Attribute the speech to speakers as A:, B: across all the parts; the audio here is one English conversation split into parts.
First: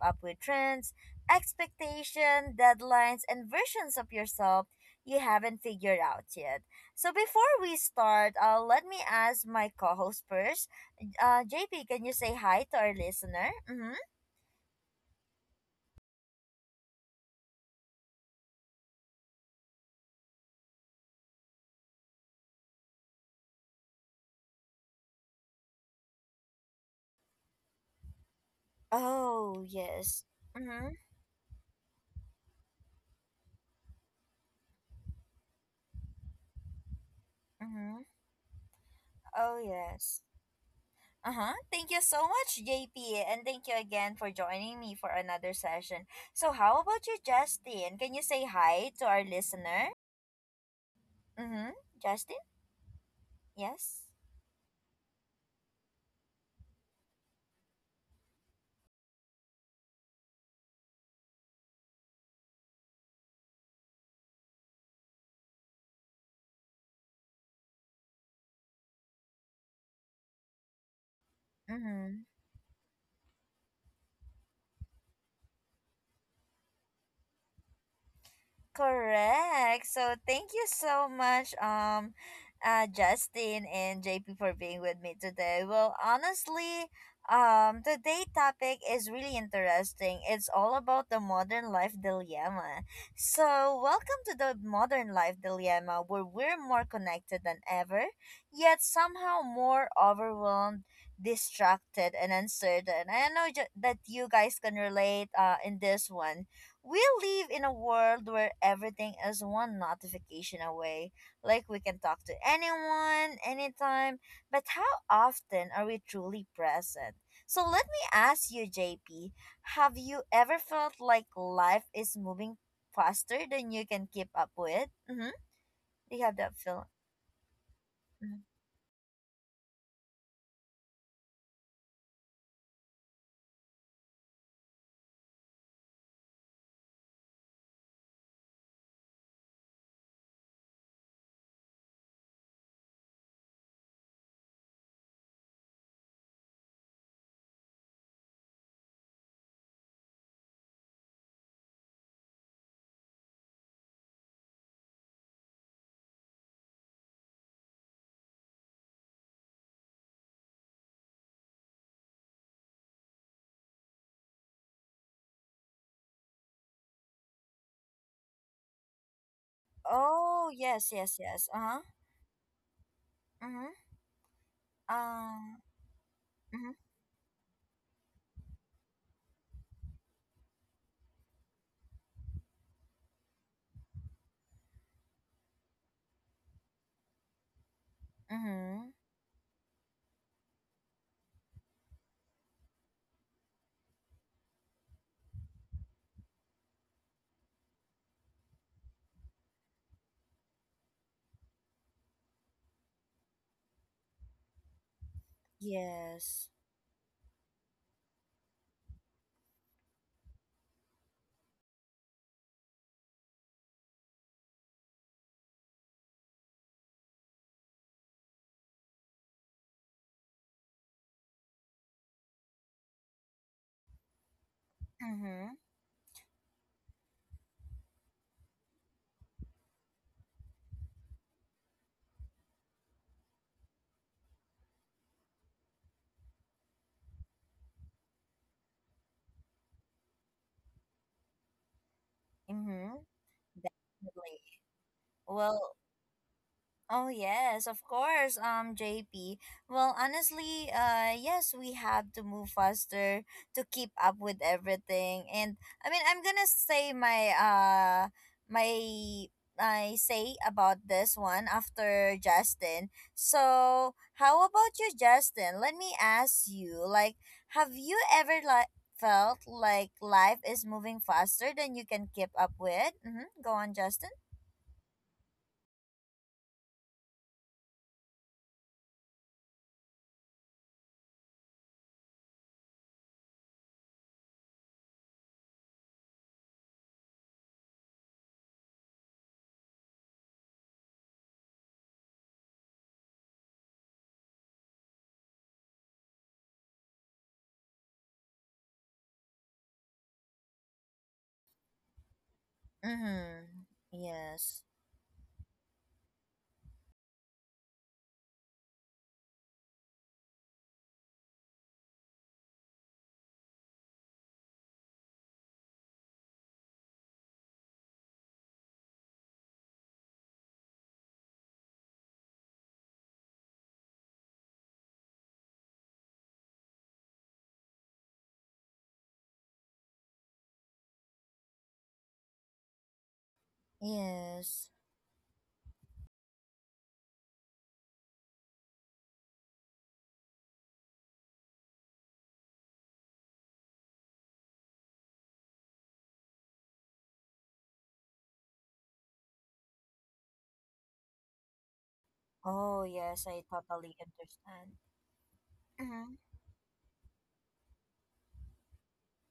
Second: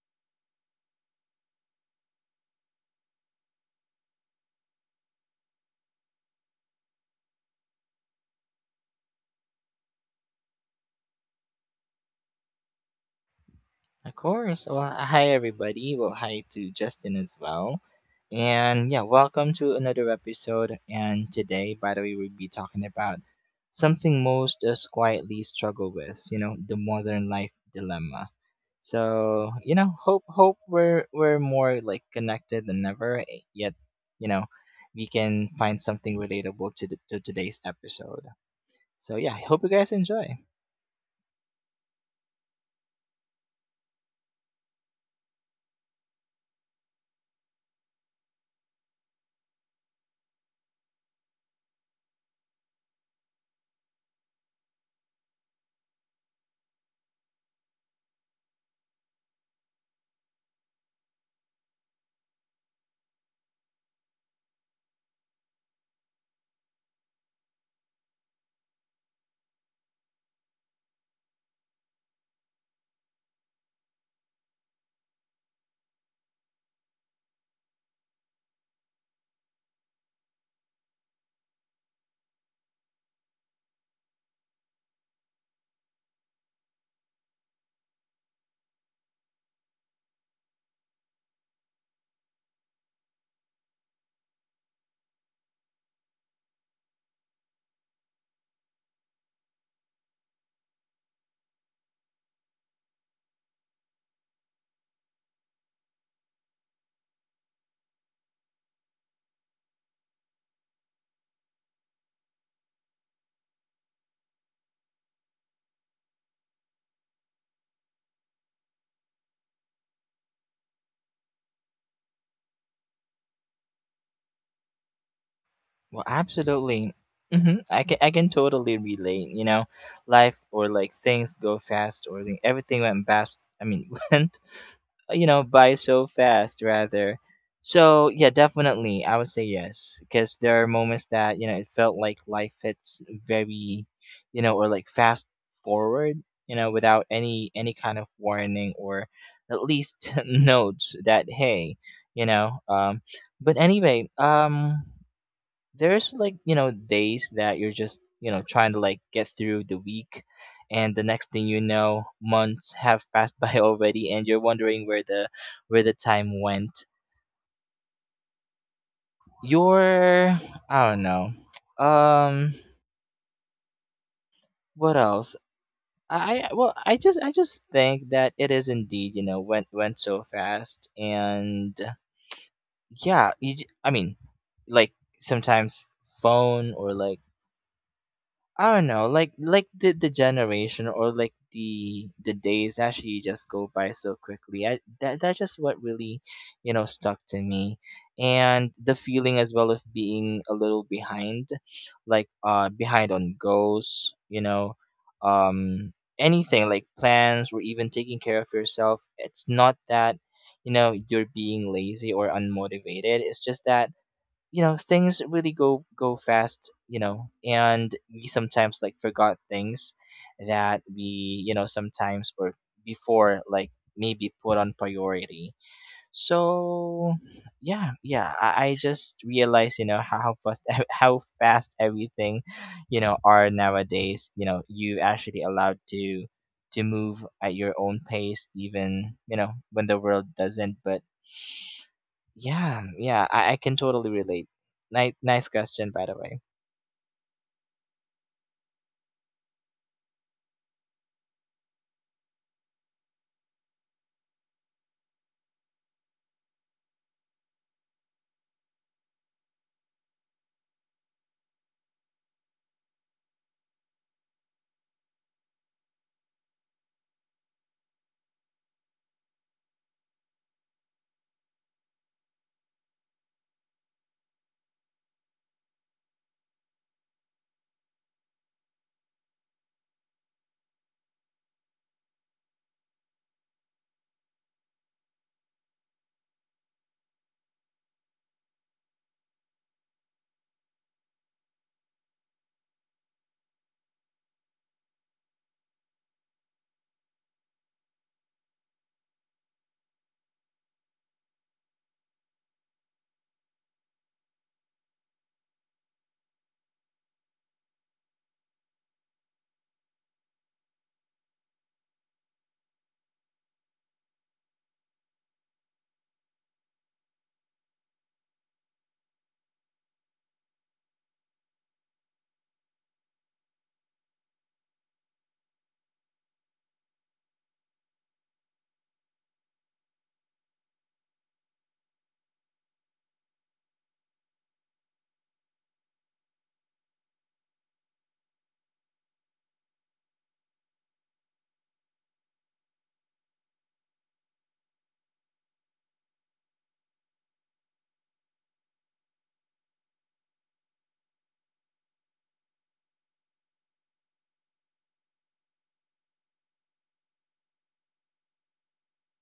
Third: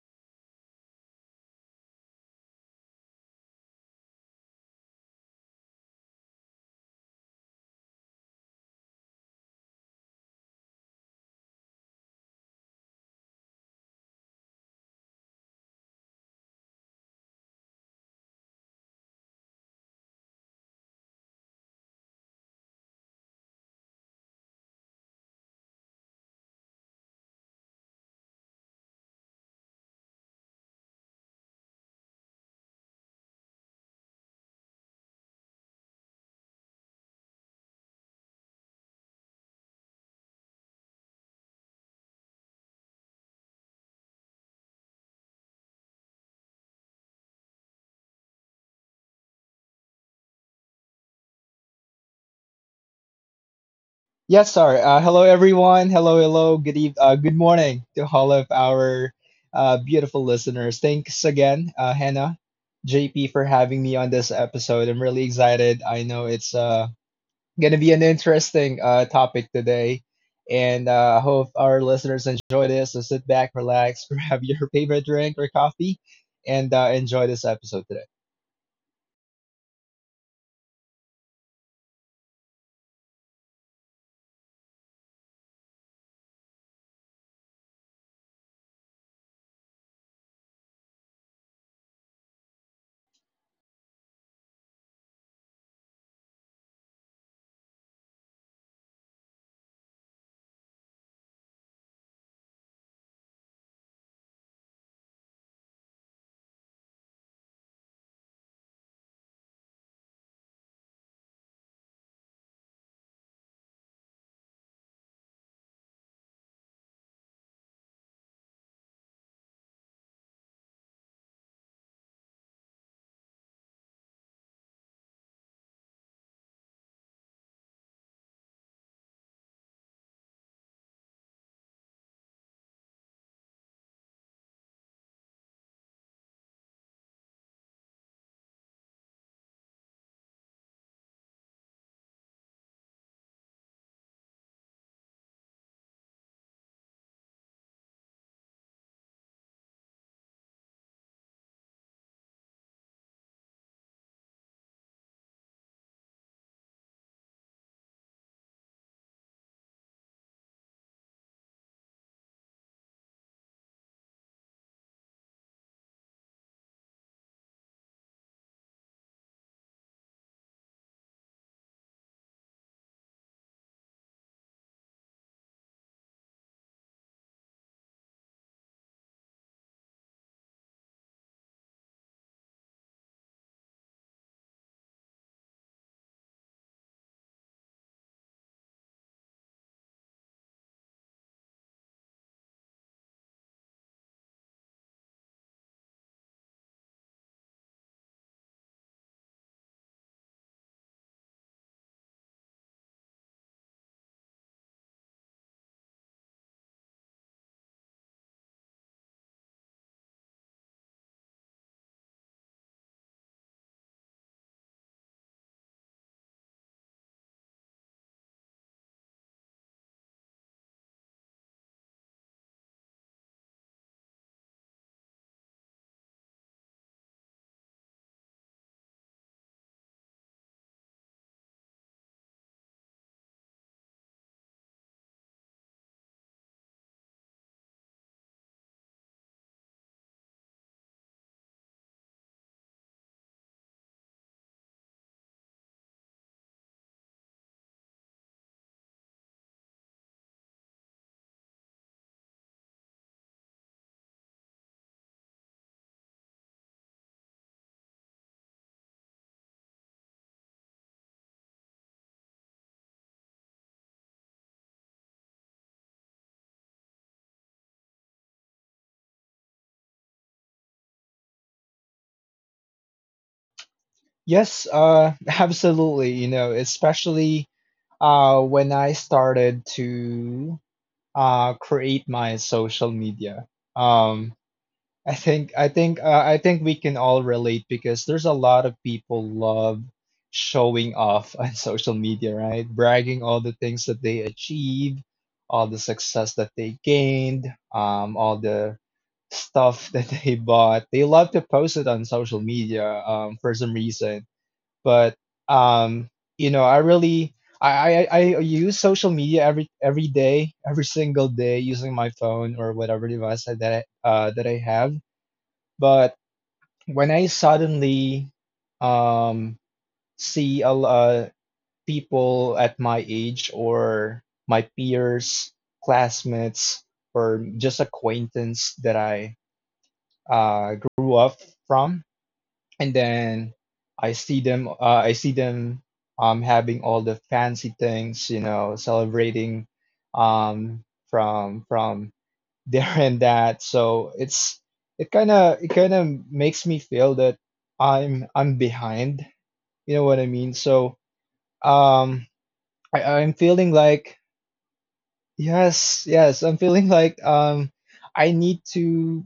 A: up with trends, expectation, deadlines, and versions of yourself you haven't figured out yet. So, before we start, let me ask my co-host first, JP, can you say hi to our listener? Mm-hmm.
B: Of course. Well, hi everybody. Well, hi to Justin as well. And yeah, welcome to another episode. And today, by the way, we'll be talking about something most us quietly struggle with, you know, the modern life dilemma. So,
A: Oh,
B: you know,
A: yes.
B: hope
A: Mm-hmm.
B: we're more like connected than ever, yet, you know, we can find something relatable to to today's
A: Mm-hmm.
B: episode. So, yeah, I
A: Oh,
B: hope you guys
A: yes.
B: enjoy.
A: Uh-huh. Thank you so much, JP, and thank you again for joining me for another session. So, how about you, Justin? Can you say hi to our listener? Mm-hmm. Justin? Yes.
C: Yes, sir. Hello, everyone. Hello, hello. Good morning to all of our beautiful listeners. Thanks again, Hannah, JP, for having me on this episode. I'm really excited. I know it's gonna be an interesting topic today, and I hope our
A: Mm-hmm.
C: listeners enjoy this. So sit back, relax, grab your favorite drink or coffee, and enjoy this episode today.
A: Correct. So thank you so much, Justin and JP for being with me today. Well, honestly, today topic is really interesting. It's all about the modern life dilemma. So welcome to the modern life dilemma, where we're more connected than ever, yet somehow more overwhelmed, distracted, and uncertain. I know that you guys can relate, in this one. We live in a world where everything is one notification away. Like we can talk to anyone, anytime, but how often are we truly present? So let me ask you, JP, have you ever felt like life is moving faster than you can keep up with? Mm-hmm.
B: Well,
A: Do you have that feeling?
B: absolutely. I can
A: Mhm.
B: totally relate. You know, life or like things go fast, or everything went fast. I mean, went you know by so fast rather. So yeah, definitely, I would say yes because there are moments that you know it felt like life hits very, you know, or like fast forward, you know, without any kind of warning or at least notes that hey, you know, um. But anyway, there's like you know days that you're just you know trying to like get through the week, and the next thing you know months have passed by already, and you're wondering where the time went your
A: Oh,
B: I
A: yes,
B: don't
A: yes,
B: know
A: yes. Uh-huh.
B: um
A: Mm-hmm.
B: what else
A: Um,
B: I-
A: mm-hmm.
B: well I just think that it is indeed you know went so fast. And yeah you, I mean like sometimes phone or like I
A: Mm-hmm.
B: don't know, like the generation or like the days actually just go by so quickly. I That's just what really, you know, stuck to me, and the feeling as well of being a little behind, like behind on goals, you know, um
A: Yes.
B: anything like plans or even taking care of yourself. It's not that, you know, you're being lazy or unmotivated. It's just that you know things really go fast, you know, and we sometimes like forgot things that we you know sometimes were before like maybe put on
A: Mm-hmm.
B: priority. So yeah, I just realized you know how fast how fast everything you know are nowadays. You know, you actually allowed to move at your own pace, even you know when the world doesn't. But yeah,
A: Mm-hmm.
B: yeah, I can totally
A: Definitely.
B: relate. Nice, nice
A: Well,
B: question, by the way.
A: Oh yes, of course, JP. Well, honestly, yes, we have to move faster to keep up with everything. And I mean, I'm going to say my my say about this one after Justin. So, how about you, Justin? Let me ask you, like have you ever like felt like life is moving faster than you can keep up with? Mhm. Go on, Justin.
C: Yes, absolutely. You know, especially when I started to create my social media. um I think we can all relate because there's a lot of people love showing off on social media, right, bragging all the things that they achieve, all the success that they gained, all the stuff that they bought. They love to post it on social media, for
A: Mhm.
C: some reason.
A: Yes.
C: But um you know, I really, I use social media every day, every single day, using my phone or whatever device that I, that I have. But when I suddenly, um see people at my age or my peers, classmates, or just acquaintance that I grew up from. And then
A: Yes.
C: I see them having all the fancy things, you know, celebrating um from there and that. So it's it kind of, it kind of makes me feel that I'm behind, you know what I mean. So, um
A: Oh, yes,
C: I'm
A: I
C: feeling
A: totally
C: like,
A: understand.
C: yes,
A: Mm-hmm.
C: yes, I'm feeling like, I need to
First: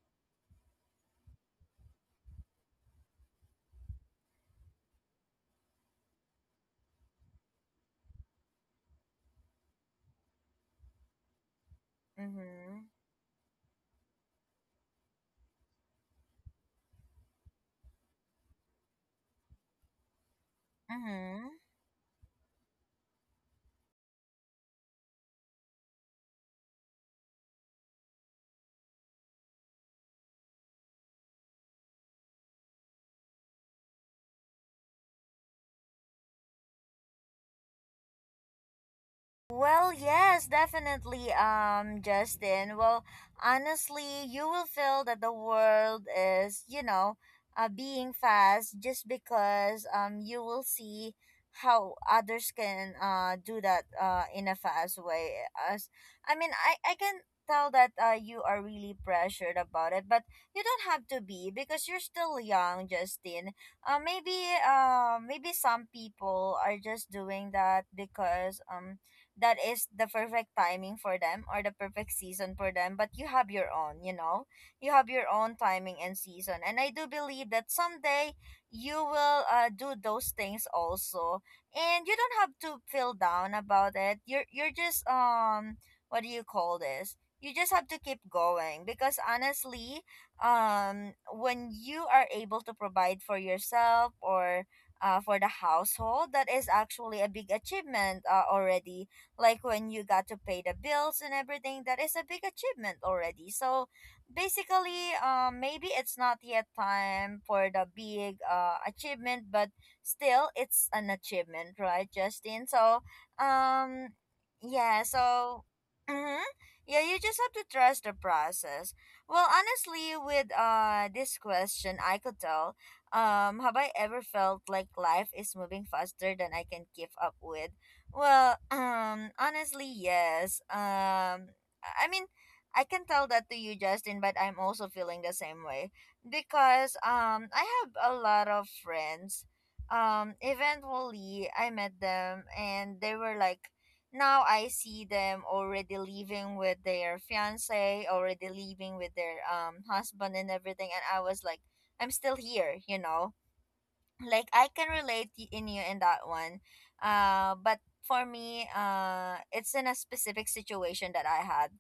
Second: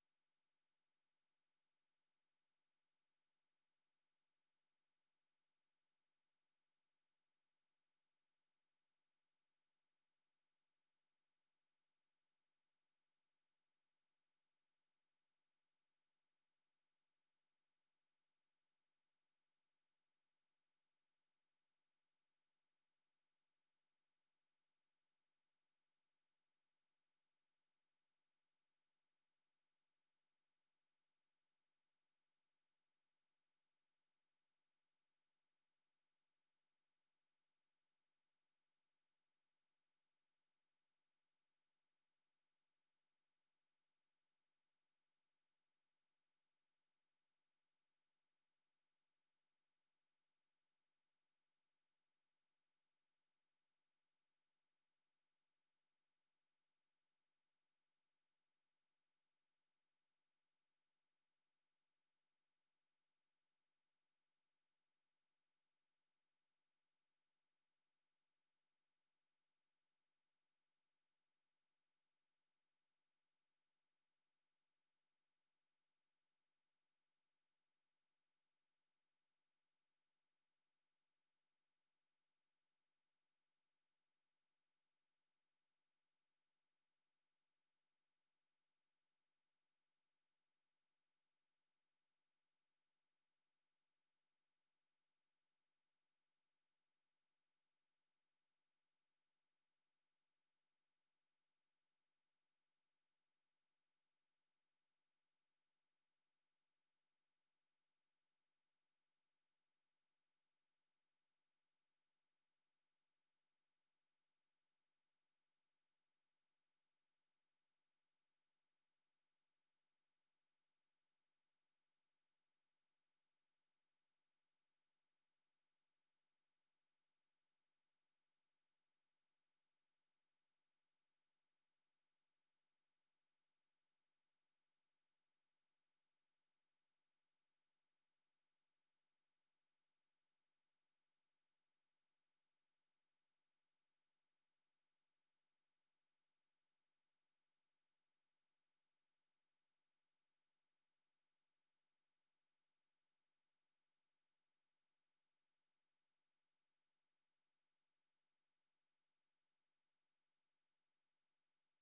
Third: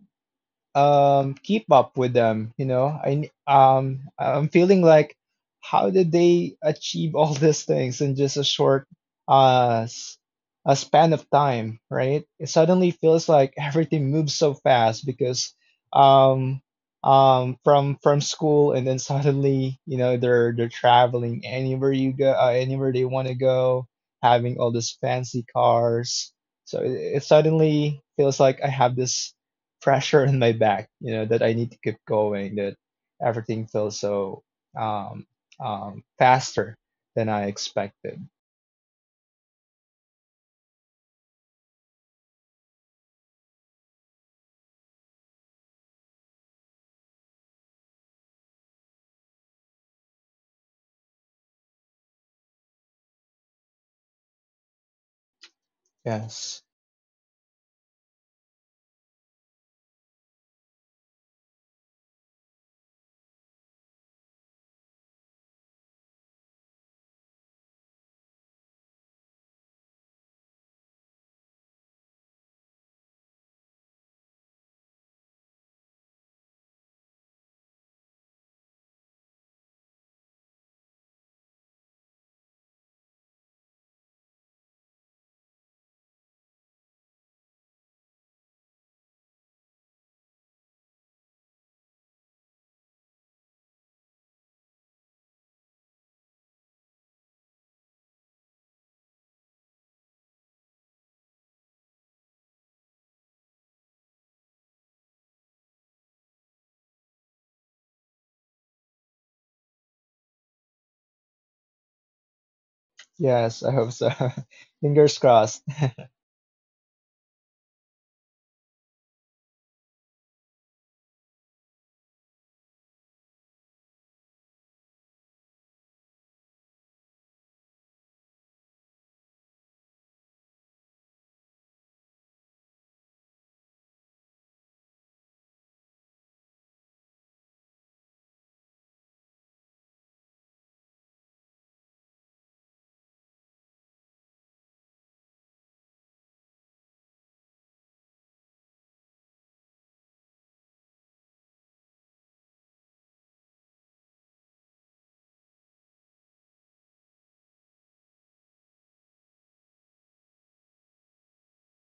C: keep up with them, you know. I'm feeling like, how did they achieve all these things in just a short uh s- a span of time, right? It
A: Mm-hmm.
C: suddenly feels like everything moves so fast because, um from school, and then suddenly, you know, they're traveling
A: Mm-hmm.
C: anywhere you go, anywhere they want to go, having all these fancy cars. So it suddenly feels like I have this pressure on my back, you know, that I need to keep going, that everything feels so, um, faster than I expected.
A: Well, yes, definitely, Justin. Well, honestly, you will feel that the world is, you know, being fast just because you will see how others can do that in a fast way. As I mean,
C: Yes.
A: I can tell that you are really pressured about it, but you don't have to be because you're still young, Justin. Uh, maybe Maybe some people are just doing that because that is the perfect timing for them or the perfect season for them, but you have your own, you know, you have your own timing and season, and I do believe that someday you will, do those things also. And you don't have to feel down about it. You're just what do you call this, you just have to keep going because honestly, when you are able to provide for yourself or, for the household, that is actually a big achievement, already. Like when you got to pay the bills and everything, that is a big achievement already. So basically, maybe it's not yet time for the big achievement, but still it's an achievement, right, Justin? So
C: Yes, I hope so.
A: um yeah.
C: Fingers crossed.
A: So mm-hmm. Yeah, you just have to trust the process. Well, honestly, with this question, I could tell, have I ever felt like life is moving faster than I can keep up with? Well, honestly, yes. Um, I mean, I can tell that to you, Justin, but I'm also feeling the same way because I have a lot of friends. Eventually, I met them, and they were like, now I see them already living with their fiance, already living with their husband and everything, and I was like, I'm still here, you know, like I can relate in you in that one. But for me, it's in a specific situation that I had,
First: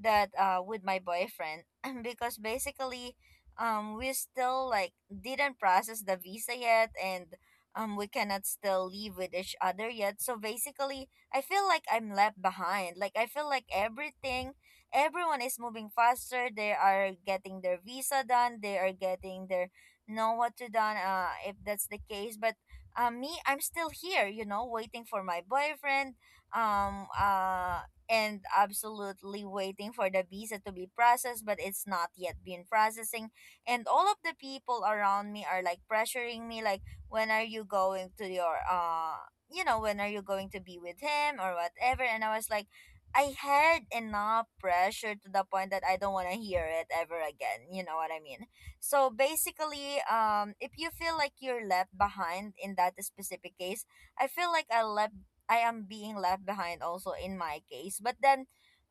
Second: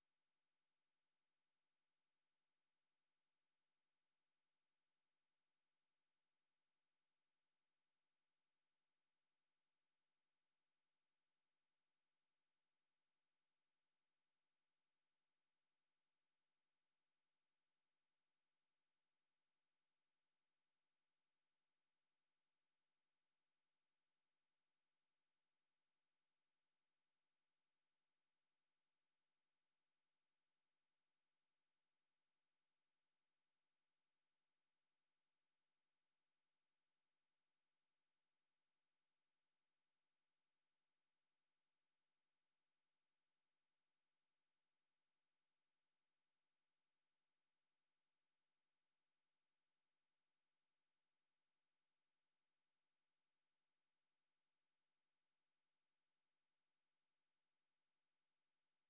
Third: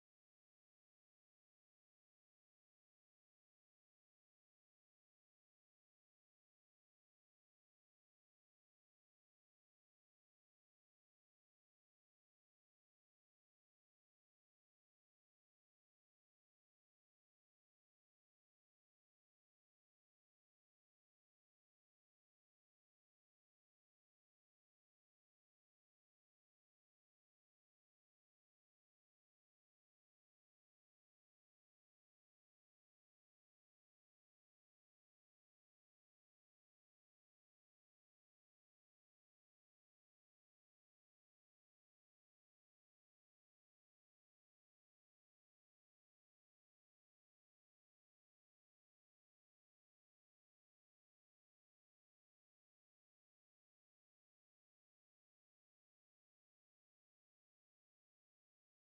A: that with my boyfriend because basically, we still like didn't process the visa yet and. We cannot still live with each other yet. So basically, I feel like I'm left behind. Like I feel like everything, everyone is moving faster. They are getting their visa done. They are getting their know what to do, if that's the case. But me, I'm still here, you know, waiting for my boyfriend. Um, uh, and absolutely waiting for the visa to be processed, but it's not yet been processing. And all of the people around me are like pressuring me, like, when are you going to your you know, when are you going to be with him or whatever, and I was like, I had enough pressure to the point that I don't want to hear it ever again, you know what I mean. So basically, if you feel like you're left behind in that specific case, I feel like I left I am being left behind also in my case. But then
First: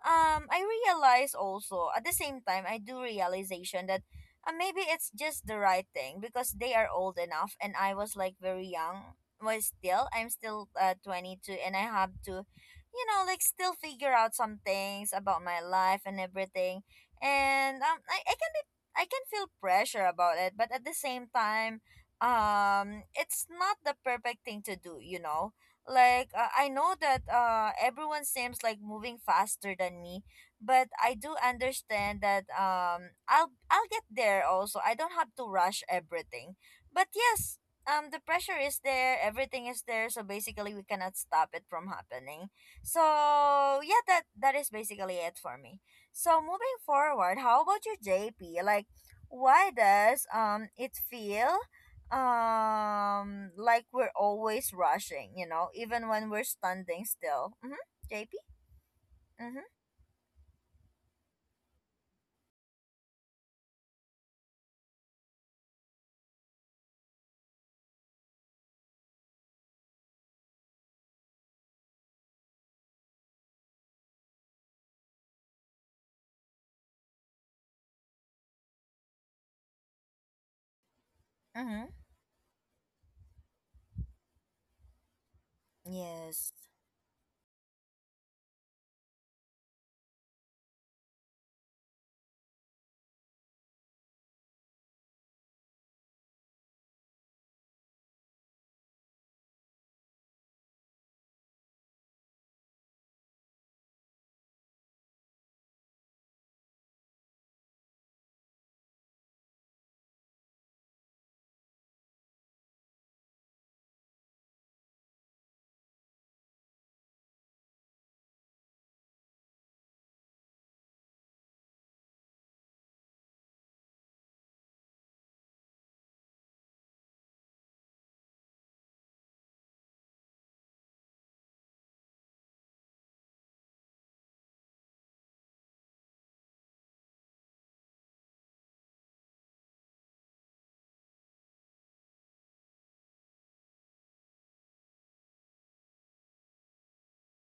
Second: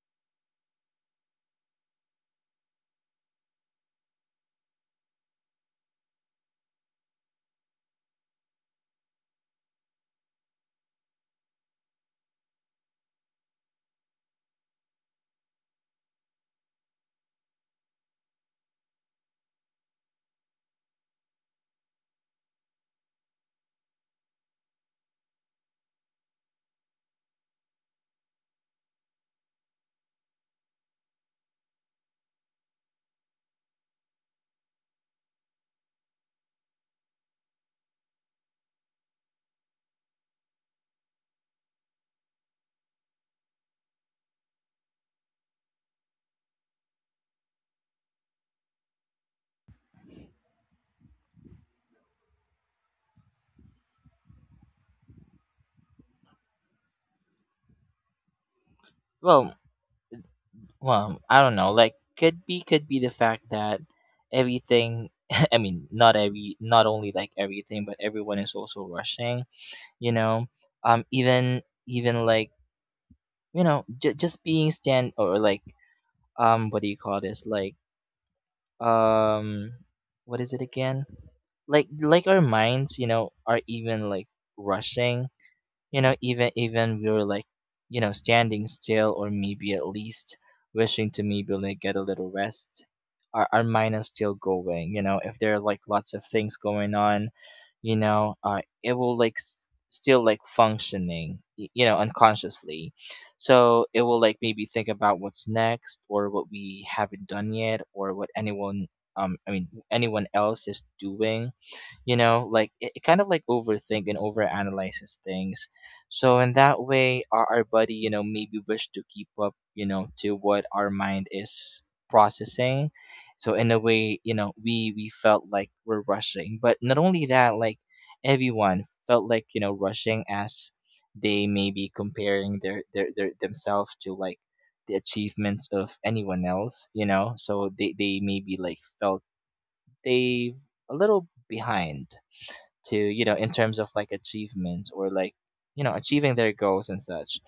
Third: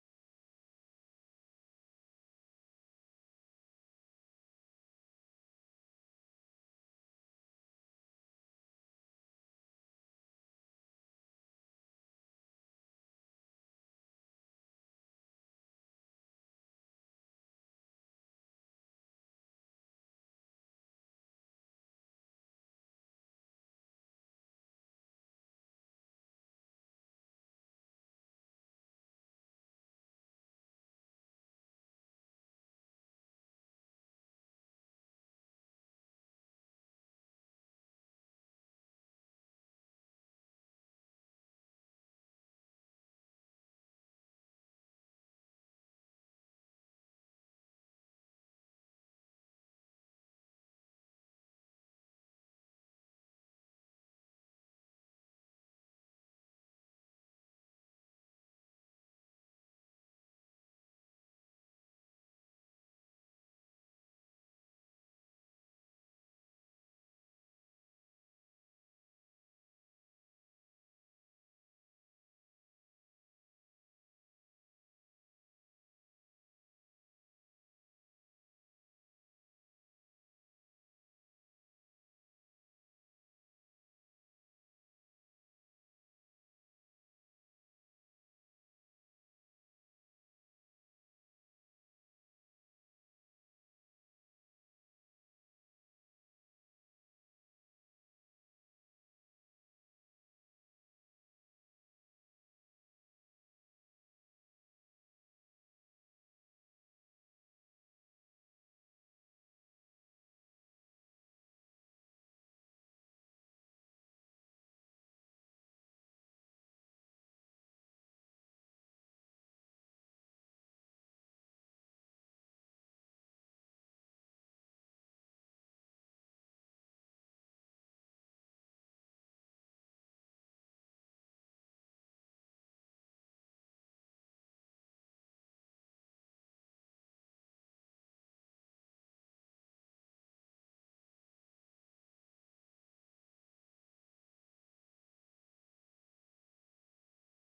A: I realize also at the same time I do realization that, maybe it's just the right thing because they are old enough, and I was like very young, was still, I'm still, 22, and I have to, you know, like still figure out some things about my life and everything. And um, I can feel pressure about it, but at the same time, it's not the perfect thing to do, you know. Like, I know that everyone seems like moving faster than me, but I do understand that um, I'll get there also. I don't have to rush everything. But yes, the pressure is there, everything is there, so basically we cannot stop it from happening. So yeah, that is basically it for me. So moving forward, how about you, JP? Like why does it feel like we're always rushing, you know, even when we're standing still? Mm-hmm. JP?
B: Well,
A: Mm-hmm.
B: well, I don't know. Like, could be the fact that everything. I mean, not only like everything, but everyone is also rushing. You know, um, even, even like you know, just being stand or like what do you call this? Like um, what is it again?
A: Mm-hmm.
B: Like our minds, you know, are even like rushing you know even
A: Yes.
B: even we were like you know standing still, or maybe at least wishing to maybe like get a little rest. Our mind is still going, you know, if there are like lots of things going on. You know it will like still like functioning you know unconsciously, so it will like maybe think about what's next, or what we haven't done yet, or what anyone I mean anyone else is doing. You know like it kind of like overthink and overanalyzes things. So in that way our body you know maybe wish to keep up you know to what our mind is processing. So in a way, you know, we felt like we're rushing, but not only that. Like everyone felt like you know rushing as they may be comparing their themselves to like the achievements of anyone else. You know so they maybe like felt they a little behind to you know in terms of like achievement, or like you know achieving their goals and such.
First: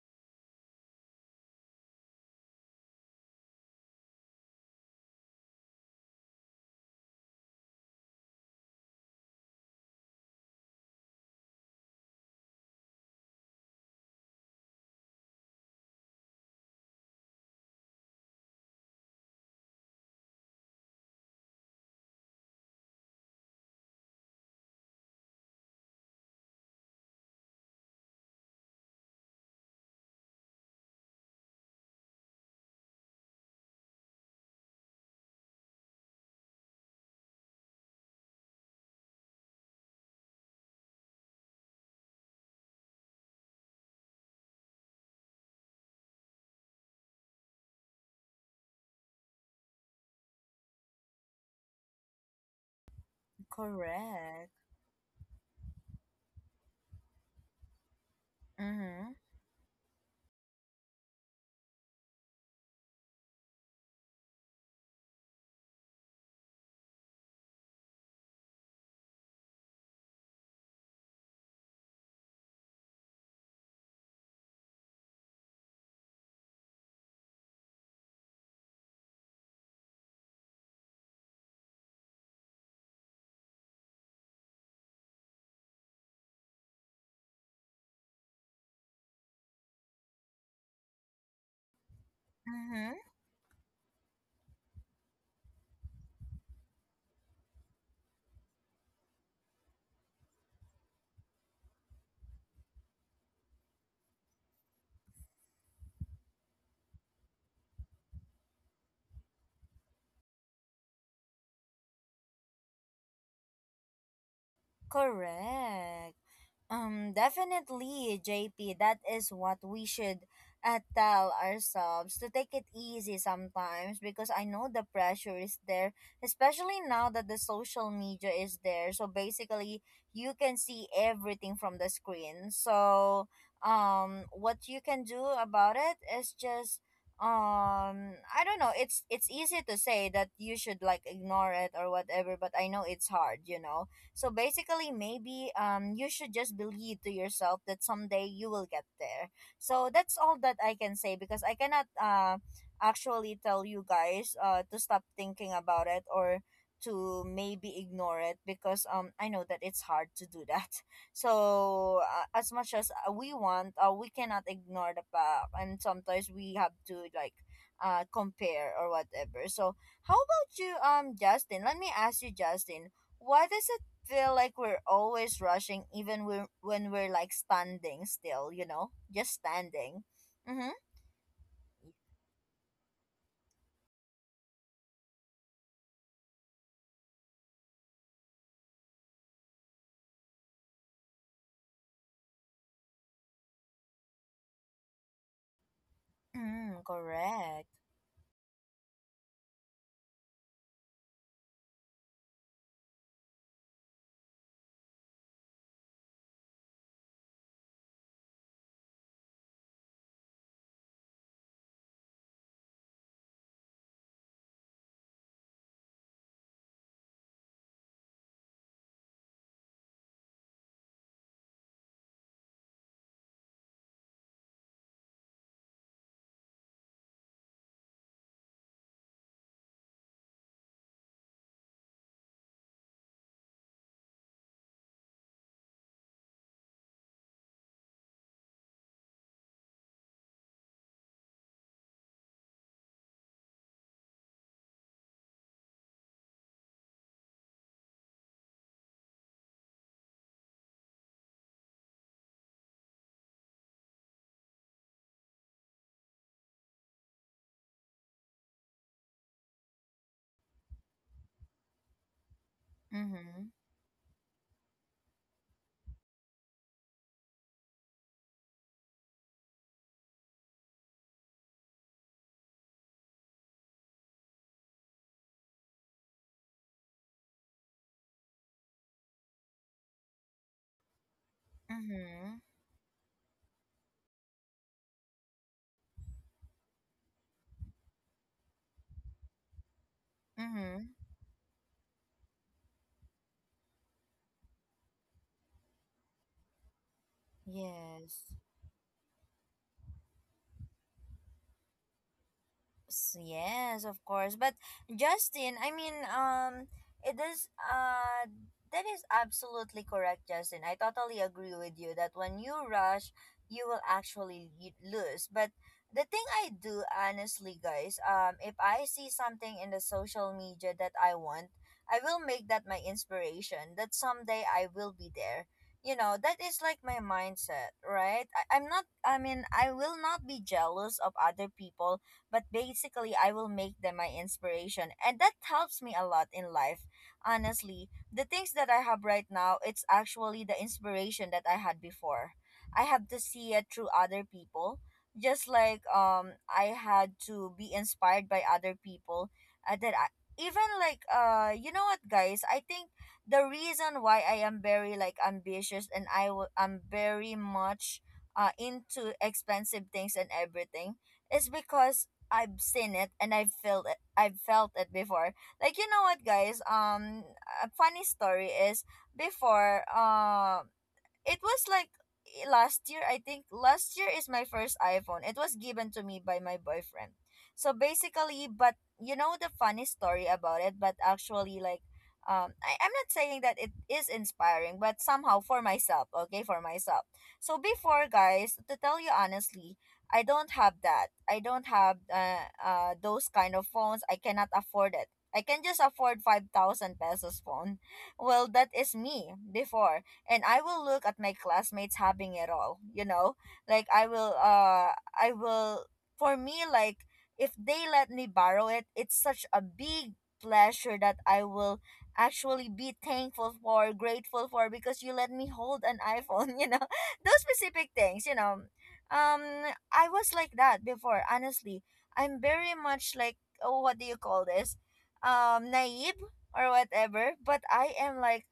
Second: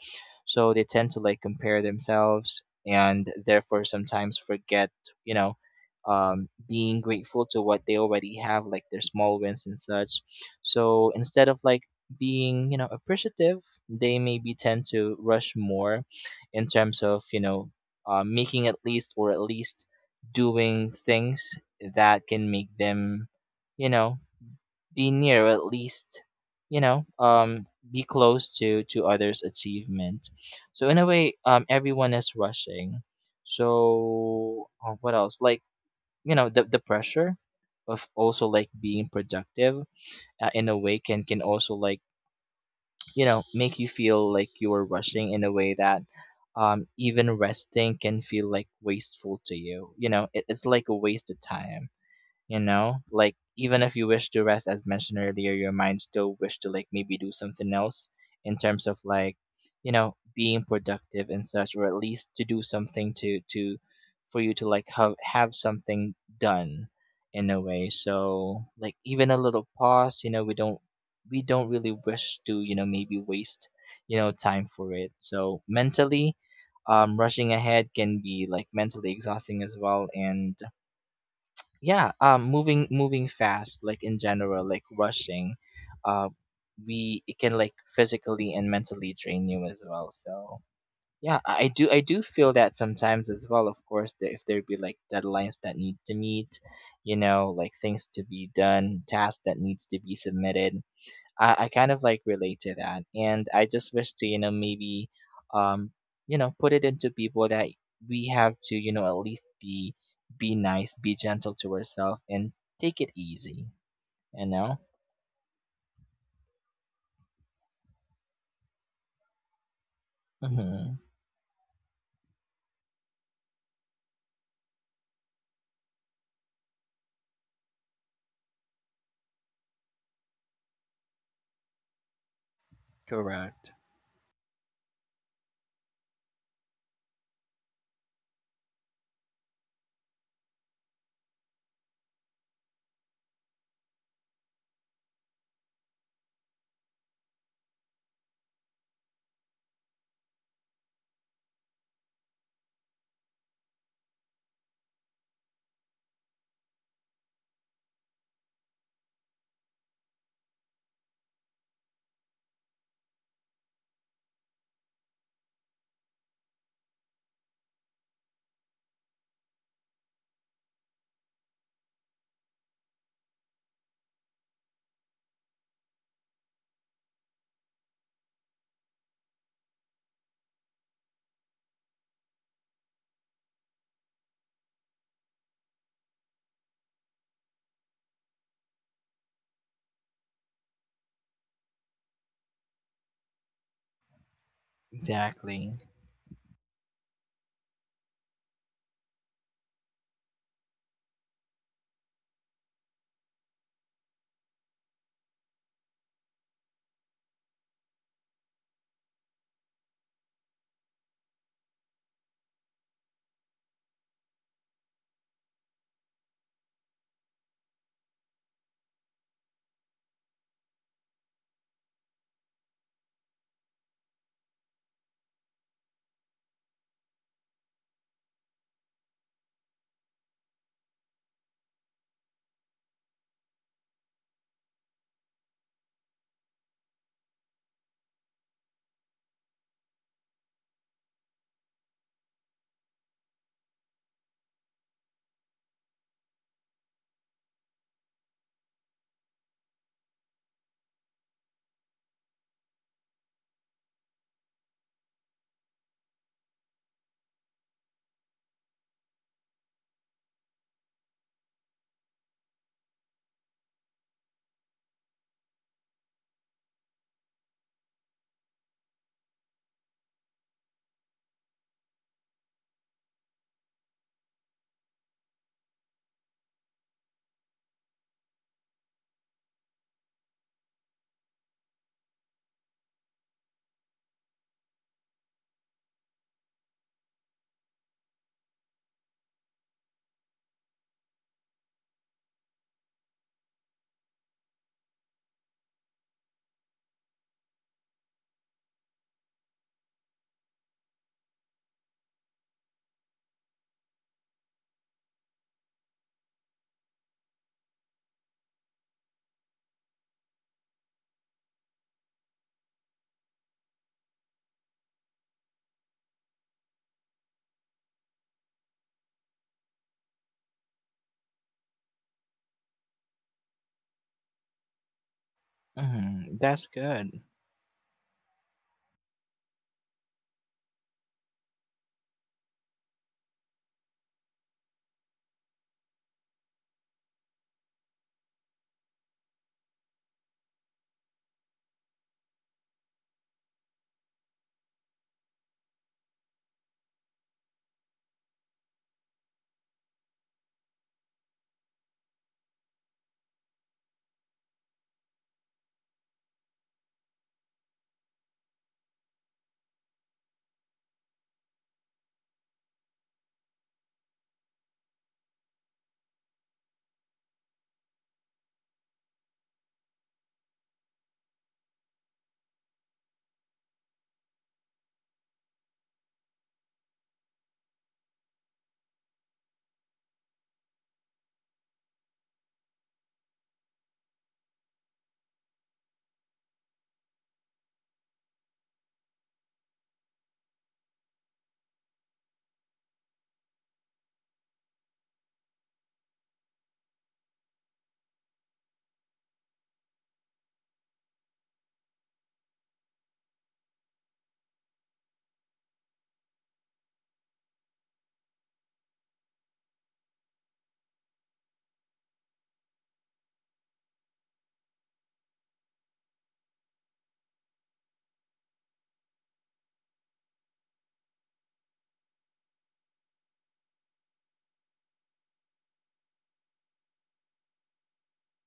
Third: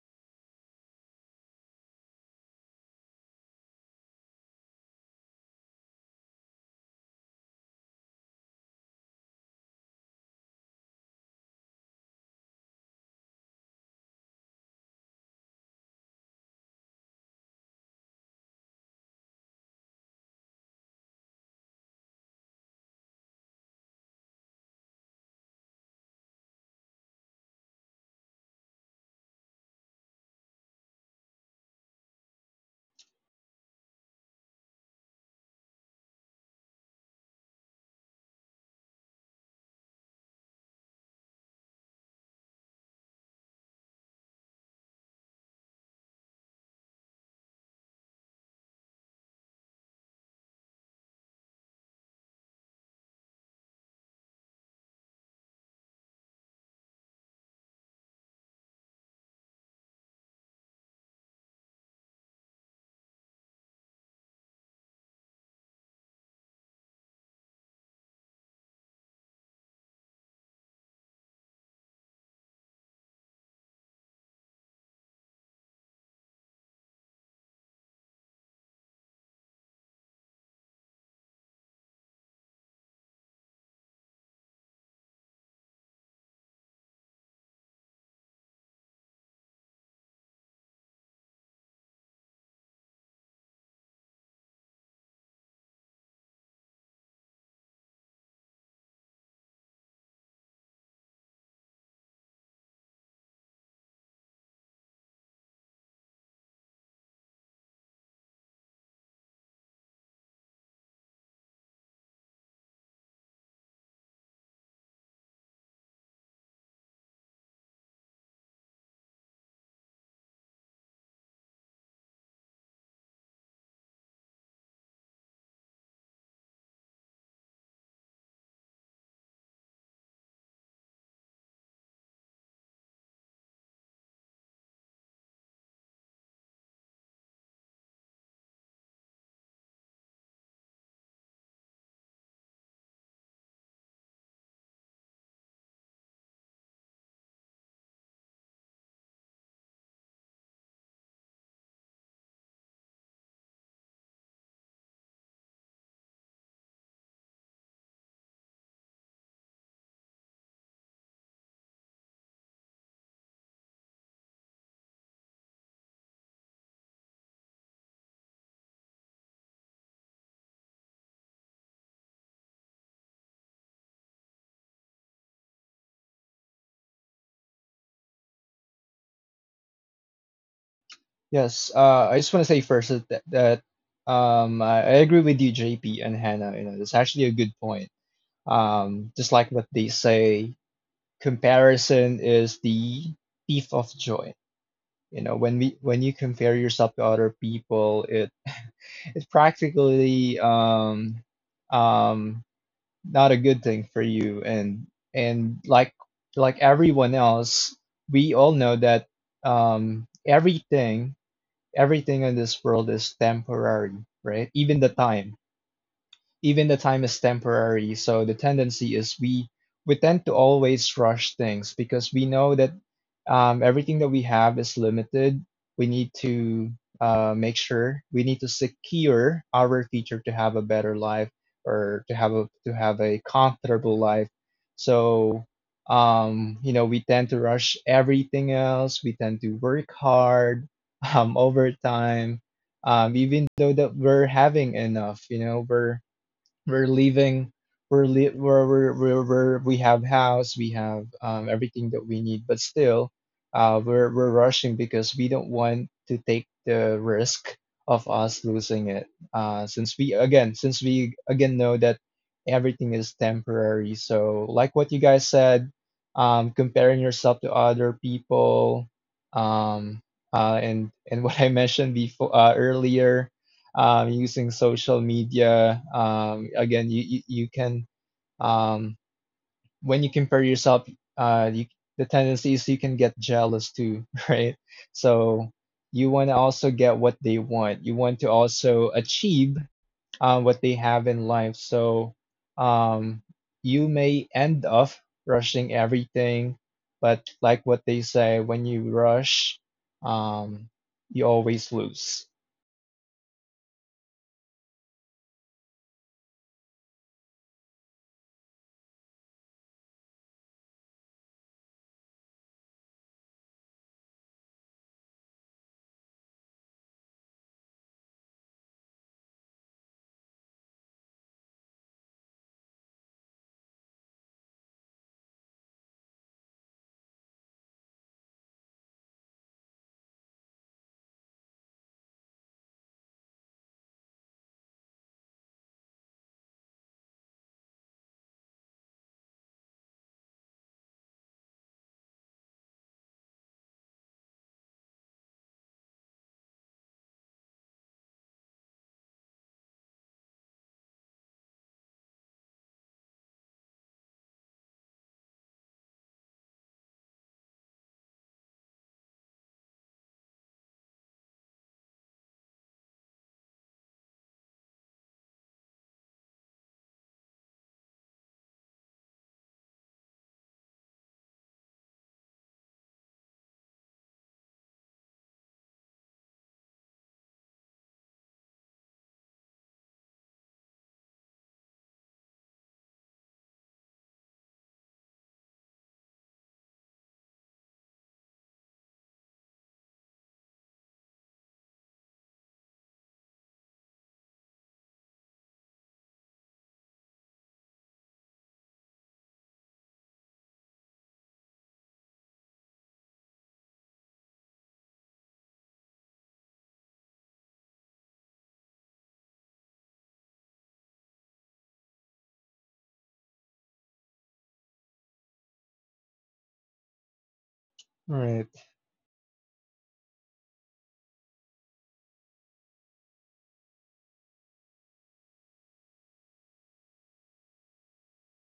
B: So they tend to like compare themselves, and therefore sometimes forget, you know, being grateful to what they already have, like their small wins and such. So instead of like being you know appreciative, they maybe tend to rush more in terms of you know, making at least, or at least doing things that can make them, you know, be near at least, you know, be close to others achievement. So in a way everyone is rushing. So what else like you know the pressure of also like being productive, in a way, can also like you know make you feel like you are rushing in a way that even resting can feel like wasteful to you. You know it, it's like a waste of time, you know, like even if you wish to
A: Correct.
B: rest, as mentioned earlier, your mind still wish to like maybe do something else in terms of
A: Mm-hmm.
B: like you know being productive and such, or at least to do something to for you to like have something done in a way. So like even a little pause, you know, we don't really wish to you know maybe waste you know time for it. So mentally, rushing ahead can be like mentally exhausting as well. And yeah um, moving fast like in general, like rushing, uh we it can like physically and mentally drain you as well. So yeah I do feel that
A: Mm-hmm.
B: sometimes as well, of course, that if there be like deadlines that need to meet, you know, like things to be done, tasks that needs to be submitted. I kind of like relate to that. And I just wish to, you know, maybe, um, you know, put it into people that we have to, you know, at least be nice, be gentle to ourselves, and take it easy. You know.
A: Correct. Definitely, JP. That is what we should,
B: Mm-hmm.
A: tell ourselves, to take it easy sometimes because I know the pressure is there, especially now that the social media is there. So basically, you can see everything from the screen. So,
B: Correct.
A: what you can do about it is just I don't know, it's easy to say that you should like ignore it or whatever, but I know it's hard, you know. So basically, maybe you should just believe to yourself that someday you will get there. So that's all that I can say because I cannot, actually tell you guys, to stop thinking about it or to maybe ignore it because I know that it's hard to do that. So as much as, we want, we cannot ignore the fact, and sometimes we have to like, compare or whatever. So how about you, Justin? Let me ask you, Justin. What is feel like we're always rushing even when we're like standing still, you know, just standing. Mm-hmm.
C: Yes, I just want to say first that, that I agree with you, JP and Hannah. You know, that's actually a good point. Just like what they say, comparison is the thief of joy. You know, when
B: Exactly.
C: we when you compare
A: Mm,
C: yourself to other
A: correct.
C: people, it it's practically, um, not a good thing for you. And like everyone else, we all know that, um, everything everything in this world is temporary, right? Even the time is temporary. So the tendency is, we tend to always rush things because we know that everything that we have is limited. We need to, make sure we need to secure our future, to have a better life, or to have a, comfortable life. So you know, we tend to rush everything else. We tend to work hard, overtime, even though that we're having enough. You know, we're leaving, we're, we're, we have house, we have everything that we need, but still, we're rushing because we don't want to take the risk of us losing it, since we again know that everything is
A: Mm-hmm.
C: temporary. So like what you guys said, comparing yourself to other people, um, and what I mentioned before, earlier, using social media. Again, you can, um, when you compare yourself, uh, you, the
A: Mm-hmm.
C: tendency is you can get jealous too, right? So you want to also get what they want. You want to also achieve what they
A: Mm-hmm.
C: have in life. So um, you may end up rushing everything, but like what they
A: Yes.
C: say, when you rush, um, you always lose.
A: Yes, of course. But Justin, I mean, it is that is absolutely correct, Justin. I totally agree with you that when you rush, you will actually lose. But the thing I do honestly, guys, if I see something in the social media that I want, I will make that my inspiration. That someday I will be there. You know, that
B: Mm-hmm.
A: is
B: That's
A: like my
B: good.
A: mindset, right? I'm not. I mean, I will not be jealous of other people, but basically I will make them my inspiration, and that helps me a lot in life. Honestly, the things that I have right now, it's actually the inspiration that I had before. I have to see it through other people. Just like I had to be inspired by other people, that I, even like, you know what guys, I think the reason why I am very like ambitious and I'm very much into expensive things and everything is because I've seen it and I've felt it. I've felt it before. Like you know what, guys. A funny story is before. It was like, last year, I think last year is my first iPhone, it was given to me by my boyfriend. So basically, but you know the funny story about it, but actually like, um, I'm not saying that it is inspiring, but somehow for myself, okay, for myself. So before, guys, to tell you honestly, I don't have, those kind of phones, I cannot afford it, I can just afford 5,000 pesos phone. Well, that is me before. And I will look at my classmates having it all, you know? Like I will for me like if they let me borrow it, it's such a big pleasure that I will actually be thankful for, grateful for, because you let me hold an iPhone, you know. Those specific things, you
C: Right,
A: know. I was like that before, honestly. I'm very much like, oh, what do you call this? Naive or whatever, but I am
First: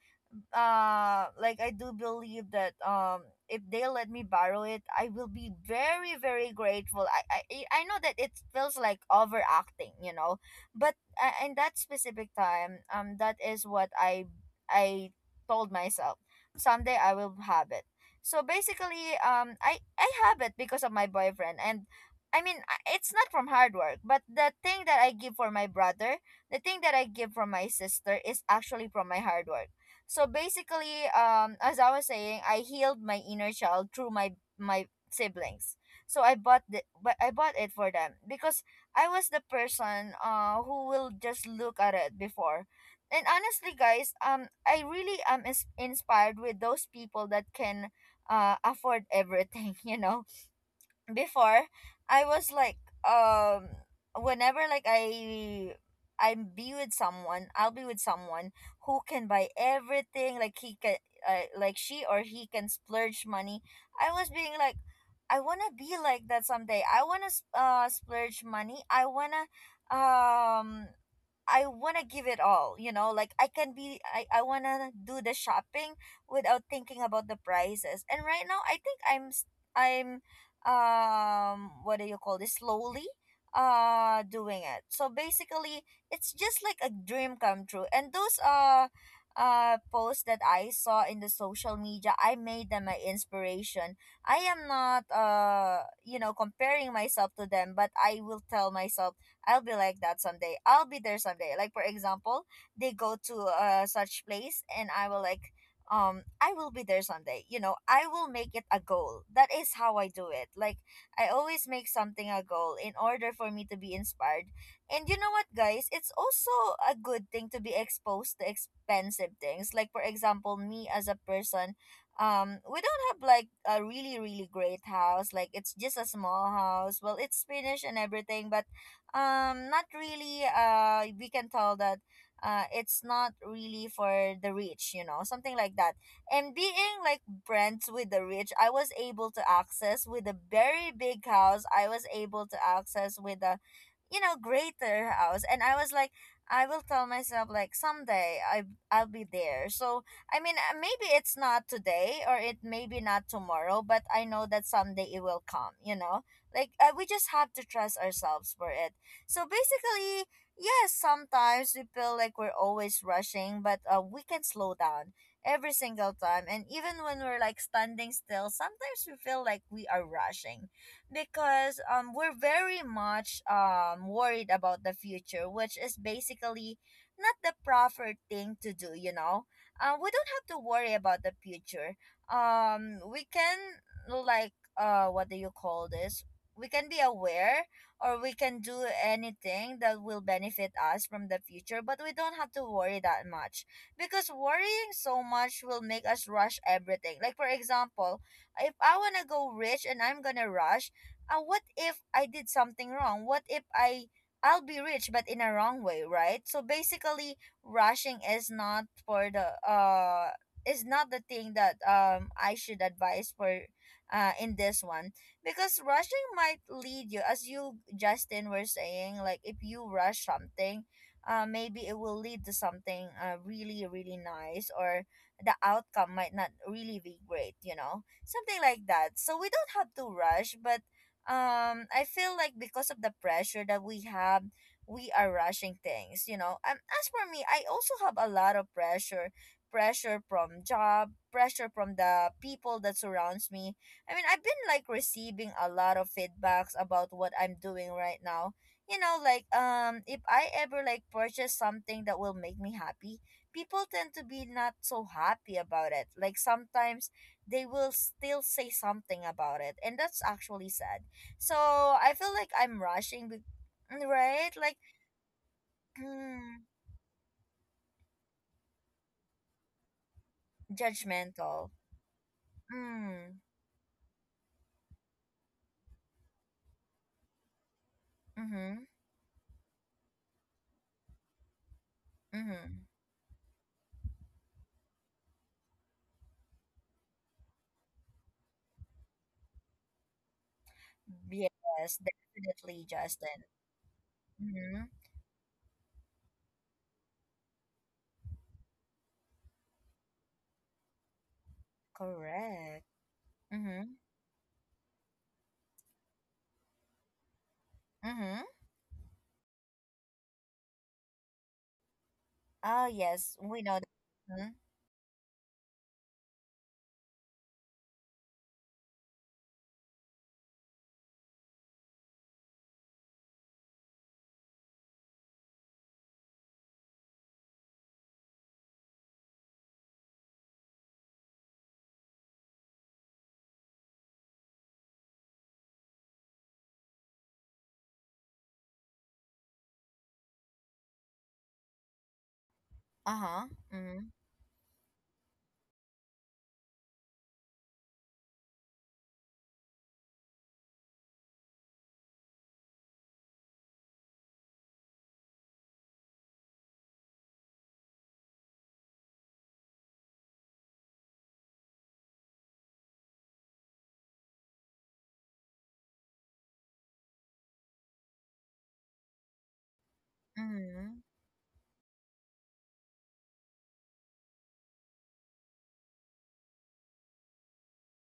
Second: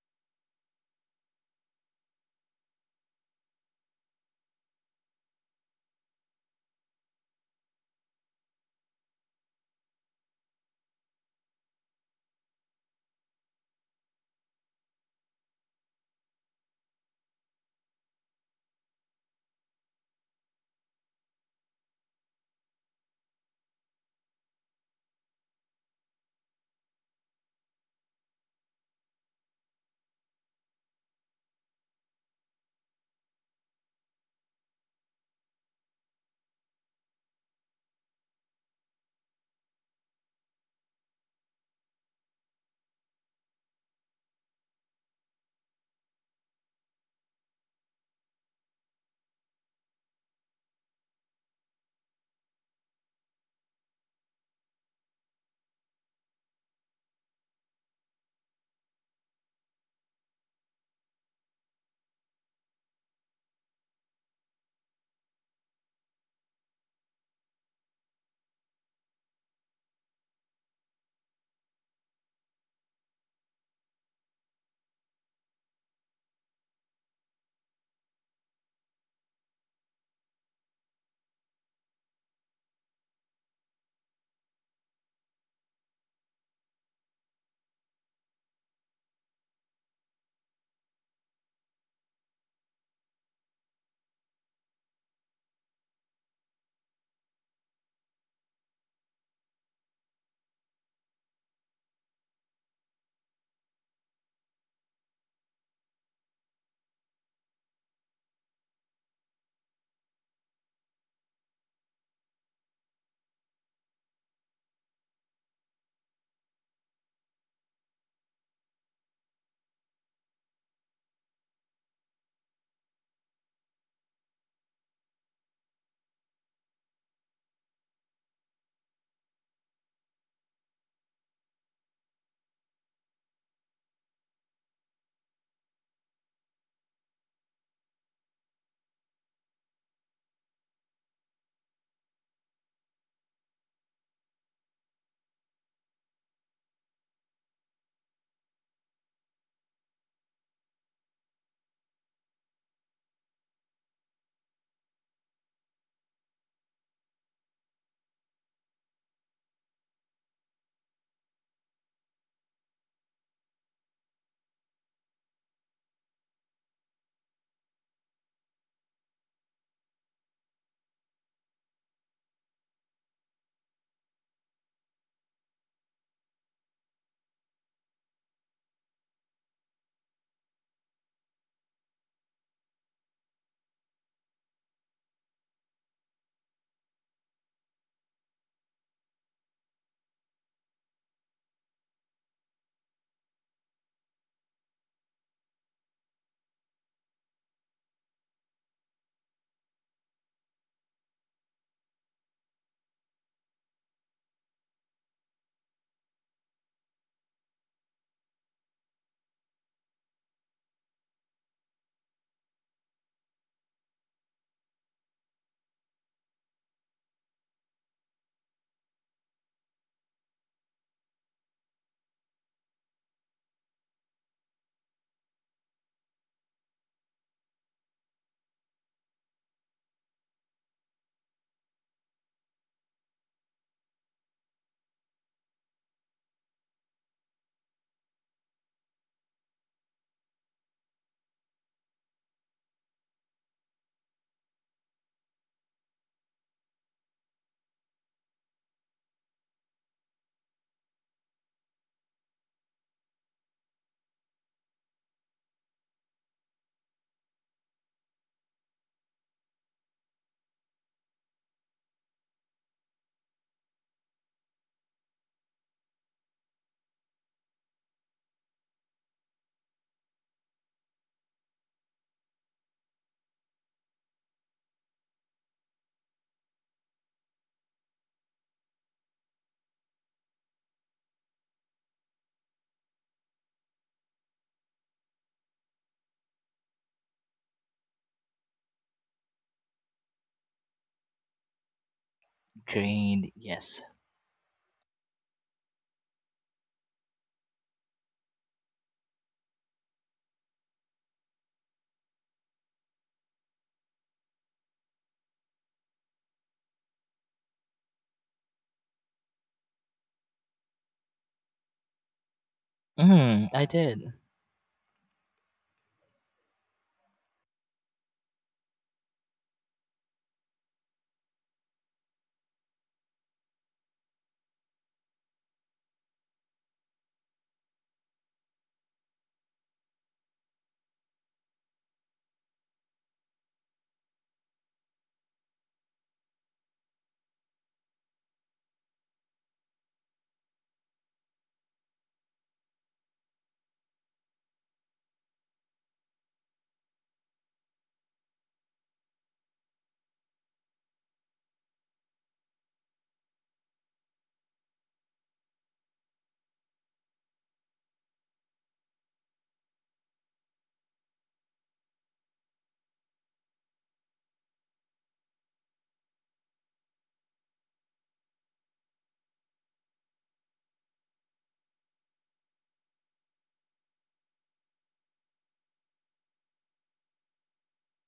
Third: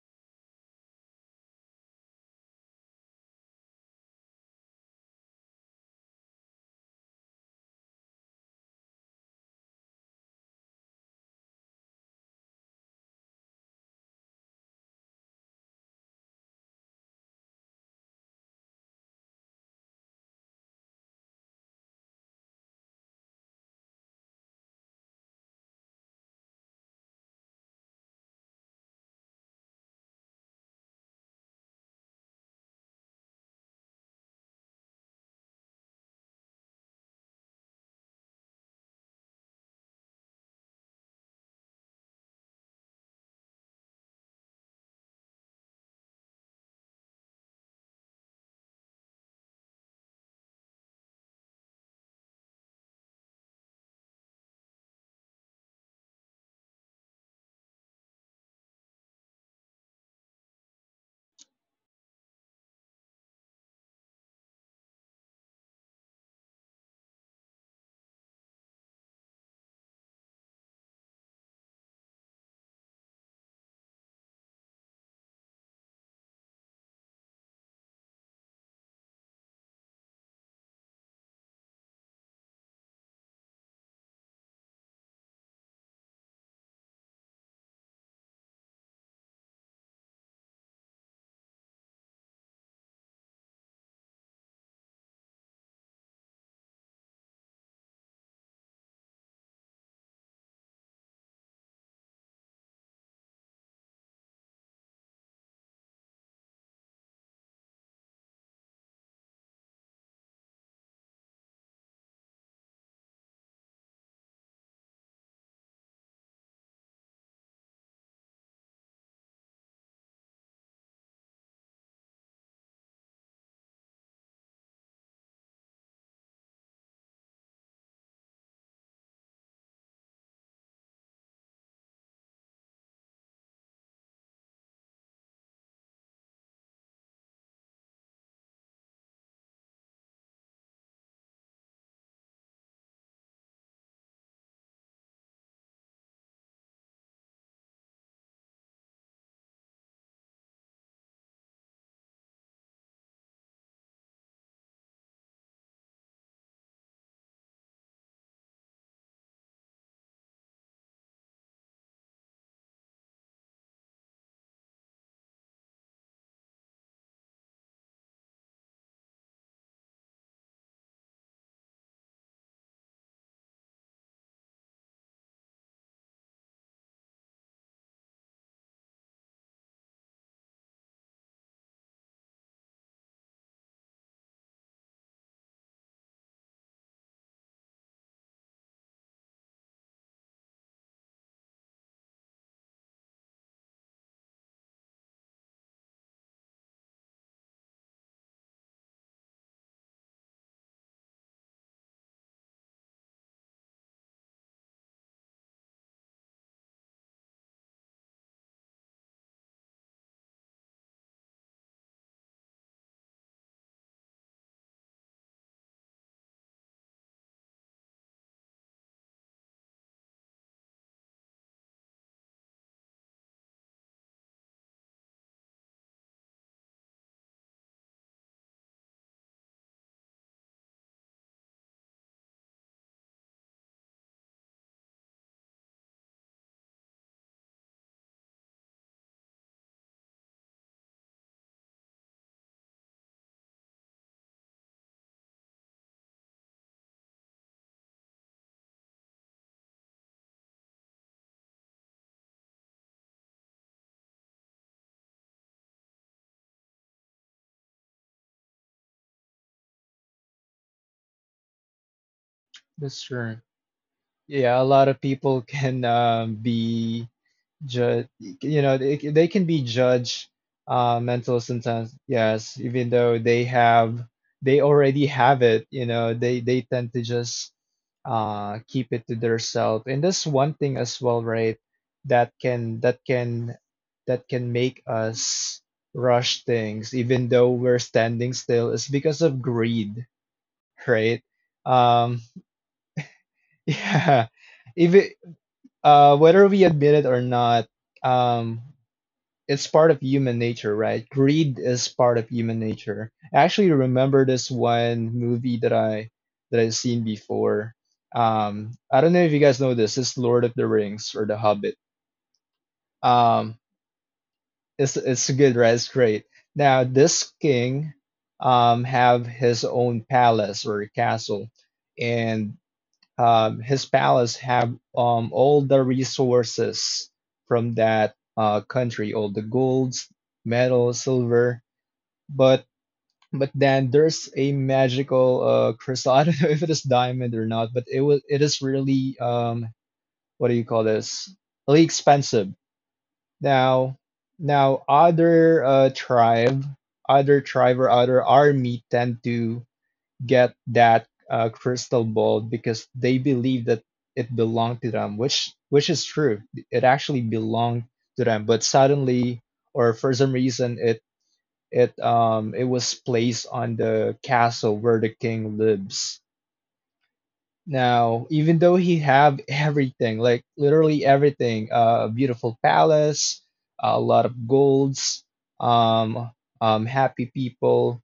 A: like I do believe that if they let me borrow it, I will be very very grateful. I know that it feels like overacting, you know, but in that specific time, that is what I told myself someday I will have it. So basically, I have it because of my boyfriend and. I mean, it's not from hard work, but the thing that I give for my brother, the thing that I give from my sister is actually from my hard work. So basically, as I was saying, I healed my inner child through my siblings. So I bought it for them because I was the person who will just look at it before. And honestly, guys, I really am inspired with those people that can afford everything. You know, before I was like um whenever I'll be with someone who can buy everything, like he can like she or he can splurge money. I was being like, I want to be like that someday. I want to splurge money. I want to give it all, you know, like I can be I want to do the shopping without thinking about the prices. And right now I think I'm what do you call this, slowly doing it. So basically it's just like a dream come true. And those posts that I saw in the social media, I made them my inspiration. I am not you know comparing myself to them, but I will tell myself I'll be like that someday. I'll be there someday. Like for example, they go to such place and I will like I will be there someday. You know, I will make it a goal. That is how I do it. Like I always make something a goal in order for me to be inspired. And you know what, guys, it's also a good thing to be exposed to expensive things. Like for example, me as a person, we don't have like a really really great house, like it's just a small house. Well, it's finished and everything, but not really, we can tell that it's not really for the rich, you know, something like that. And being like friends with the rich, I was able to access with a very big house, I was able to access with a, you know, greater house, and I was like, I will tell myself like someday I I'll be there. So I mean, maybe it's not today or it maybe not tomorrow, but I know that someday it will come, you know, like, we just have to trust ourselves for it. So basically, yes, sometimes we feel like we're always rushing, but we can slow down every single time. And even when we're like standing still, sometimes we feel like we are rushing because, we're very much worried about the future, which is basically not the proper thing to do, you know? We don't have to worry about the future. We can, like, what do you call this? We can be aware, or we can do anything that will benefit us from the future, but we don't have to worry that much, because worrying so much will make us rush everything. Like, for example, if I want to go rich and I'm going to rush, what if I did something wrong? What if I. I'll be rich, but in a wrong way, right? So basically, rushing is not for the is not the thing that I should advise for in this one, because rushing might lead you, as you Justin were saying, like if you rush something, maybe it will lead to something really really nice, or the outcome might not really be great, you know, something like that. So we don't have to rush, but I feel like because of the pressure that we have, we are rushing things, you know. As for me, I also have a lot of pressure, pressure from job, pressure from the people that surrounds me. I mean, I've been like receiving a lot of feedbacks about what I'm doing right now. You know, like, if I ever like purchase something that will make me happy, people tend to be not so happy about it. Like sometimes they will still say something about it, and that's actually sad. So, I feel like I'm
C: that's
A: rushing
C: true.
A: be- right?
C: Yeah, a
A: Like
C: lot of people can
A: mm,
C: be judge, you know, they can be judged mental
A: judgmental.
C: sometimes. Yes, even though
A: Mm.
C: they already have it. You know, they tend to just
A: Mhm.
C: keep it to themselves, and that's one thing as well, right? That
A: Mhm.
C: can that can that can make us rush things, even though we're standing still, is because of greed, right?
A: Yes,
C: Um,
A: definitely,
B: Great.
A: Justin.
B: Yes.
C: yeah.
A: Mhm.
C: Even whether we admit it or not, um, it's part of human nature, right? Greed is part of human
A: Correct.
C: nature. I actually
A: Mm-hmm.
C: remember this one movie that I, that I've seen before.
A: Mm-hmm.
C: I don't know if you guys know this. It's Lord of the Rings or The Hobbit.
A: Oh yes,
B: Mm,
C: Um,
A: we
B: I
A: know.
B: did.
A: Mm-hmm.
C: it's good, right? It's great. Now this king have his own palace or castle, and his palace have all the resources from that country, all the golds, metal, silver. But but then there's a magical crystal. I don't know if it is diamond or not, but it is really, what do you call this? Really expensive.
A: Uh-huh.
C: Now
A: Mm-hmm.
C: now other tribe, other tribe or other army tend to get that crystal ball because they believe that it belonged to them, which is true. It actually belonged to them, but suddenly, or for some reason, it was placed on the castle where the king lives. Now, even though he have everything, like
A: Mm-hmm.
C: literally everything, a beautiful palace, a lot of golds, um, happy people,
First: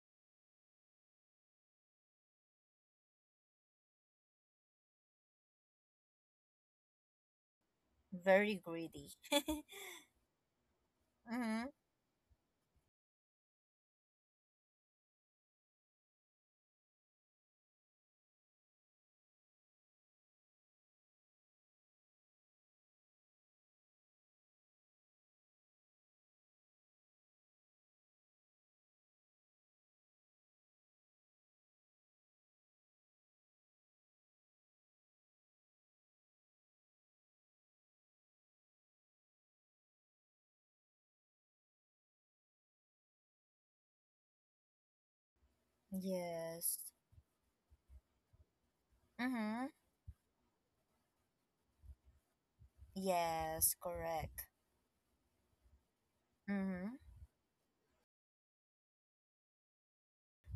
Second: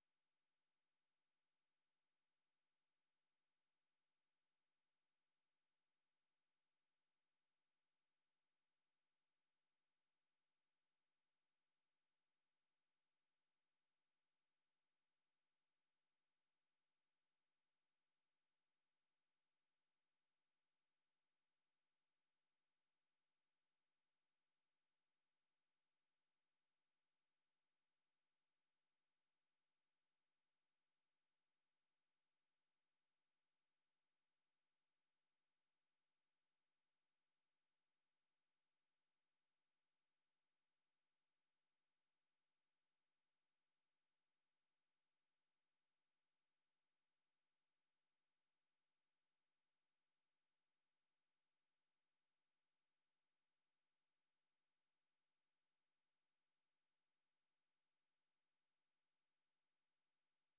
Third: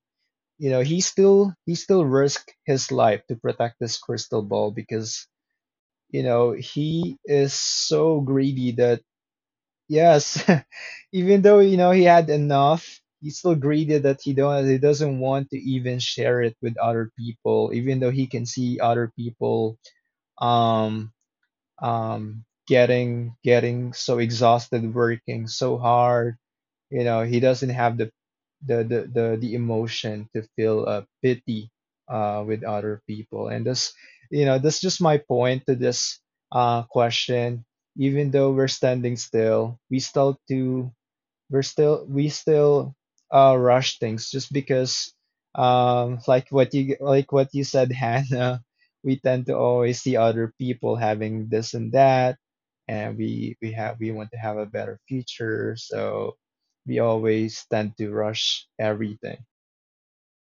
C: you know, he still risked his life to protect this crystal ball because, you know, he is so
A: Very
C: greedy that,
A: greedy.
C: yes, even though,
A: Mm-hmm.
C: you know, he had enough, he's still greedy that he doesn't want to even share it with other people, even though he can see other people, um getting so exhausted, working so hard. You know, he doesn't have the, the emotion to feel pity with other people. And this, you know, that's just my point to this question. Even though we're standing still, we still to we're still we still rush things just because,
A: Yes.
C: like what you said, Hannah. We tend to
A: Mm-hmm.
C: always see other people having this and that, and we
A: Yes,
C: have, we want to
A: correct.
C: have a better future, so
A: Mm-hmm.
C: we always tend to rush everything.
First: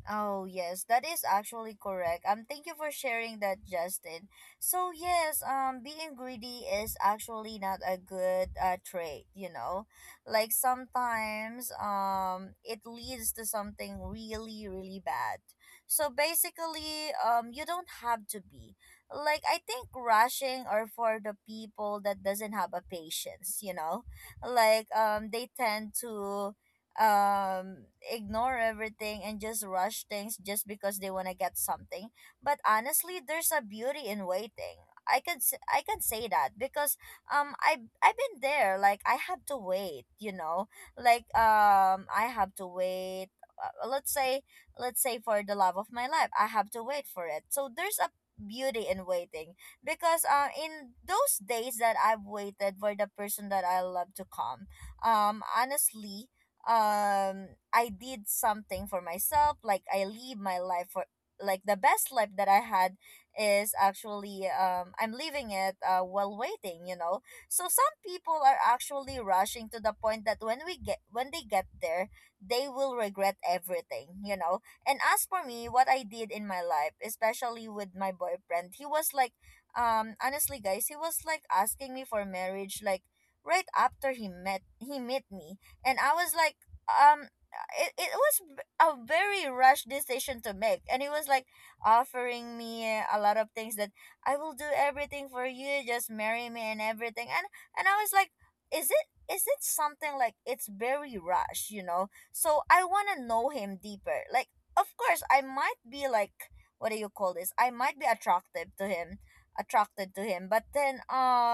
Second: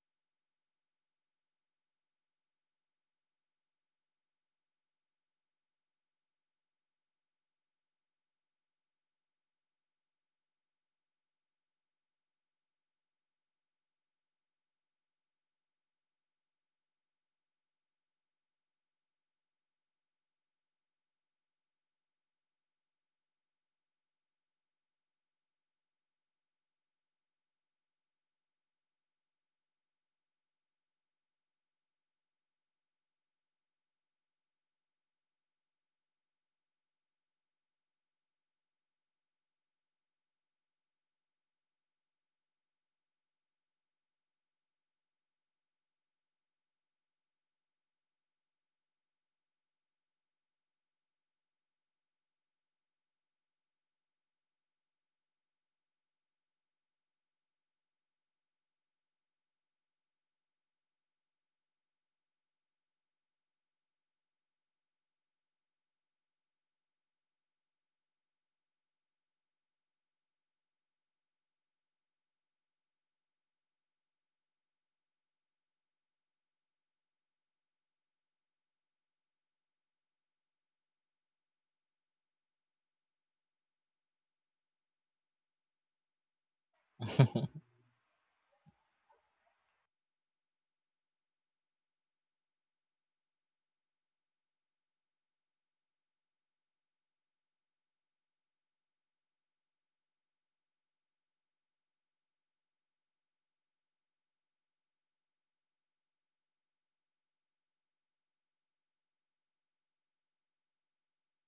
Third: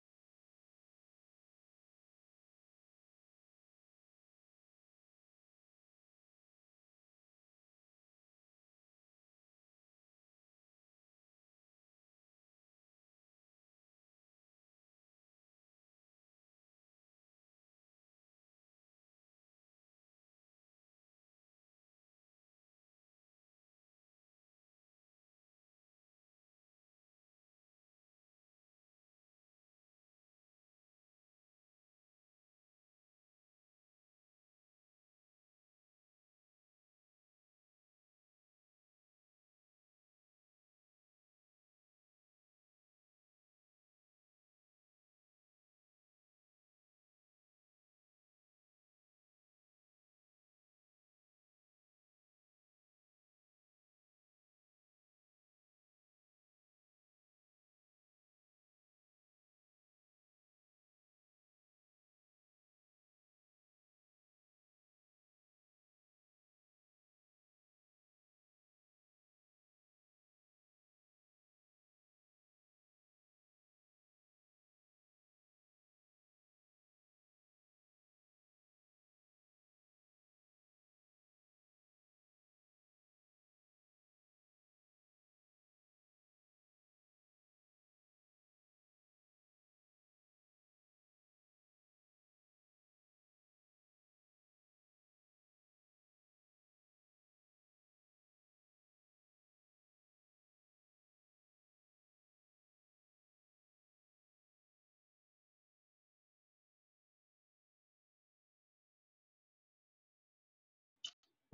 A: Oh, yes, that is actually correct. Thank you for sharing that, Justin. So, yes, being greedy is actually not a good trait, you know? Like, sometimes it leads to something really, really bad. So, basically, you don't have to be. Like, I think rushing are for the people that doesn't have a patience, you know? Like, they tend to ignore everything and just rush things just because they want to get something. But honestly, there's a beauty in waiting. I can say that because um i I've been there. Like I have to wait, you know, like I have to wait, let's say, for the love of my life, I have to wait for it. So there's a beauty in waiting, because in those days that I've waited for the person that I love to come, honestly, I did something for myself. Like I live my life for, like, the best life that I had is actually, I'm living it, while waiting, you know. So some people are actually rushing to the point that when they get there, they will regret everything, you know. And as for me, what I did in my life, especially with my boyfriend, he was like, honestly guys, he was like asking me for marriage, like right after he met me. And I was like, um, it was a very rushed decision to make. And he was like offering me a lot of things, that I will do everything for you, just marry me and everything. And I was like, is it is it something like it's very rushed, you know? So I want to know him deeper. Like, of course, I might be like, what do you call this? I might be attractive to him, attracted to him, but then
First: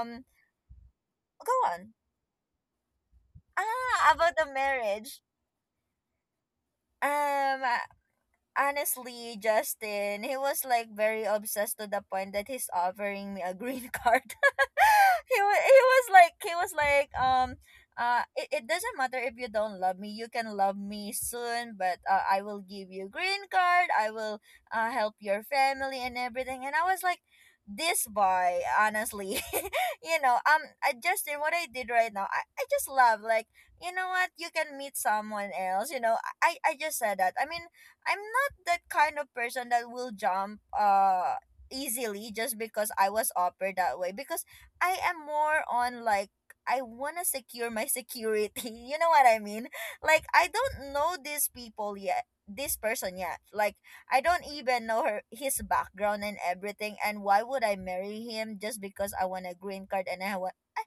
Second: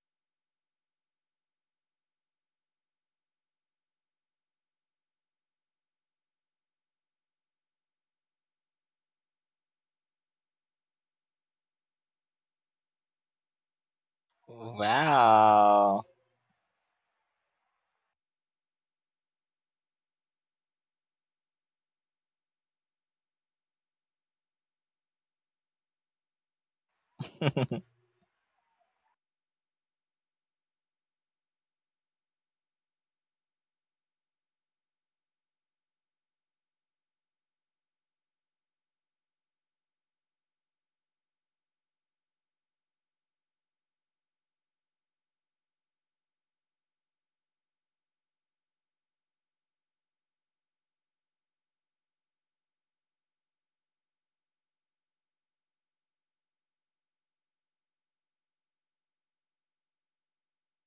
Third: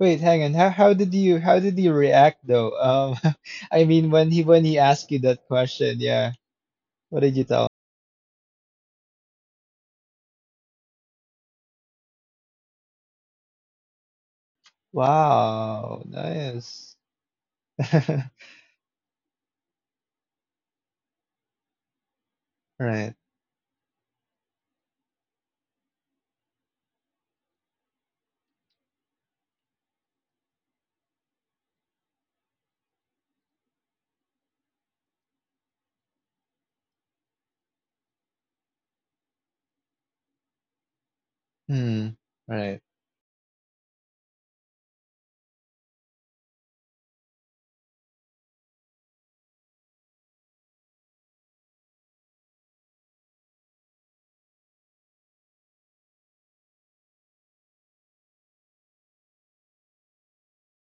C: Wait, hang on. How how did you
A: go
C: how did you
A: on.
C: react though? I mean
A: Ah,
C: when
A: about
C: he
A: the
C: when he asked you
A: marriage.
C: that question, yeah. What did you
A: Um,
C: tell him?
A: Honestly, Justin, he was like very obsessed to the point that he's offering me a green card.
B: Wow.
C: Wow,
A: He was
C: nice.
A: like it, it doesn't matter if you don't love me, you can love me soon, but I will give you
C: Right.
A: green card, I will help your family and everything. And I was like, this boy, honestly. You know, Justin, what I did right now, I just love, like, you know what, you can meet someone else, you know. I just said that. I mean, I'm not that kind of person that will jump
C: Hmm.
A: easily just
C: Right.
A: because I was offered that way, because I am more on, like, I want to secure my security. You know what I mean? Like, I don't know these people yet. This person yet. Like I don't even know her his background and everything, and why would I marry him just because I want a green card? And I,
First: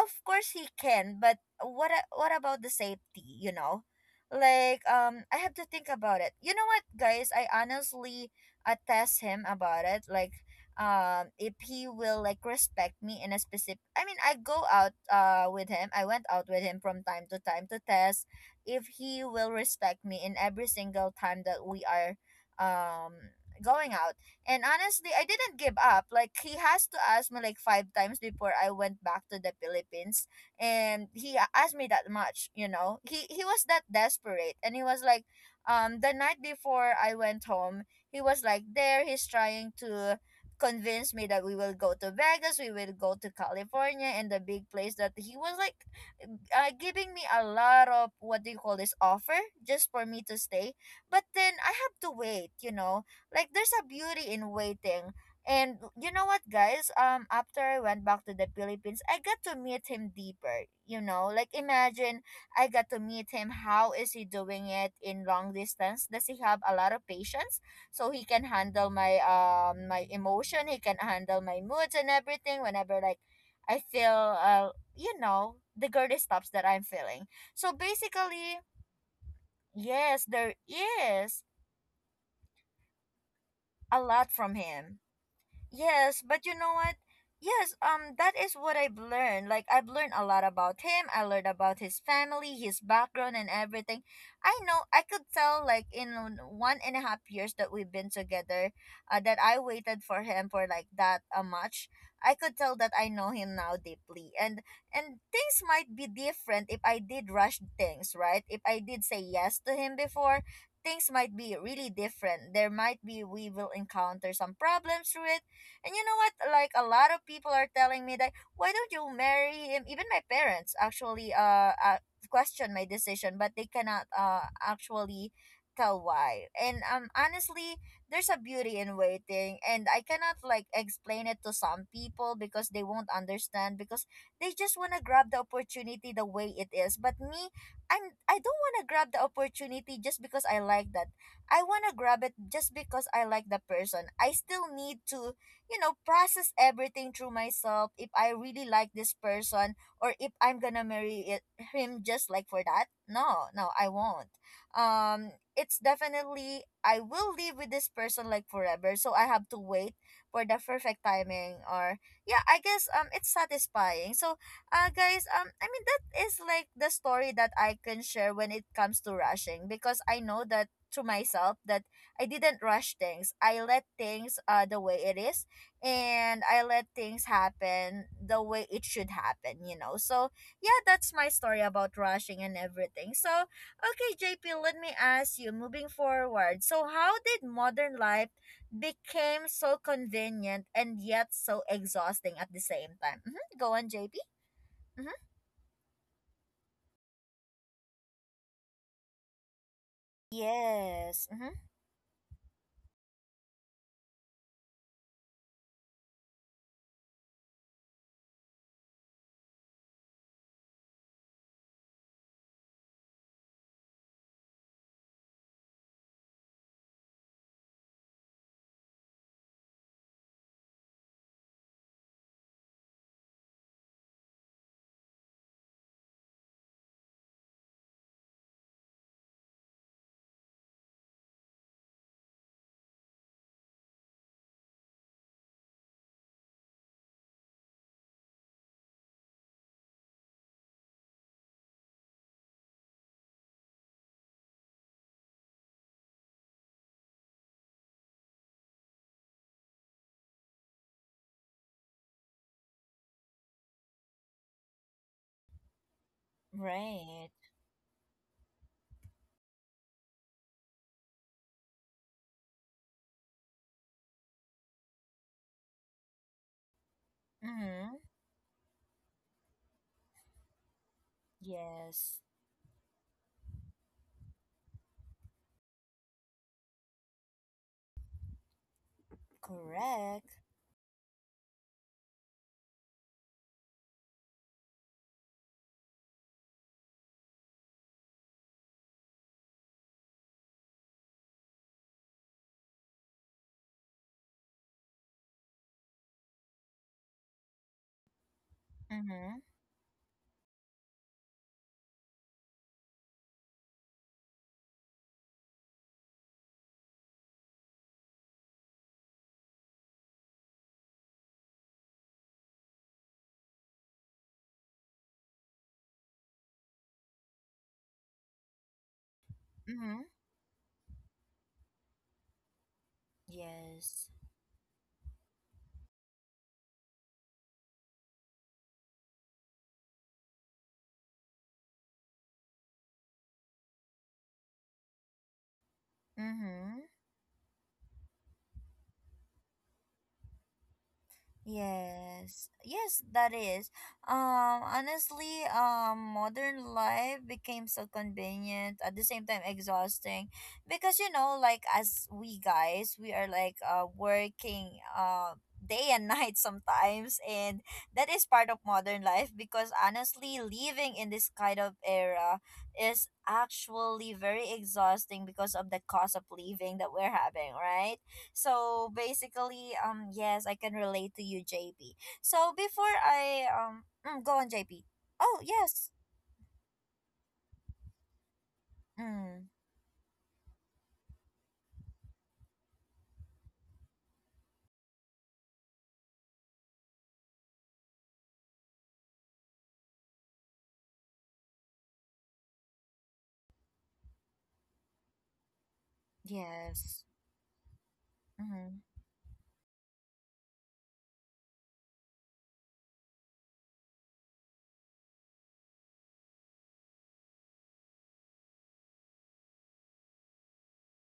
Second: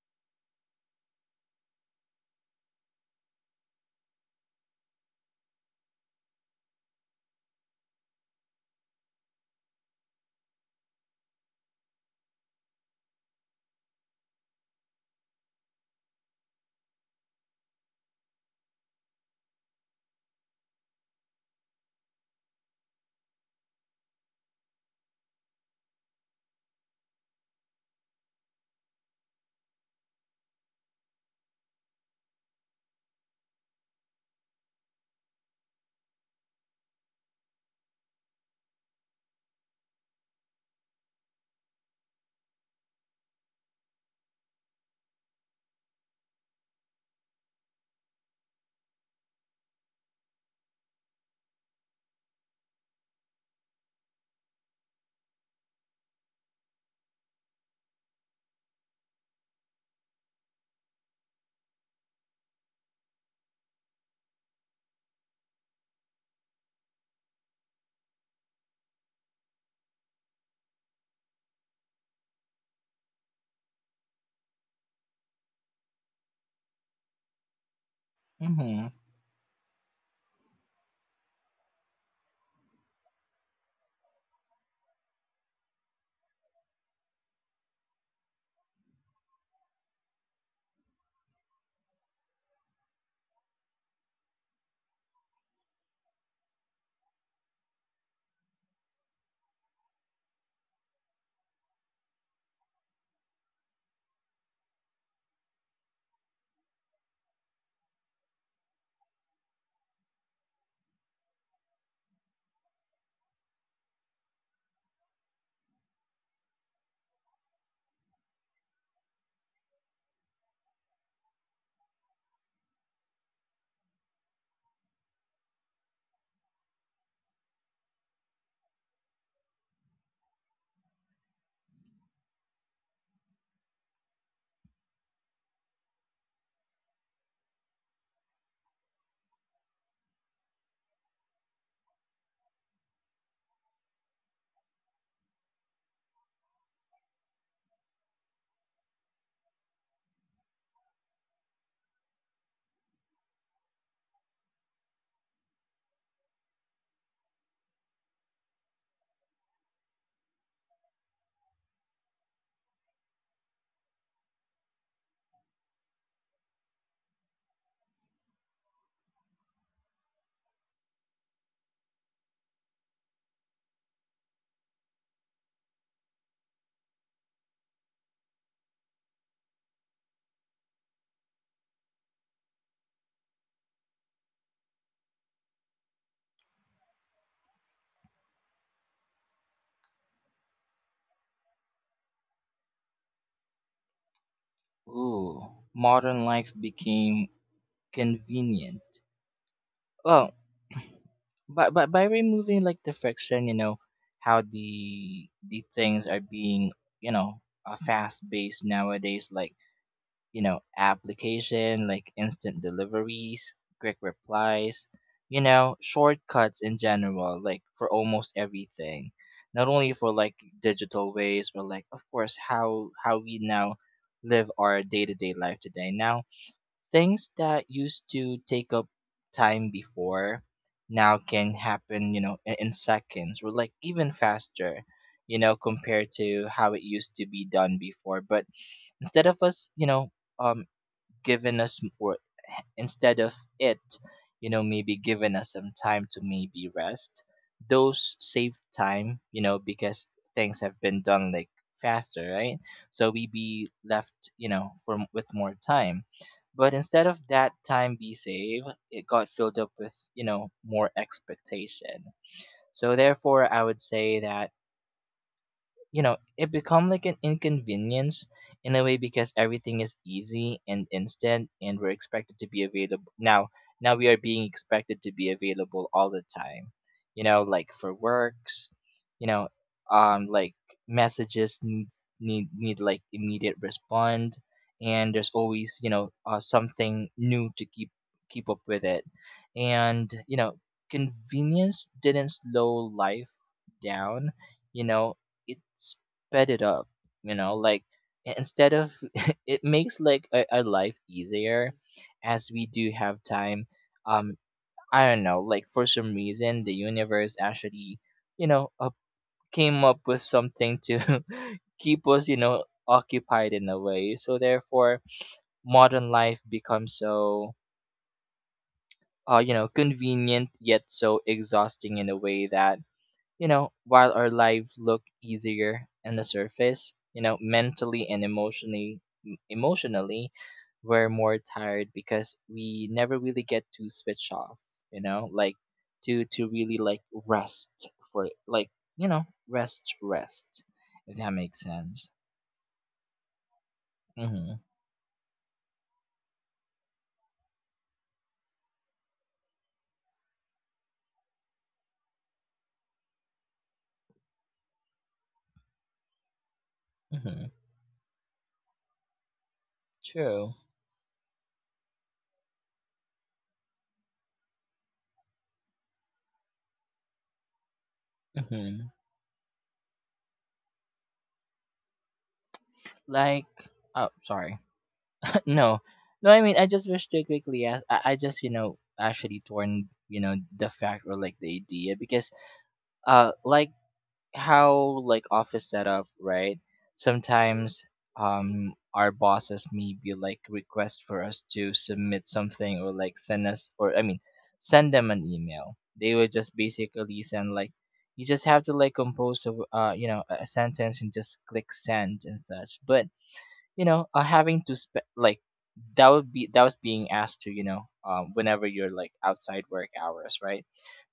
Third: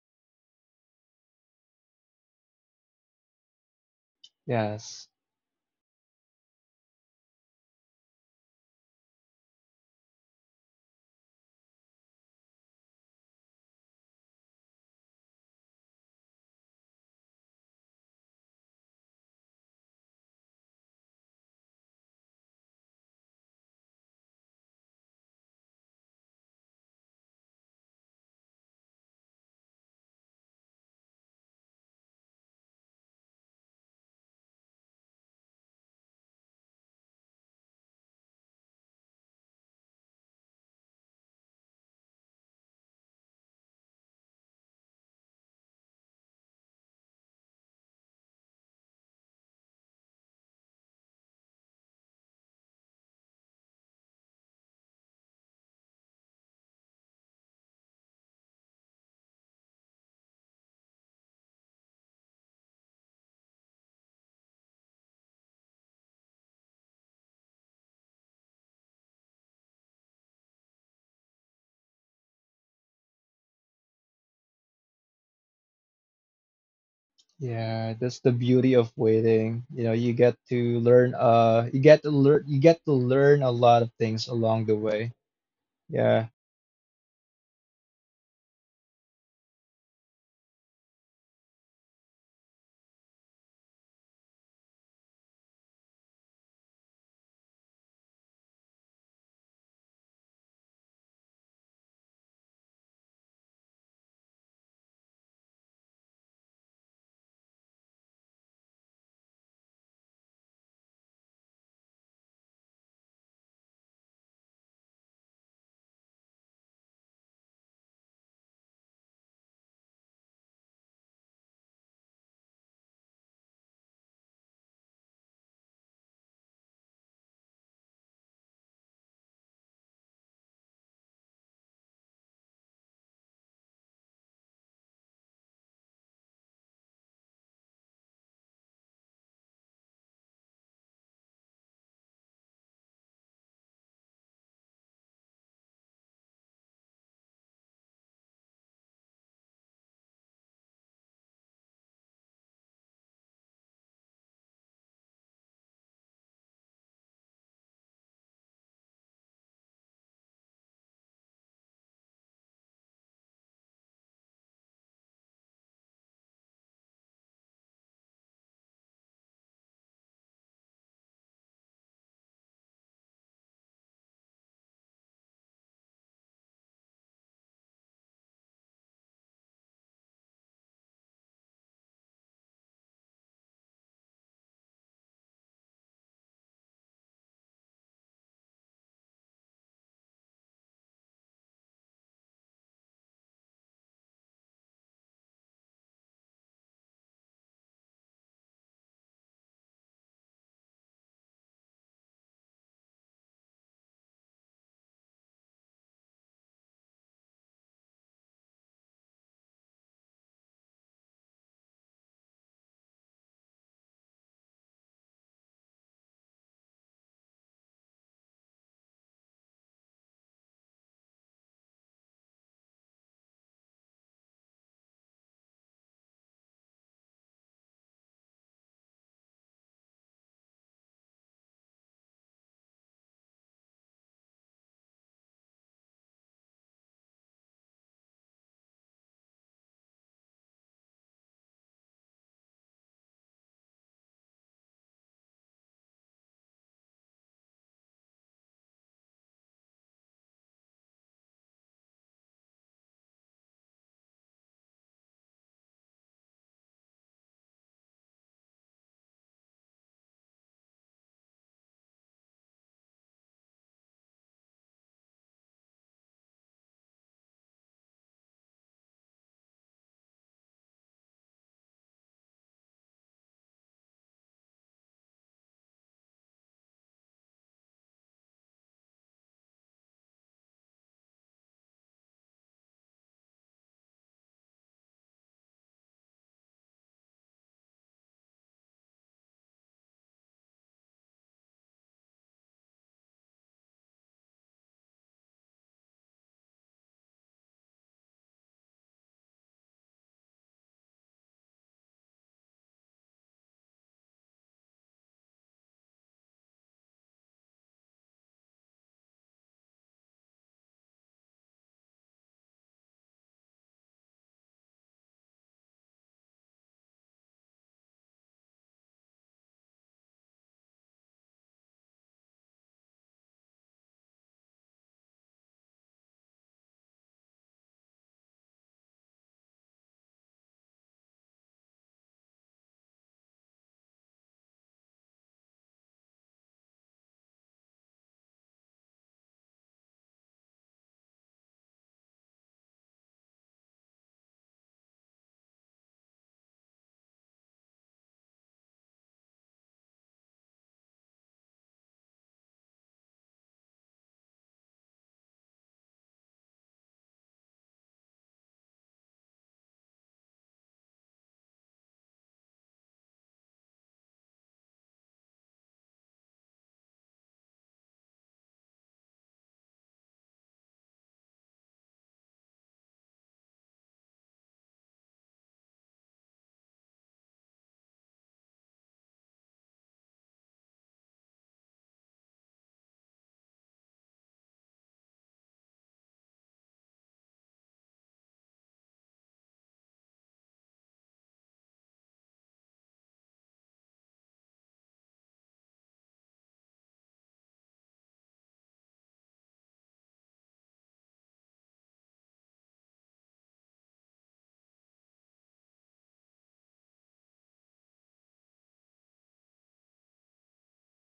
A: of course he can, but what about the safety? Like,
C: Yes.
A: I have to think about it. You know what, guys? I honestly, test him about it, like, if he will like respect me in a specific, I mean, I go out, with him. I went out with him from time to time to test if he will respect me in every single time that we are, um going out. And honestly, I didn't give up. Like, he has to ask me like five times before I went back to the Philippines. And he asked me that much. He was that desperate, and he was like, the night before I went home, he was like there, he's trying to convince me that we will go to Vegas, we will go to California and the big place that he was like, giving me a lot of what do you call this offer just for me to stay. But then I have to wait. Like, there's a beauty in waiting. And you know what, guys? After I went back to the Philippines, I got to meet him deeper. Like, imagine I got to meet him. How is he doing it in long distance? Does he have a lot of patience so he can handle my my emotion? He can handle my moods and everything. Whenever, like, I feel the girly stops that I'm feeling. So
C: Yeah, that's the
A: basically,
C: beauty
B: Mm-hmm.
C: of waiting. You know, you
A: yes,
C: get
A: there
C: to learn
A: is
C: you get to learn you get to learn a lot of
A: a
C: things
A: lot from
C: along the
A: him.
C: way.
A: Yes,
C: Yeah.
A: but you know what? Yes, that is what I've learned. Like, I've learned a lot about him. I learned about his family, his background, and everything. I know I could tell, like, in 1.5 years that we've been together, that I waited for him for like that, much. I could tell that I know him now deeply, and things might be different if I did rush things, right? If I did say yes to him before, things might be really different. There might be, we will encounter some problems through it. And you know what? Like, a lot of people are telling me that why don't you marry him? Even my parents actually, question my decision, but they cannot actually tell why. And honestly, there's a beauty in waiting, and I cannot like explain it to some people because they won't understand because they just want to grab the opportunity the way it is. But me, I don't want to grab the opportunity just because I like that. I want to grab it just because I like the person. I still need to process everything through myself if I really like this person or if I'm gonna marry it, him, just like for that. No, no, I won't. It's definitely I will live with this person like forever, so I have to wait for the perfect timing. Or yeah, I guess it's satisfying. So guys, I mean that is like the story that I can share when it comes to rushing, because I know that to myself that I didn't rush things. I let things the way it is, and I let things happen the way it should happen. So, yeah, that's my story about rushing and everything. So, okay, JP, let me ask you moving forward. So, how did modern life became so convenient and yet so exhausting at the same time? Mm-hmm. Go on, JP. Mm-hmm.
B: Ooh. Modern life became convenient. Well,
A: Yes. Mm-hmm.
B: by removing like the friction, you know, how the things are being, you know, fast based nowadays, like you know, application, like instant deliveries, quick replies, you know, shortcuts in general, like for almost everything. Not only for like digital ways, but like of course how we now live our day to day life today. Now things that used to take up time before now can happen you know in seconds or like even faster, you know, compared to how it used to be done before. But instead of us you know um given us m- or instead of it, you know, maybe giving us some time to maybe rest. Those save time, you know, because things have been done like faster, right? So we be left, you know, with more time. But instead of
A: Right.
B: that time be saved, it got filled up with, you know, more expectation. So therefore, I would say that you know it become like an
A: Mm-hmm.
B: inconvenience in a way, because everything is easy and instant, and we're
A: Yes.
B: expected to be available now. We are being expected to be available all the time, you know, like for works, you know,
A: Correct.
B: like messages need like immediate respond. And there's always you know something new to keep up with it. And you know convenience didn't slow life down, you know, it sped it up, you know, like instead of
A: Mm-hmm.
B: it makes like our life easier as we do have time. um I don't know, like for some reason the universe actually, you know, came up with something to keep us you know occupied in a way. So therefore modern life becomes so you know
A: Mm-hmm.
B: convenient, yet so exhausting in a way that you know,
A: Yes.
B: while our lives look easier on the surface, you know, mentally and emotionally, we're more tired because we never really get to switch off, you know, like to
A: Mm-hmm.
B: really like rest for like, you know, rest rest, if that makes sense.
A: Yes, yes, that is.
B: Mhm.
A: Honestly, modern life became so convenient at the same time exhausting, because, like, as we guys, we are like working day and night sometimes,
B: Mhm.
A: and that is part of modern life. Because honestly,
B: True.
A: living in this kind of era is actually very exhausting because of the cost of living that we're having, right? So
B: Mhm.
A: basically, yes, I can relate to you, JP. So before I
B: Like, oh,
A: go on,
B: sorry.
A: JP. Oh
B: No,
A: yes.
B: no. I mean, I just wish to quickly ask. I just you know actually
A: Mm,
B: torn you know the fact or like the idea because like how like office setup right sometimes our bosses maybe like request for us to submit something, or like send us, or I mean send them an email. They would just
A: yes.
B: basically send like you just have to
A: Mm-hmm.
B: like compose a you know a sentence and just click send and such. But you know, having to spend like that would be that was being asked to you know whenever you're like outside work hours right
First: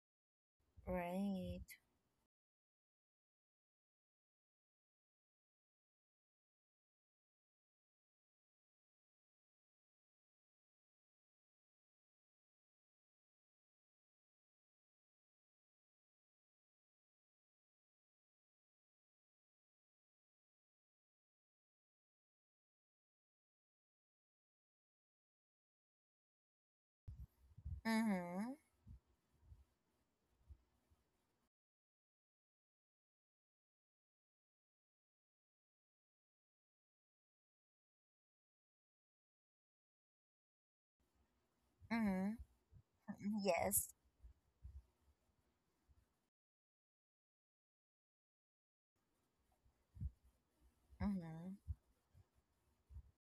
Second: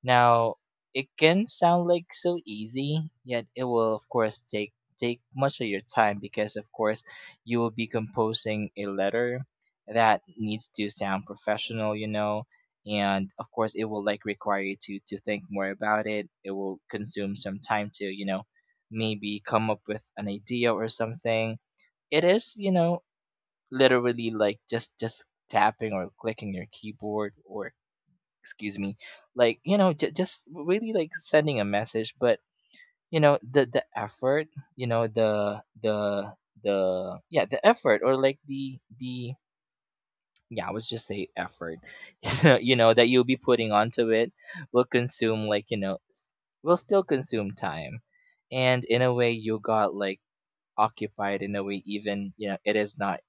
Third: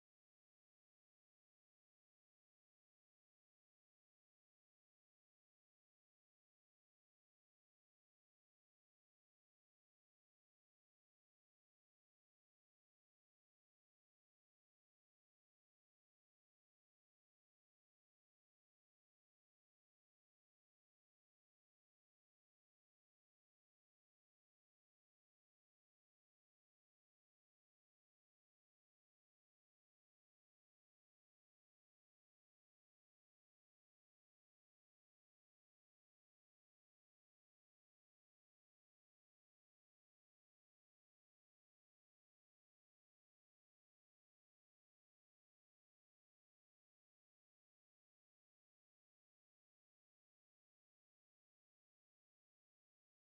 B: now, it can
A: Right.
B: sound like so easy, yet it will of course take take much of your time because of course you will be composing a letter that needs to sound professional, you know. And of course it will like require you to think more about it. It will consume some time to, you know, maybe come up with an idea or something. It is, you know, literally like just tapping or clicking your keyboard or
A: Mm-hmm.
B: excuse me, like, you know, just really like sending a message. But you know, the effort, you know the yeah the effort or like the yeah I would just say effort you
A: Mm-hmm.
B: know, you know, that you'll
A: Mm-hmm.
B: be putting
A: Yes.
B: onto it will consume, like, you know, will still consume time. And in a way you got like occupied in a
A: Mm-hmm.
B: way, even you know it is not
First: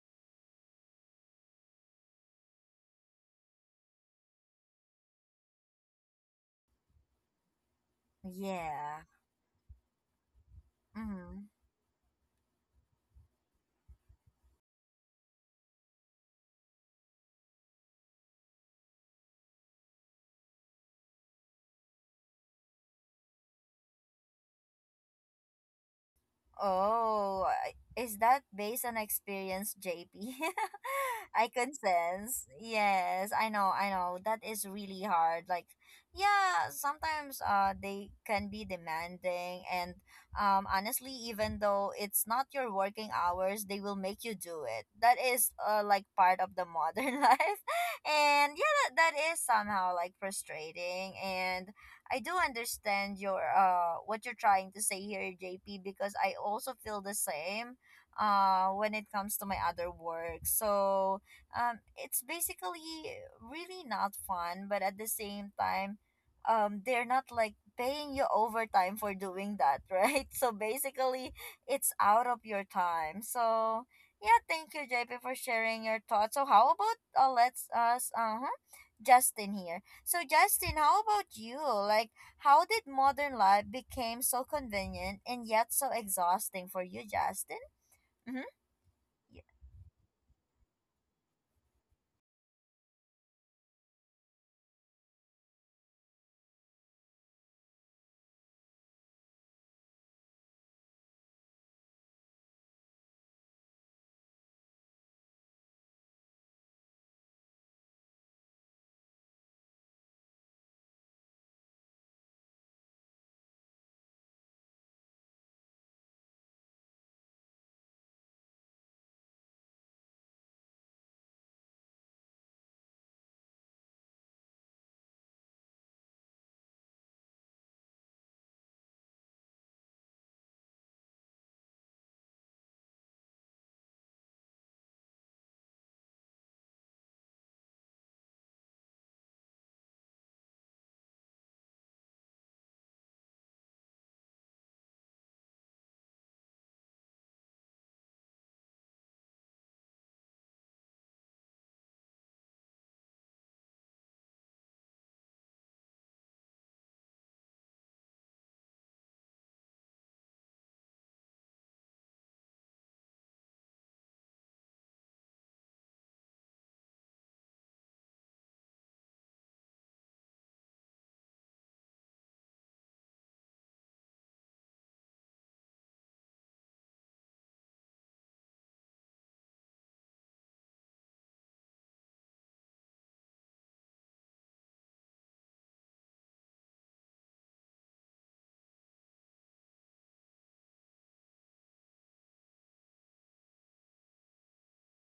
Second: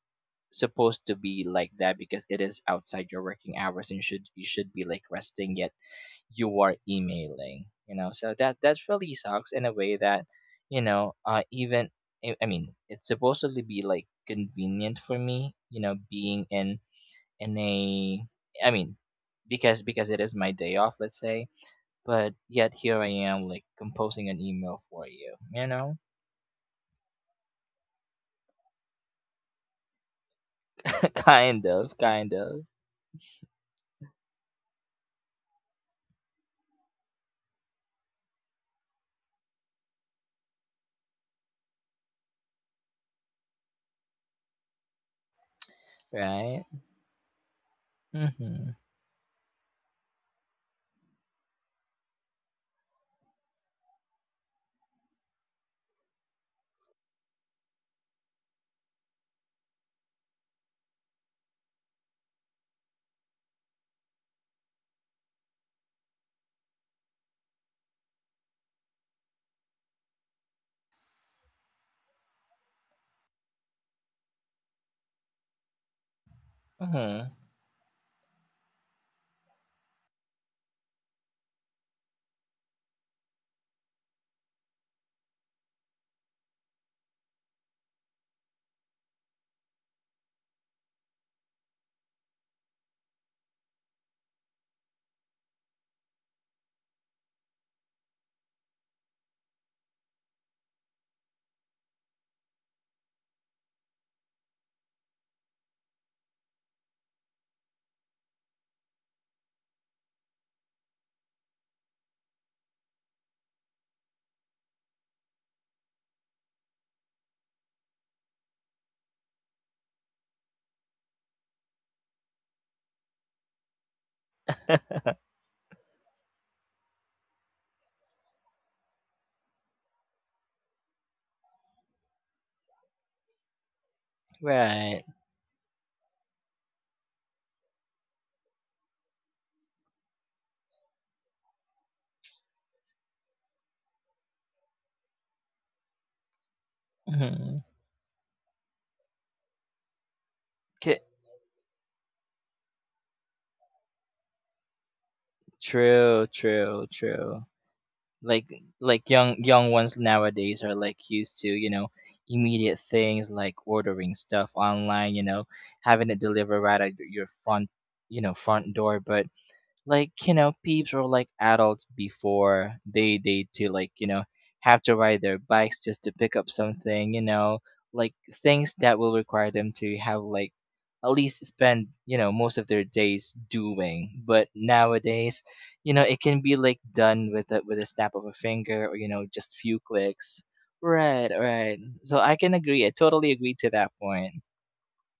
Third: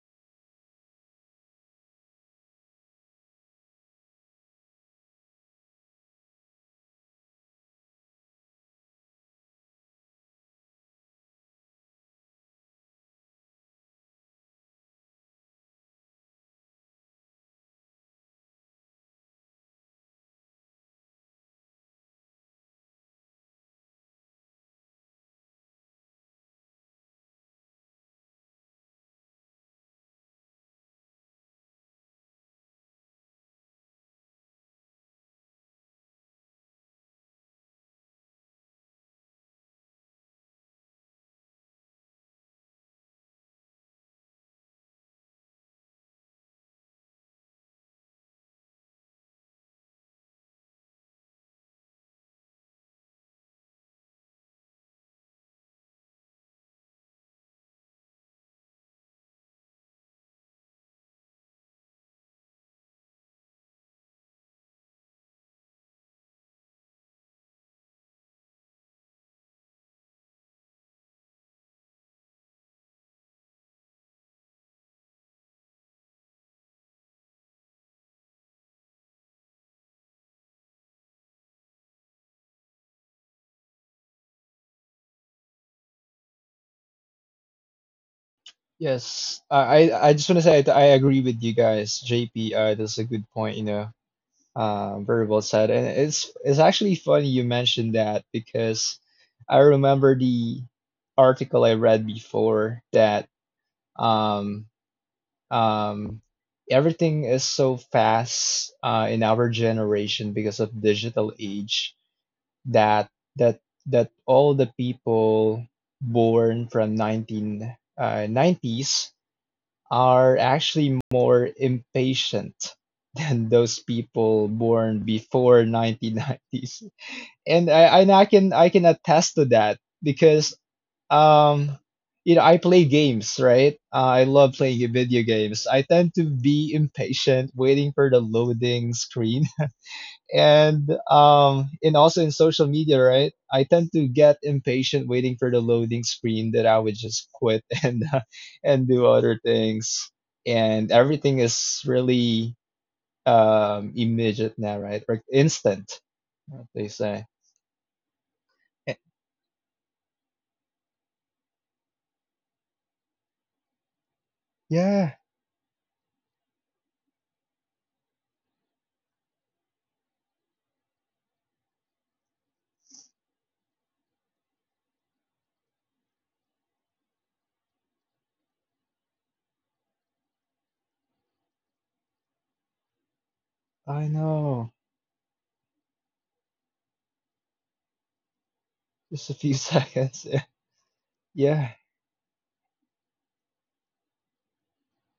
B: supposed to be like that because it is outside your working hours and you should be like resting, yet you are emailing, you know. So that that
A: Yeah.
B: really sucks in a way that, you know,
A: Hmm.
B: even I mean it's supposedly be like convenient for me, you know, being in a I mean because it is my day off, let's say, but yet here I am like composing an email for you, you know.
A: Oh, is that based on experience, JP? I
B: kind
A: can
B: of kind
A: sense.
B: of
A: Yes, I know, I know. That is really hard. Like, yeah, sometimes they can be demanding, and honestly, even though it's not your working hours, they will make you do it. That is like part of
B: Right.
A: the modern life. And
B: Mm-hmm.
A: yeah, that is somehow like frustrating, and I do understand your what you're trying to say here, JP, because I also feel the same when it comes to my other work. So it's basically really not fun, but at the same time, they're not like paying you overtime for doing that, right? So basically, it's out of your time. So yeah, thank you, JP, for sharing your thoughts. So how about
B: Mm-hmm.
A: let's us Justin here. So Justin, how about you? Like how did modern life became so convenient and yet so exhausting for you, Justin? Mhm.
C: Yes.
A: Yeah.
C: I just want to say that I agree with you guys. JP, that's a good point, you know. Very well said. And it's actually funny you mentioned that because I remember the article I read before that, um Um, everything is so fast in our generation because of digital age, that that that all the people born from 19 nineties are actually more impatient than those people born before 1990s, and I can attest to that because, um, you know, I play games, right? I love playing
B: Right.
C: video games. I tend to be impatient waiting for the loading screen. And also in social media, right? I tend to get impatient waiting for the loading screen that I would just quit
B: Mhm.
C: and do other things. And everything is really immediate now, right? Like instant,
B: True,
C: what they
B: true,
C: say.
B: true. Like,
C: Eh,
B: like young ones nowadays are like used to, you know, immediate things like ordering stuff
C: Yeah,
B: online, you know, having it delivered right at your front, you know, front door. But like you know peeps were like adults before, they to, like, you know, have to ride their bikes just to pick up something, you know, like things that will require them to have like at least spend, you know, most of their days
C: I
B: doing. But
C: know.
B: nowadays, you know, it can be like done with a snap of a finger, or you know,
C: Just a few
B: just few
C: seconds.
B: clicks. right
C: Yeah.
B: right so I can agree, I totally agree to that point.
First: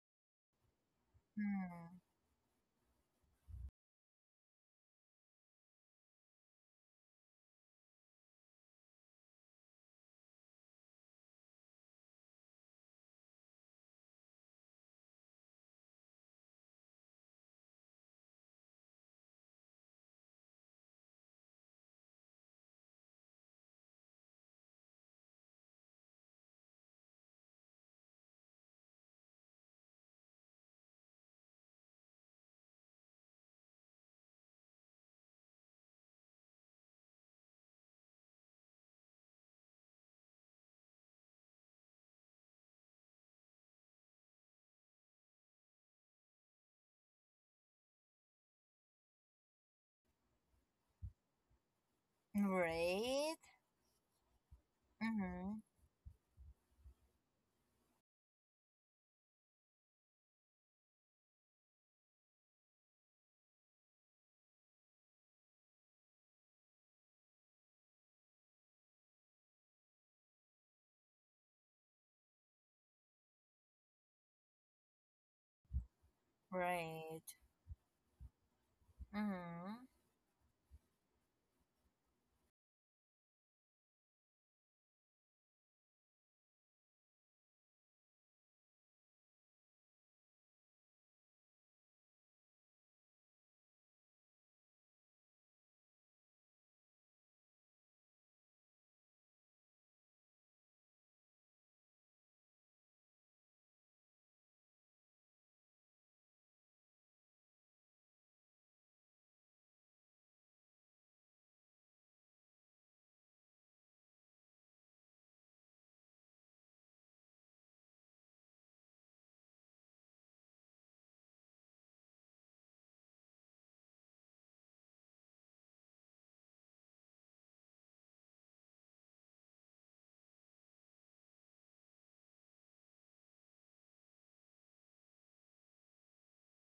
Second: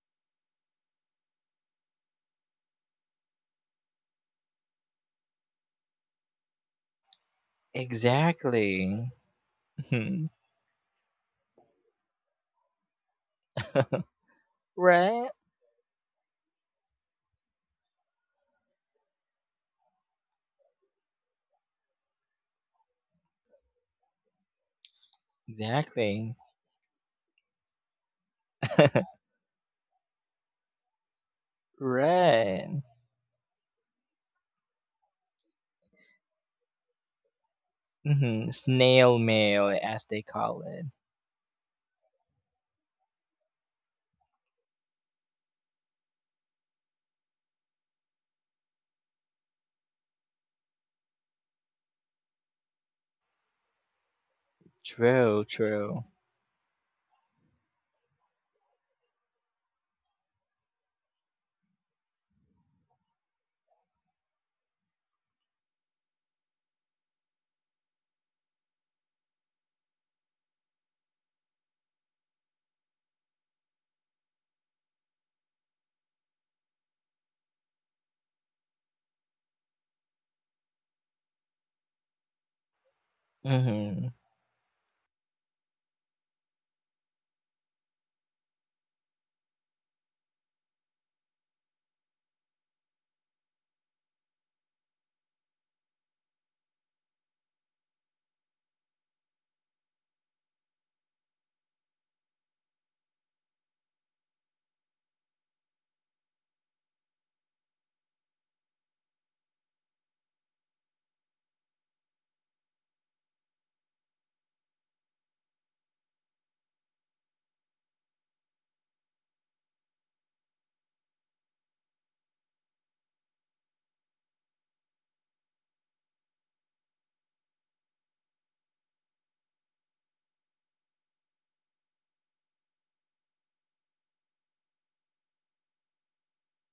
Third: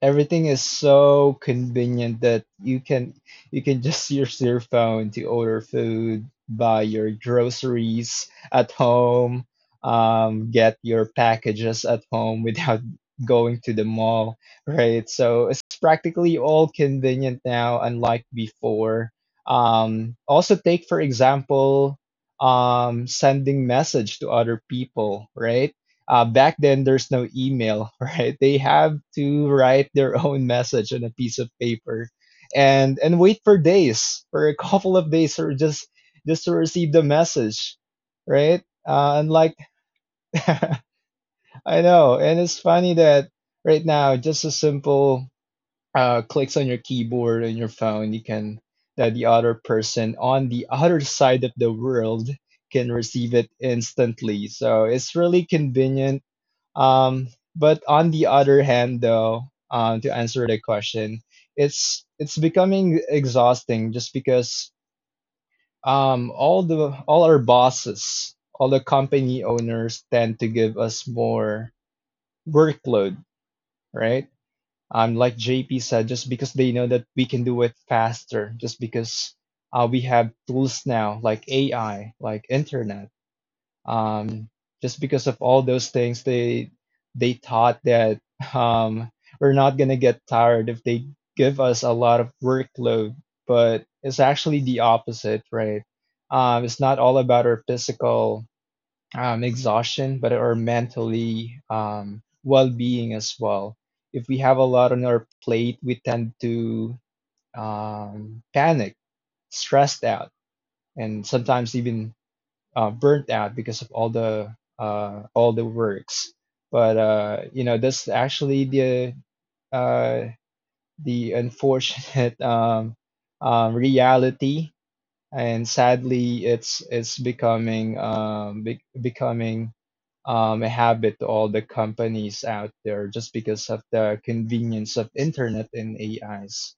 C: Everything is so
A: Mm.
C: convenient that you can just use your phone to order food, buy your groceries at
B: Exactly.
C: home, get your packages at home without going to the mall, right?
B: Right.
C: So it's practically all convenient now, unlike before. Also, take for example, sending message to other people, right?
B: Exactly.
C: Back then, there's no email, right? They have to write their own message on a piece of paper,
B: Right.
C: and wait for days, for a couple of days, or just to receive the message,
B: Mm-hmm.
C: right?
B: Snail
C: And like,
B: mail, as they call
C: I
B: it.
C: know, and it's funny that right now, just a simple clicks on your keyboard and your phone, you can, that the other person on the other side of the world can receive
A: Right.
C: it instantly. So it's really
B: True,
A: Mhm.
B: true.
C: convenient, um, but on the other hand, though, to answer the question, it's becoming exhausting just because, all the, all our bosses, all the company owners tend to give us more workload, right? Like JP said, just because they know that we
A: Right.
C: can do it faster, just because
A: Mhm.
C: we have tools now like AI, like internet,
B: Mm-hmm.
C: um, just because of all those things, they thought that, um, we're not gonna get tired if they give us a lot of workload, but it's actually the opposite, right? It's not all about our physical exhaustion, but our mentally well-being as well. If we have a lot on our plate, we tend to panic, stressed out, and sometimes even burnt out because of all the, all the works. But, you know, that's actually the, uh, unfortunate reality, and sadly, it's becoming, becoming a habit to all the companies out there just because of the convenience of internet and AIs.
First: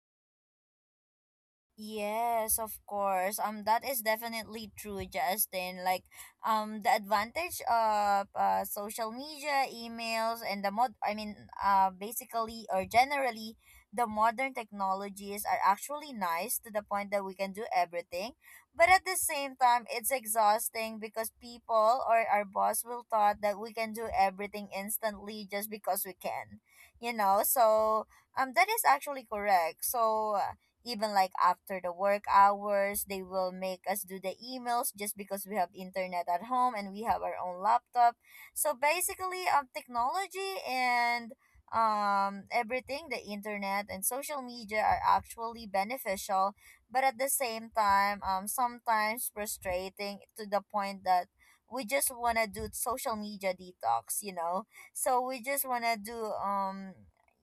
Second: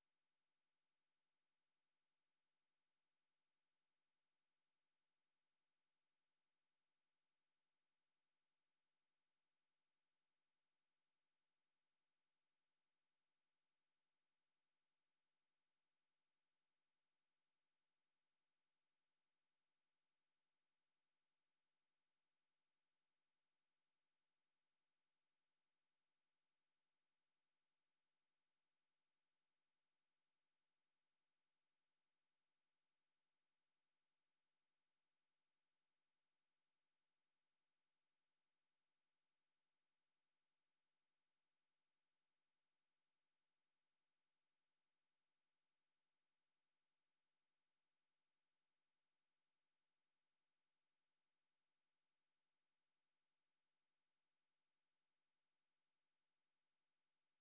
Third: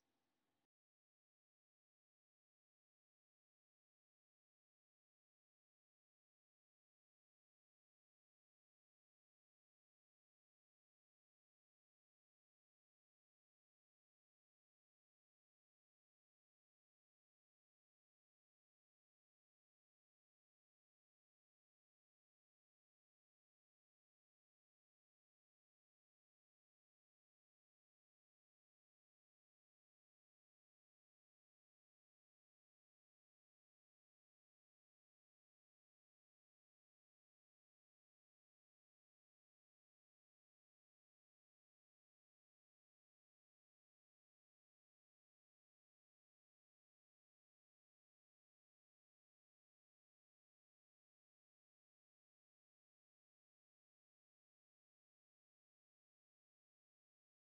A: Yes, of course. That is definitely true, Justin. Like, the advantage of social media, emails, and the mod. I mean, basically or generally, the modern technologies are actually nice to the point that we can do everything. But at the same time, it's exhausting because people or our boss will thought that we can do everything instantly just because we can. So, that is actually correct. So even like after the work hours, they will make us do the emails just because we have internet at home and we have our own laptop. So basically, technology, and everything, the internet and social media are actually beneficial, but at the same time, sometimes frustrating to the point that we just want to do social media detox. So we just want to do um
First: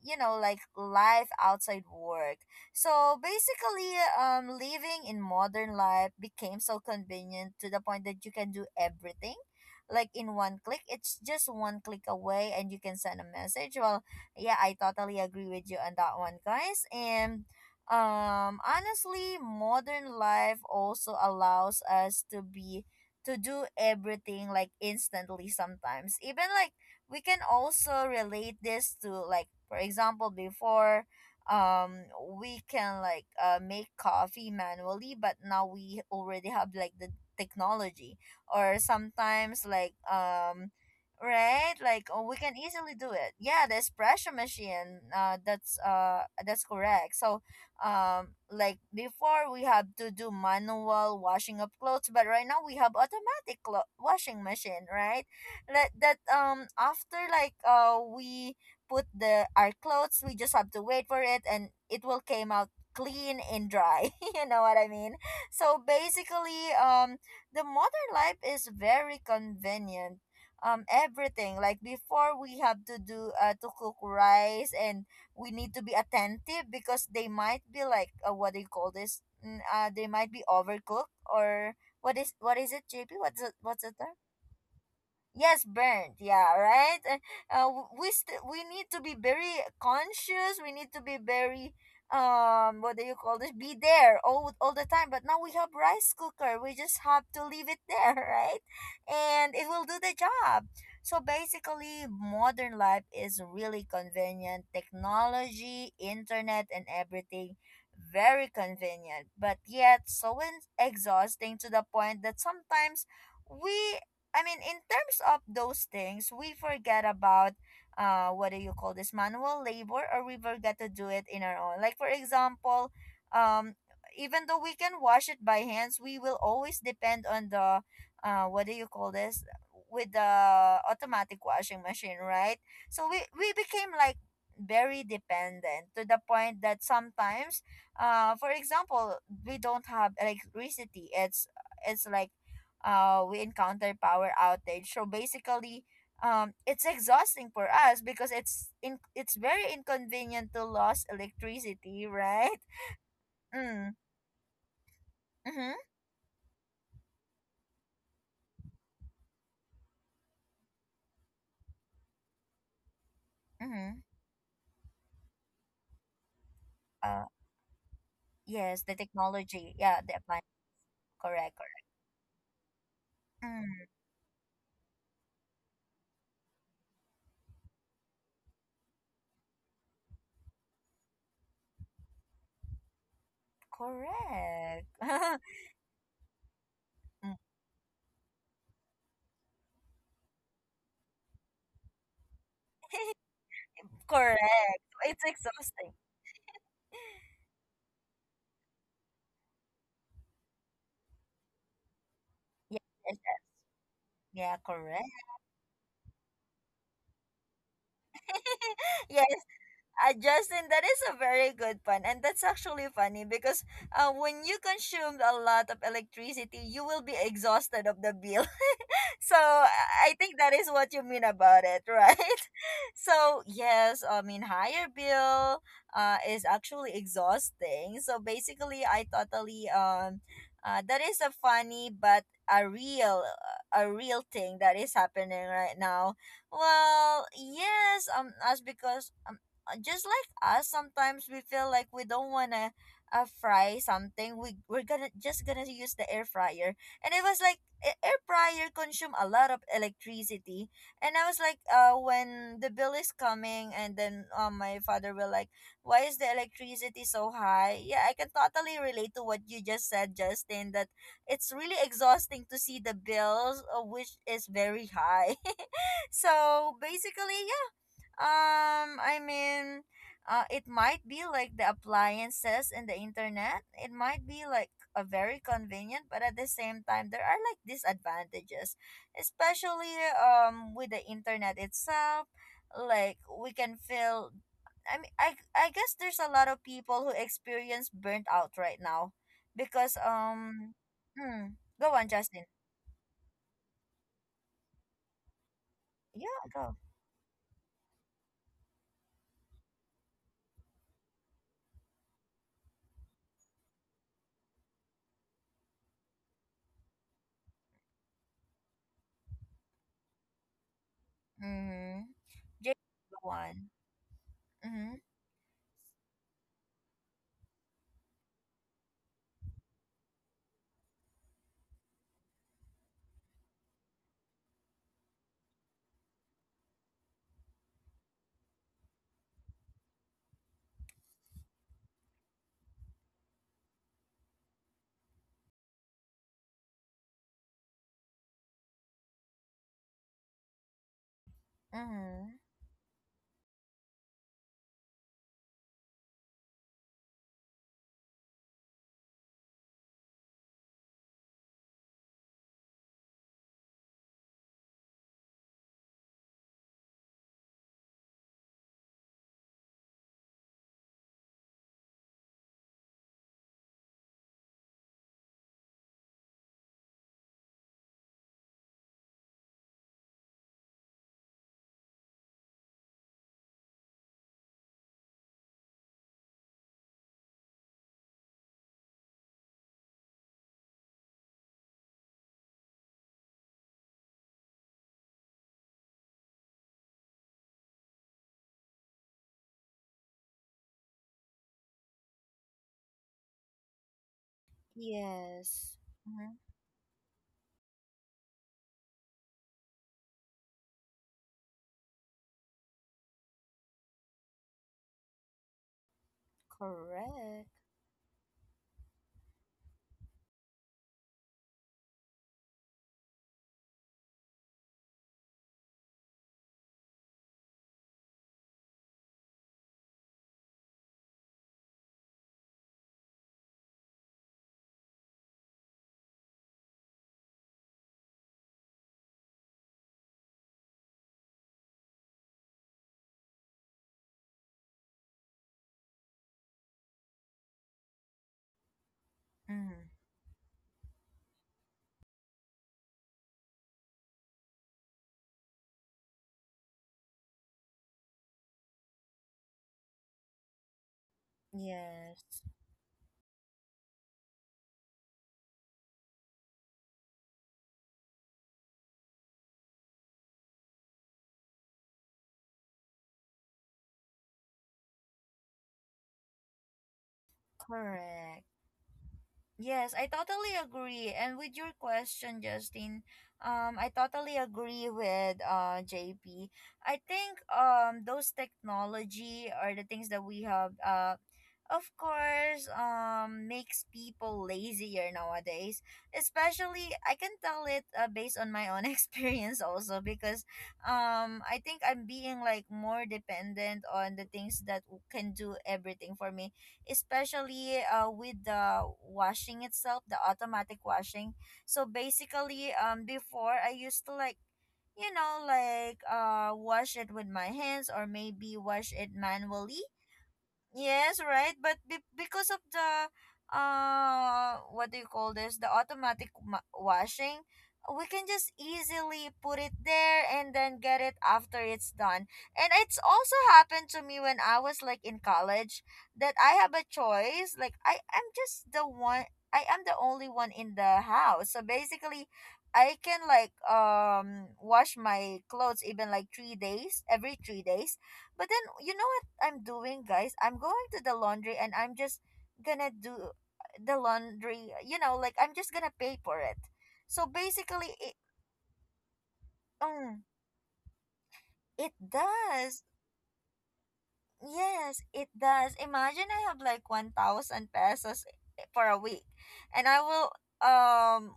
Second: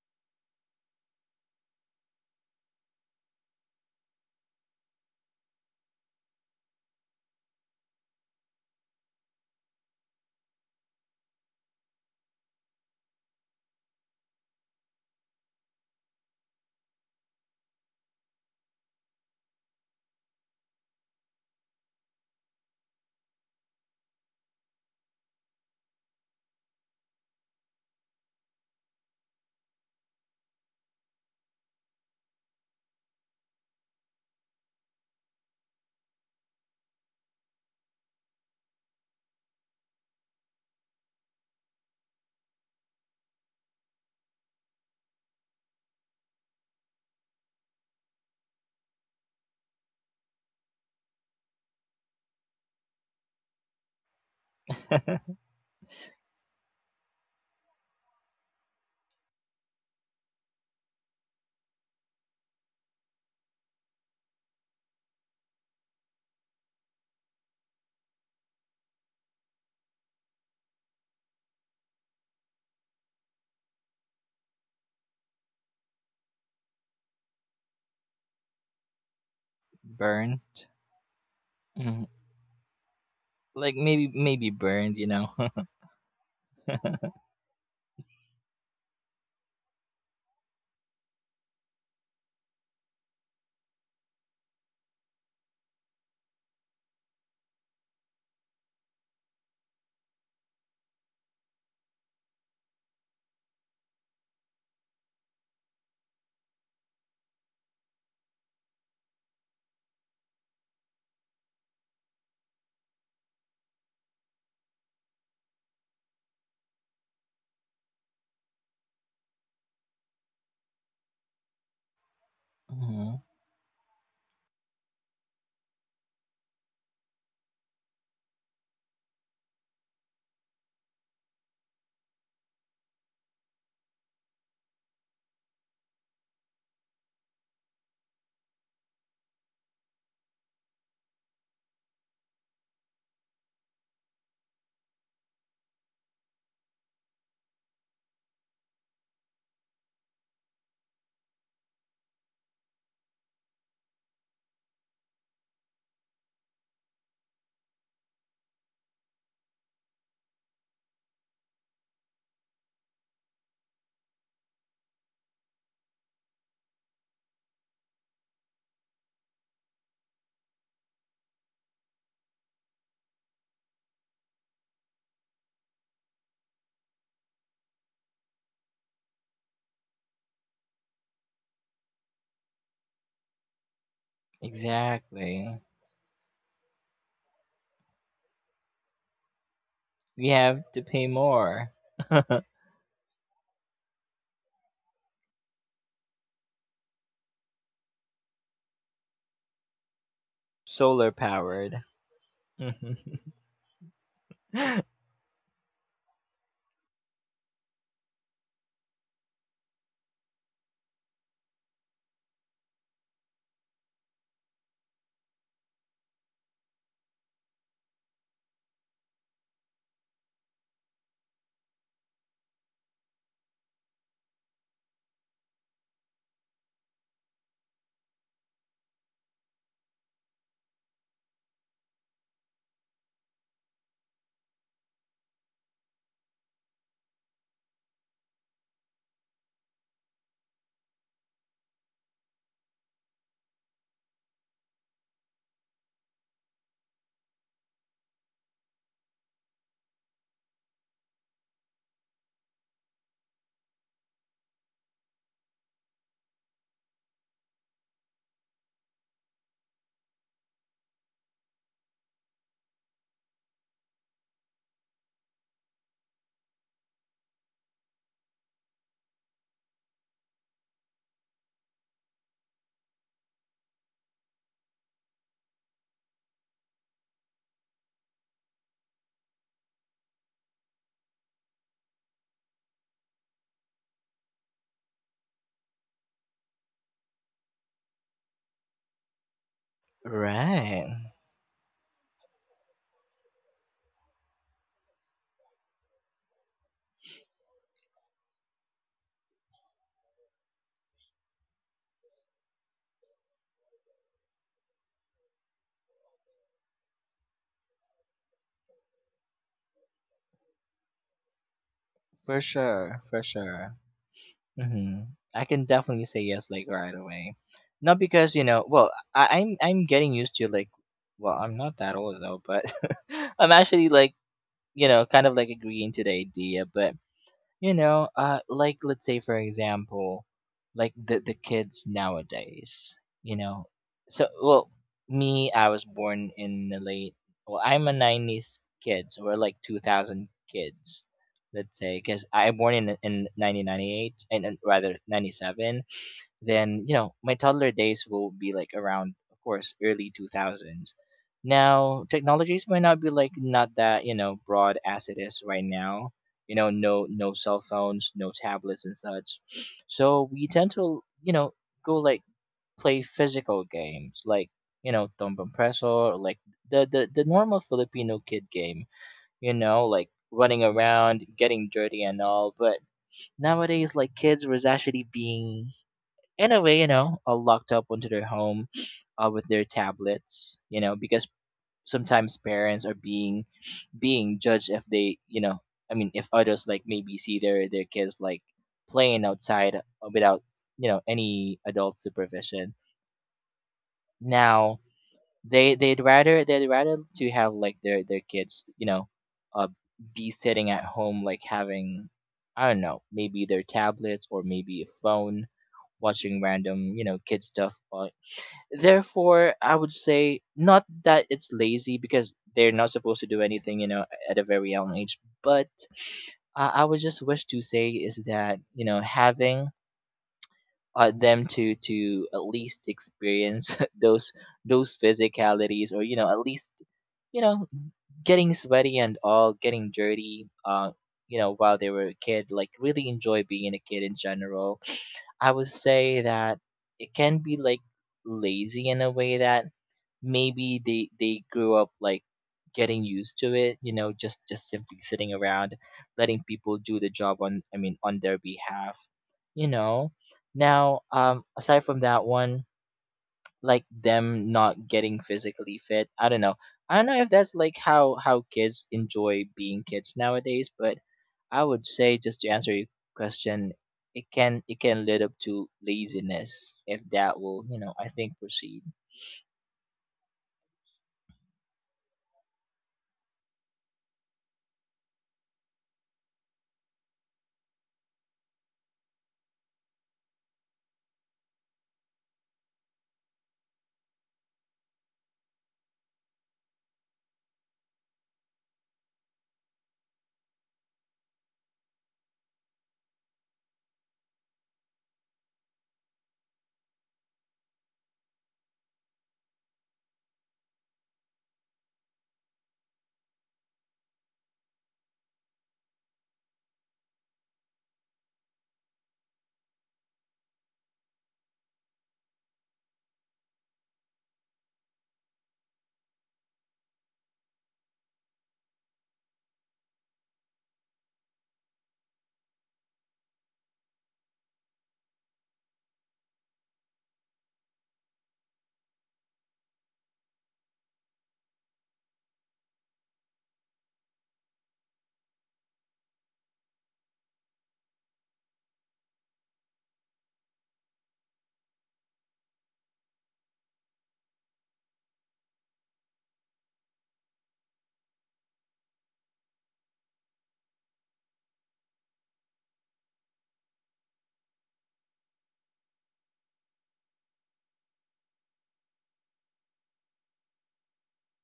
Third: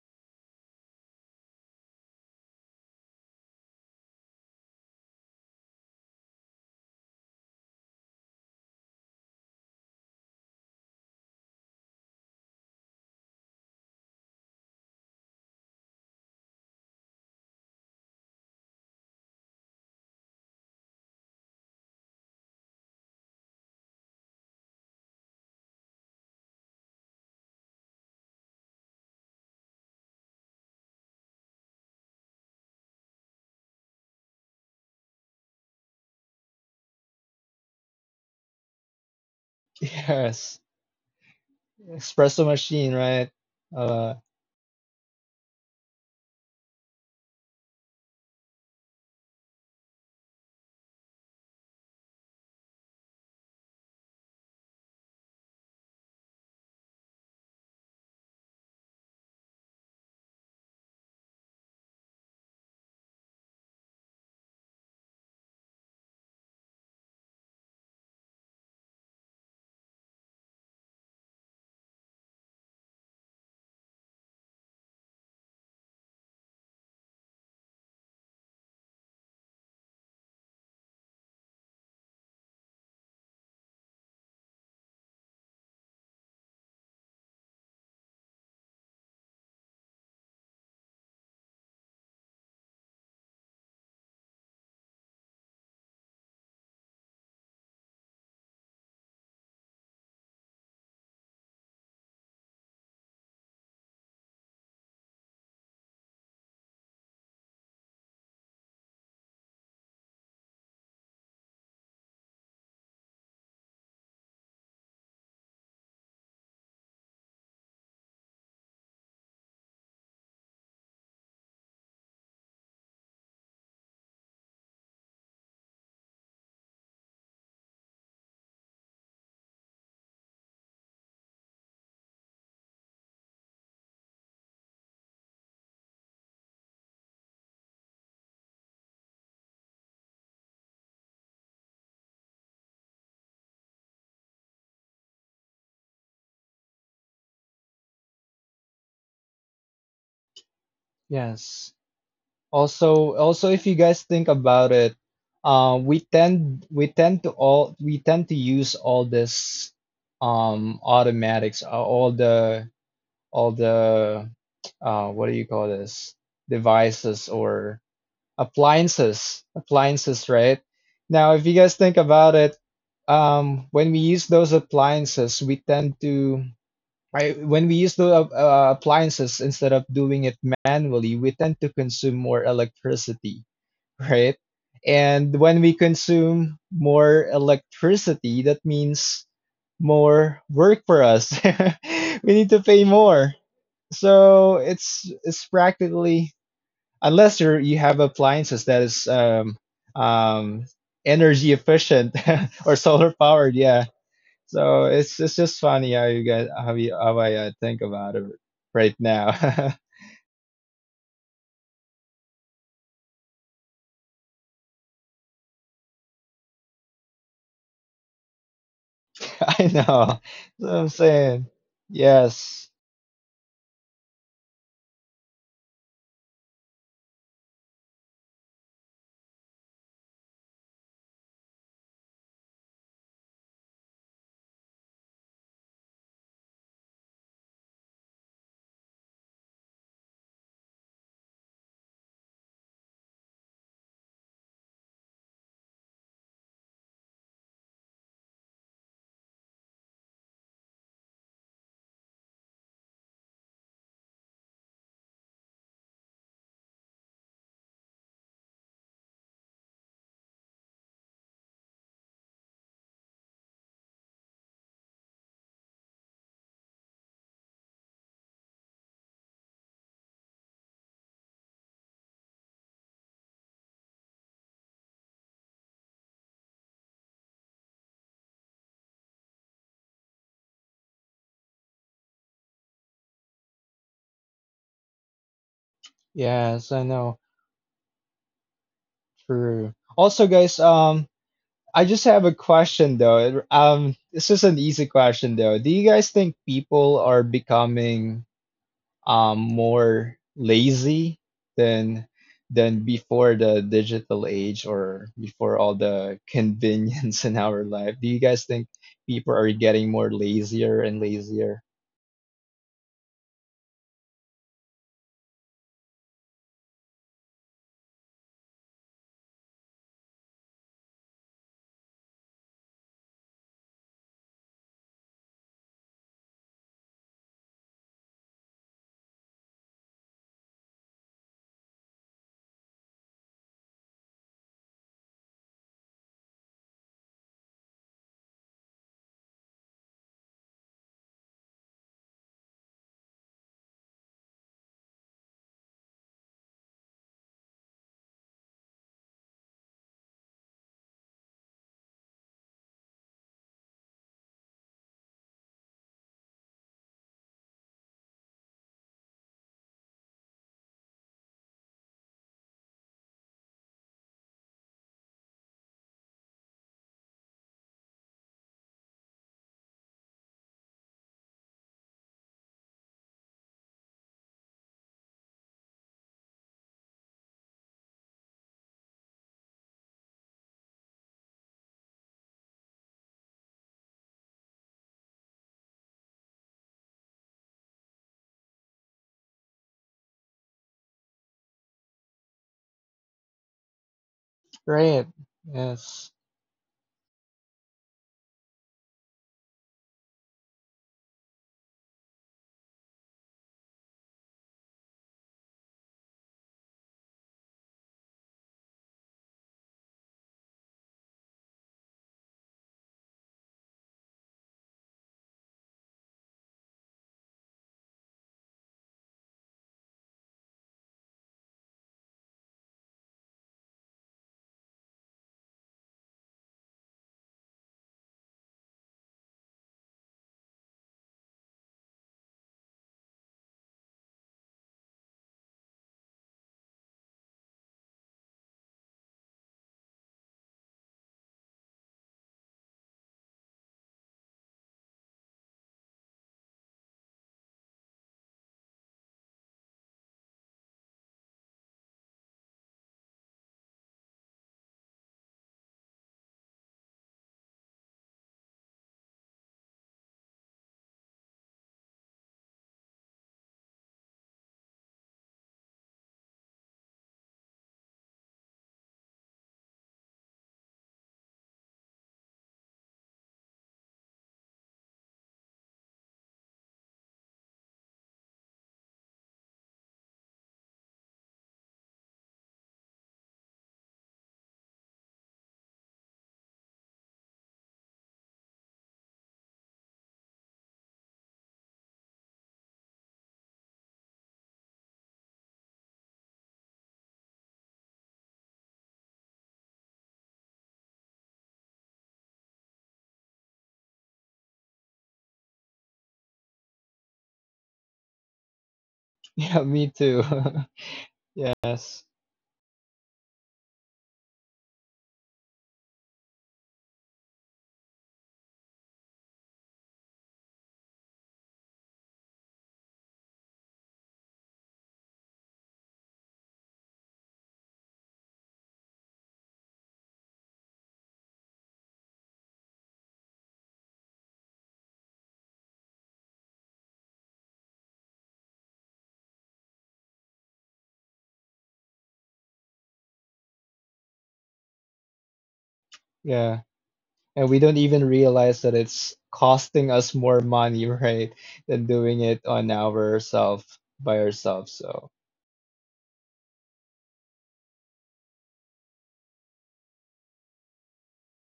A: you know like life outside work. So basically, living in modern life became so convenient to the point that you can do everything. Like in one click, it's just one click away, and you can send a message. Well, yeah, I totally agree with you on that one, guys. And honestly, modern life also allows us to be to do everything like instantly sometimes. Even like we can also relate this to, like for example, before, um we can like, make coffee manually, but now we already have like the technology. Or sometimes like,
C: Yes,
A: right, like, oh, we
C: espresso
A: can
C: machine,
A: easily do
C: right?
A: it. Yeah, the
C: Uh,
A: espresso machine, that's, that's correct. So like before we have to do manual washing of clothes, but right now we have automatic washing machine, right? That, after, like, we put the our clothes, we just have to wait for it, and it will came out clean and dry. You know what I mean? So basically, the modern life is very convenient. Everything, like before, we have to do, to cook rice, and we need to be attentive because they might be like, what do you call this? They might be
B: Burnt.
A: overcooked, or
B: Hmm.
A: what is it, JP? what's the,
B: Like
A: what's the
B: maybe,
A: term?
B: maybe burned, you know.
A: Yes, burnt. Yeah, right. We need to be very conscious. We need to be very what do you call this? Be there all the time. But now we have rice cooker. We just have to leave it there, right? And it will do the job. So basically, modern life is really convenient. Technology, internet, and everything, very convenient. But yet, so exhausting to the point that sometimes we I mean, in terms of those things, we forget about, what do you call this, manual labor, or we forget to do it in our own. Like for example,
B: Hmm.
A: um, even though we can wash it by hands, we will always depend on the, what do you call this, with the automatic washing machine, right? So we became like very dependent to the point that sometimes, for example, we don't have electricity. It's like, we encounter power outage. So basically, it's exhausting for us because it's very inconvenient to lose
C: yes.
A: electricity, right?
C: Also, also, if you
A: Mm.
C: guys think about it,
A: Mm-hmm.
C: we tend to use all this automatics, all the, all
A: Mm-hmm.
C: the what do you call this,
A: Uh,
C: devices or
A: yes, the
C: appliances
A: technology. Yeah, the
C: appliances,
A: appliance.
C: right? Now, if
A: Correct.
C: you guys think about it, when we use those appliances, we tend to, when we use the appliances instead of doing it manually, we tend to consume more electricity,
A: Correct.
C: right?
A: Mm,
C: And
A: correct.
B: Exactly.
C: when we consume more
A: Mm,
C: electricity, that means
B: We
C: more
B: have to
C: work for
B: pay
C: us.
B: more.
C: We need to pay more.
A: correct.
C: So it's
A: So, it's
C: it's
A: exhausting.
C: practically, unless you have appliances that is, um
B: Solar
C: energy
B: powered.
C: efficient or
A: Yes,
C: solar
A: yes, yes.
C: powered, yeah.
A: Yeah,
C: So
A: correct.
C: it's just funny how you guys, how I think about it right now.
A: Justin, that is a very good pun, and that's actually funny because, when you consume a lot of electricity, you will be exhausted of the bill, so
C: I
A: I
C: know.
A: think that
C: That's
A: is
C: what
A: what
C: I'm
A: you mean
C: saying.
A: about it, right?
C: Yes.
A: So yes, I mean higher bill is actually exhausting. So basically, I totally that is a funny but a real a real thing that is happening right now. Well, yes, as because just like us, sometimes we feel like we don't wanna, fry something. We we're gonna just gonna use the air fryer, and it was like air fryer consume a lot of electricity. And I was like, when the bill is coming, and then my father will like, why is the electricity so high? Yeah, I can totally relate to what you just said, Justin, that it's really exhausting to see the bills, which is very high. So basically, I mean, it might be like the appliances and the internet. It might be like a very convenient, but at the same time, there are like disadvantages, especially with the internet itself. Like we can feel. I mean, I guess there's a lot of
C: Yes, I
A: people who
C: know.
A: experience burnt out right now,
C: True.
A: because
C: Also, guys,
B: Right.
C: I
A: go on,
C: just have a
A: Justin.
C: question though. This is an easy question though. Do you guys think
A: Yeah, go.
C: people are becoming more lazy than than before the digital age or before all the convenience in our life? Do you guys think people are getting more lazier and lazier?
A: Mm-hmm.
B: For
A: Jay,
B: sure. For
A: go on.
B: sure.
A: Mm-hmm.
B: Mm-hmm. I can definitely say yes, like right away. Not because, you know, well, I'm getting used to like, well, I'm not that old though, but I'm actually like, you know, kind of like agreeing to the idea. But you know, like let's say for example, like the kids nowadays, you know. So well, me, I was born in the late, well, I'm a 90s kid, so we're like 2000 kids, let's say, because
A: Mm-hmm.
B: I born in 1998 and rather 97. Then you know my toddler days will be like around of course early 2000s. Now technologies might not be like not that, you know, broad as it is right now. You know, no, no cell phones, no tablets and such. So we tend to, you know, go like play physical games, like, you know, tombang preso, or like the normal Filipino kid game, you know, like running around, getting dirty and all. But nowadays, like kids was actually being, in a way, you know, locked up onto their home, with their tablets, you know, because sometimes parents are being being judged if they, you know, I mean, if others like maybe see their kids like playing outside without, you know, any adult supervision. Now
C: Great.
B: they
A: Yes.
B: they'd
C: Yes.
A: Hmm.
B: rather they'd rather to have like their kids, you know, uh, be sitting at home, like having, I don't know, maybe their tablets or maybe a phone, watching random, you know, kid
A: Correct.
B: stuff, therefore I would say not that it's lazy because they're not supposed to do anything, you know, at a very young age. But I would just wish to say is that, you know, having them to at least experience those physicalities, or you know, at least, you know, getting sweaty and all, getting dirty, you know, while they were a kid, like really enjoy being a kid in general. I would say that it can be like lazy in a way that
A: Hmm.
B: maybe they grew up like getting used to it, you know, just simply sitting around, letting people do the job on, I mean, on their behalf, you know. Now aside from that
A: Yes.
B: one, like them not getting physically fit, I don't know, I don't know if that's like how kids enjoy being kids nowadays. But I would say, just to answer your question, it can lead up to laziness if that will, you know, I think
A: Correct.
B: proceed.
A: Yes, I totally agree. And with your question, Justin, I totally agree with JP. I think those technology or the things that we have, of course, makes people lazier nowadays. Especially I can tell it, based on my own experience, also because I think I'm being like more dependent on the things that can do everything for me, especially with the washing itself, the automatic washing. So basically, before I used to like, like, wash it with my hands or maybe wash it
C: Yeah,
A: manually.
C: me too.
A: Yes, right. But
C: Yes.
A: because of the, what do you call this? The automatic washing, we can just easily put it there and then get it after it's done. And it's also happened to me when I was like in college, that I have a choice. Like, I am the only one in the house. So basically I can like wash my clothes even like 3 days, every 3 days, but then you know what I'm doing, guys? I'm going to the laundry and I'm just gonna do, the laundry. Like I'm just gonna pay for it.
C: Yeah.
A: So
C: And we don't
A: basically,
C: even realize that it's costing us
A: um,
C: more money, right, than
A: it
C: doing it on
A: does.
C: ourselves by ourselves.
A: Yes,
C: So
A: it does. Imagine I have like 1,000 pesos for a week and I will um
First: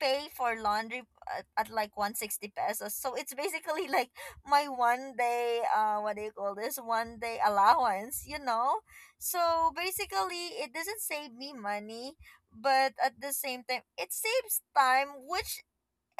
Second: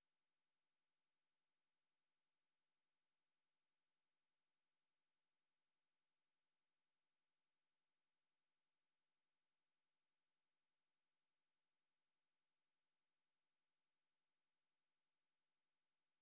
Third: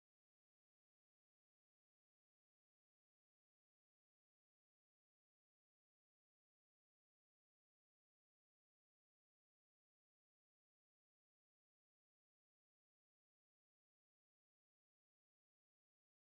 A: pay for laundry at, like 160 pesos. So it's basically like my one day, what do you call this? One day allowance, you know? So basically it doesn't save me money, but at the same time it saves time, which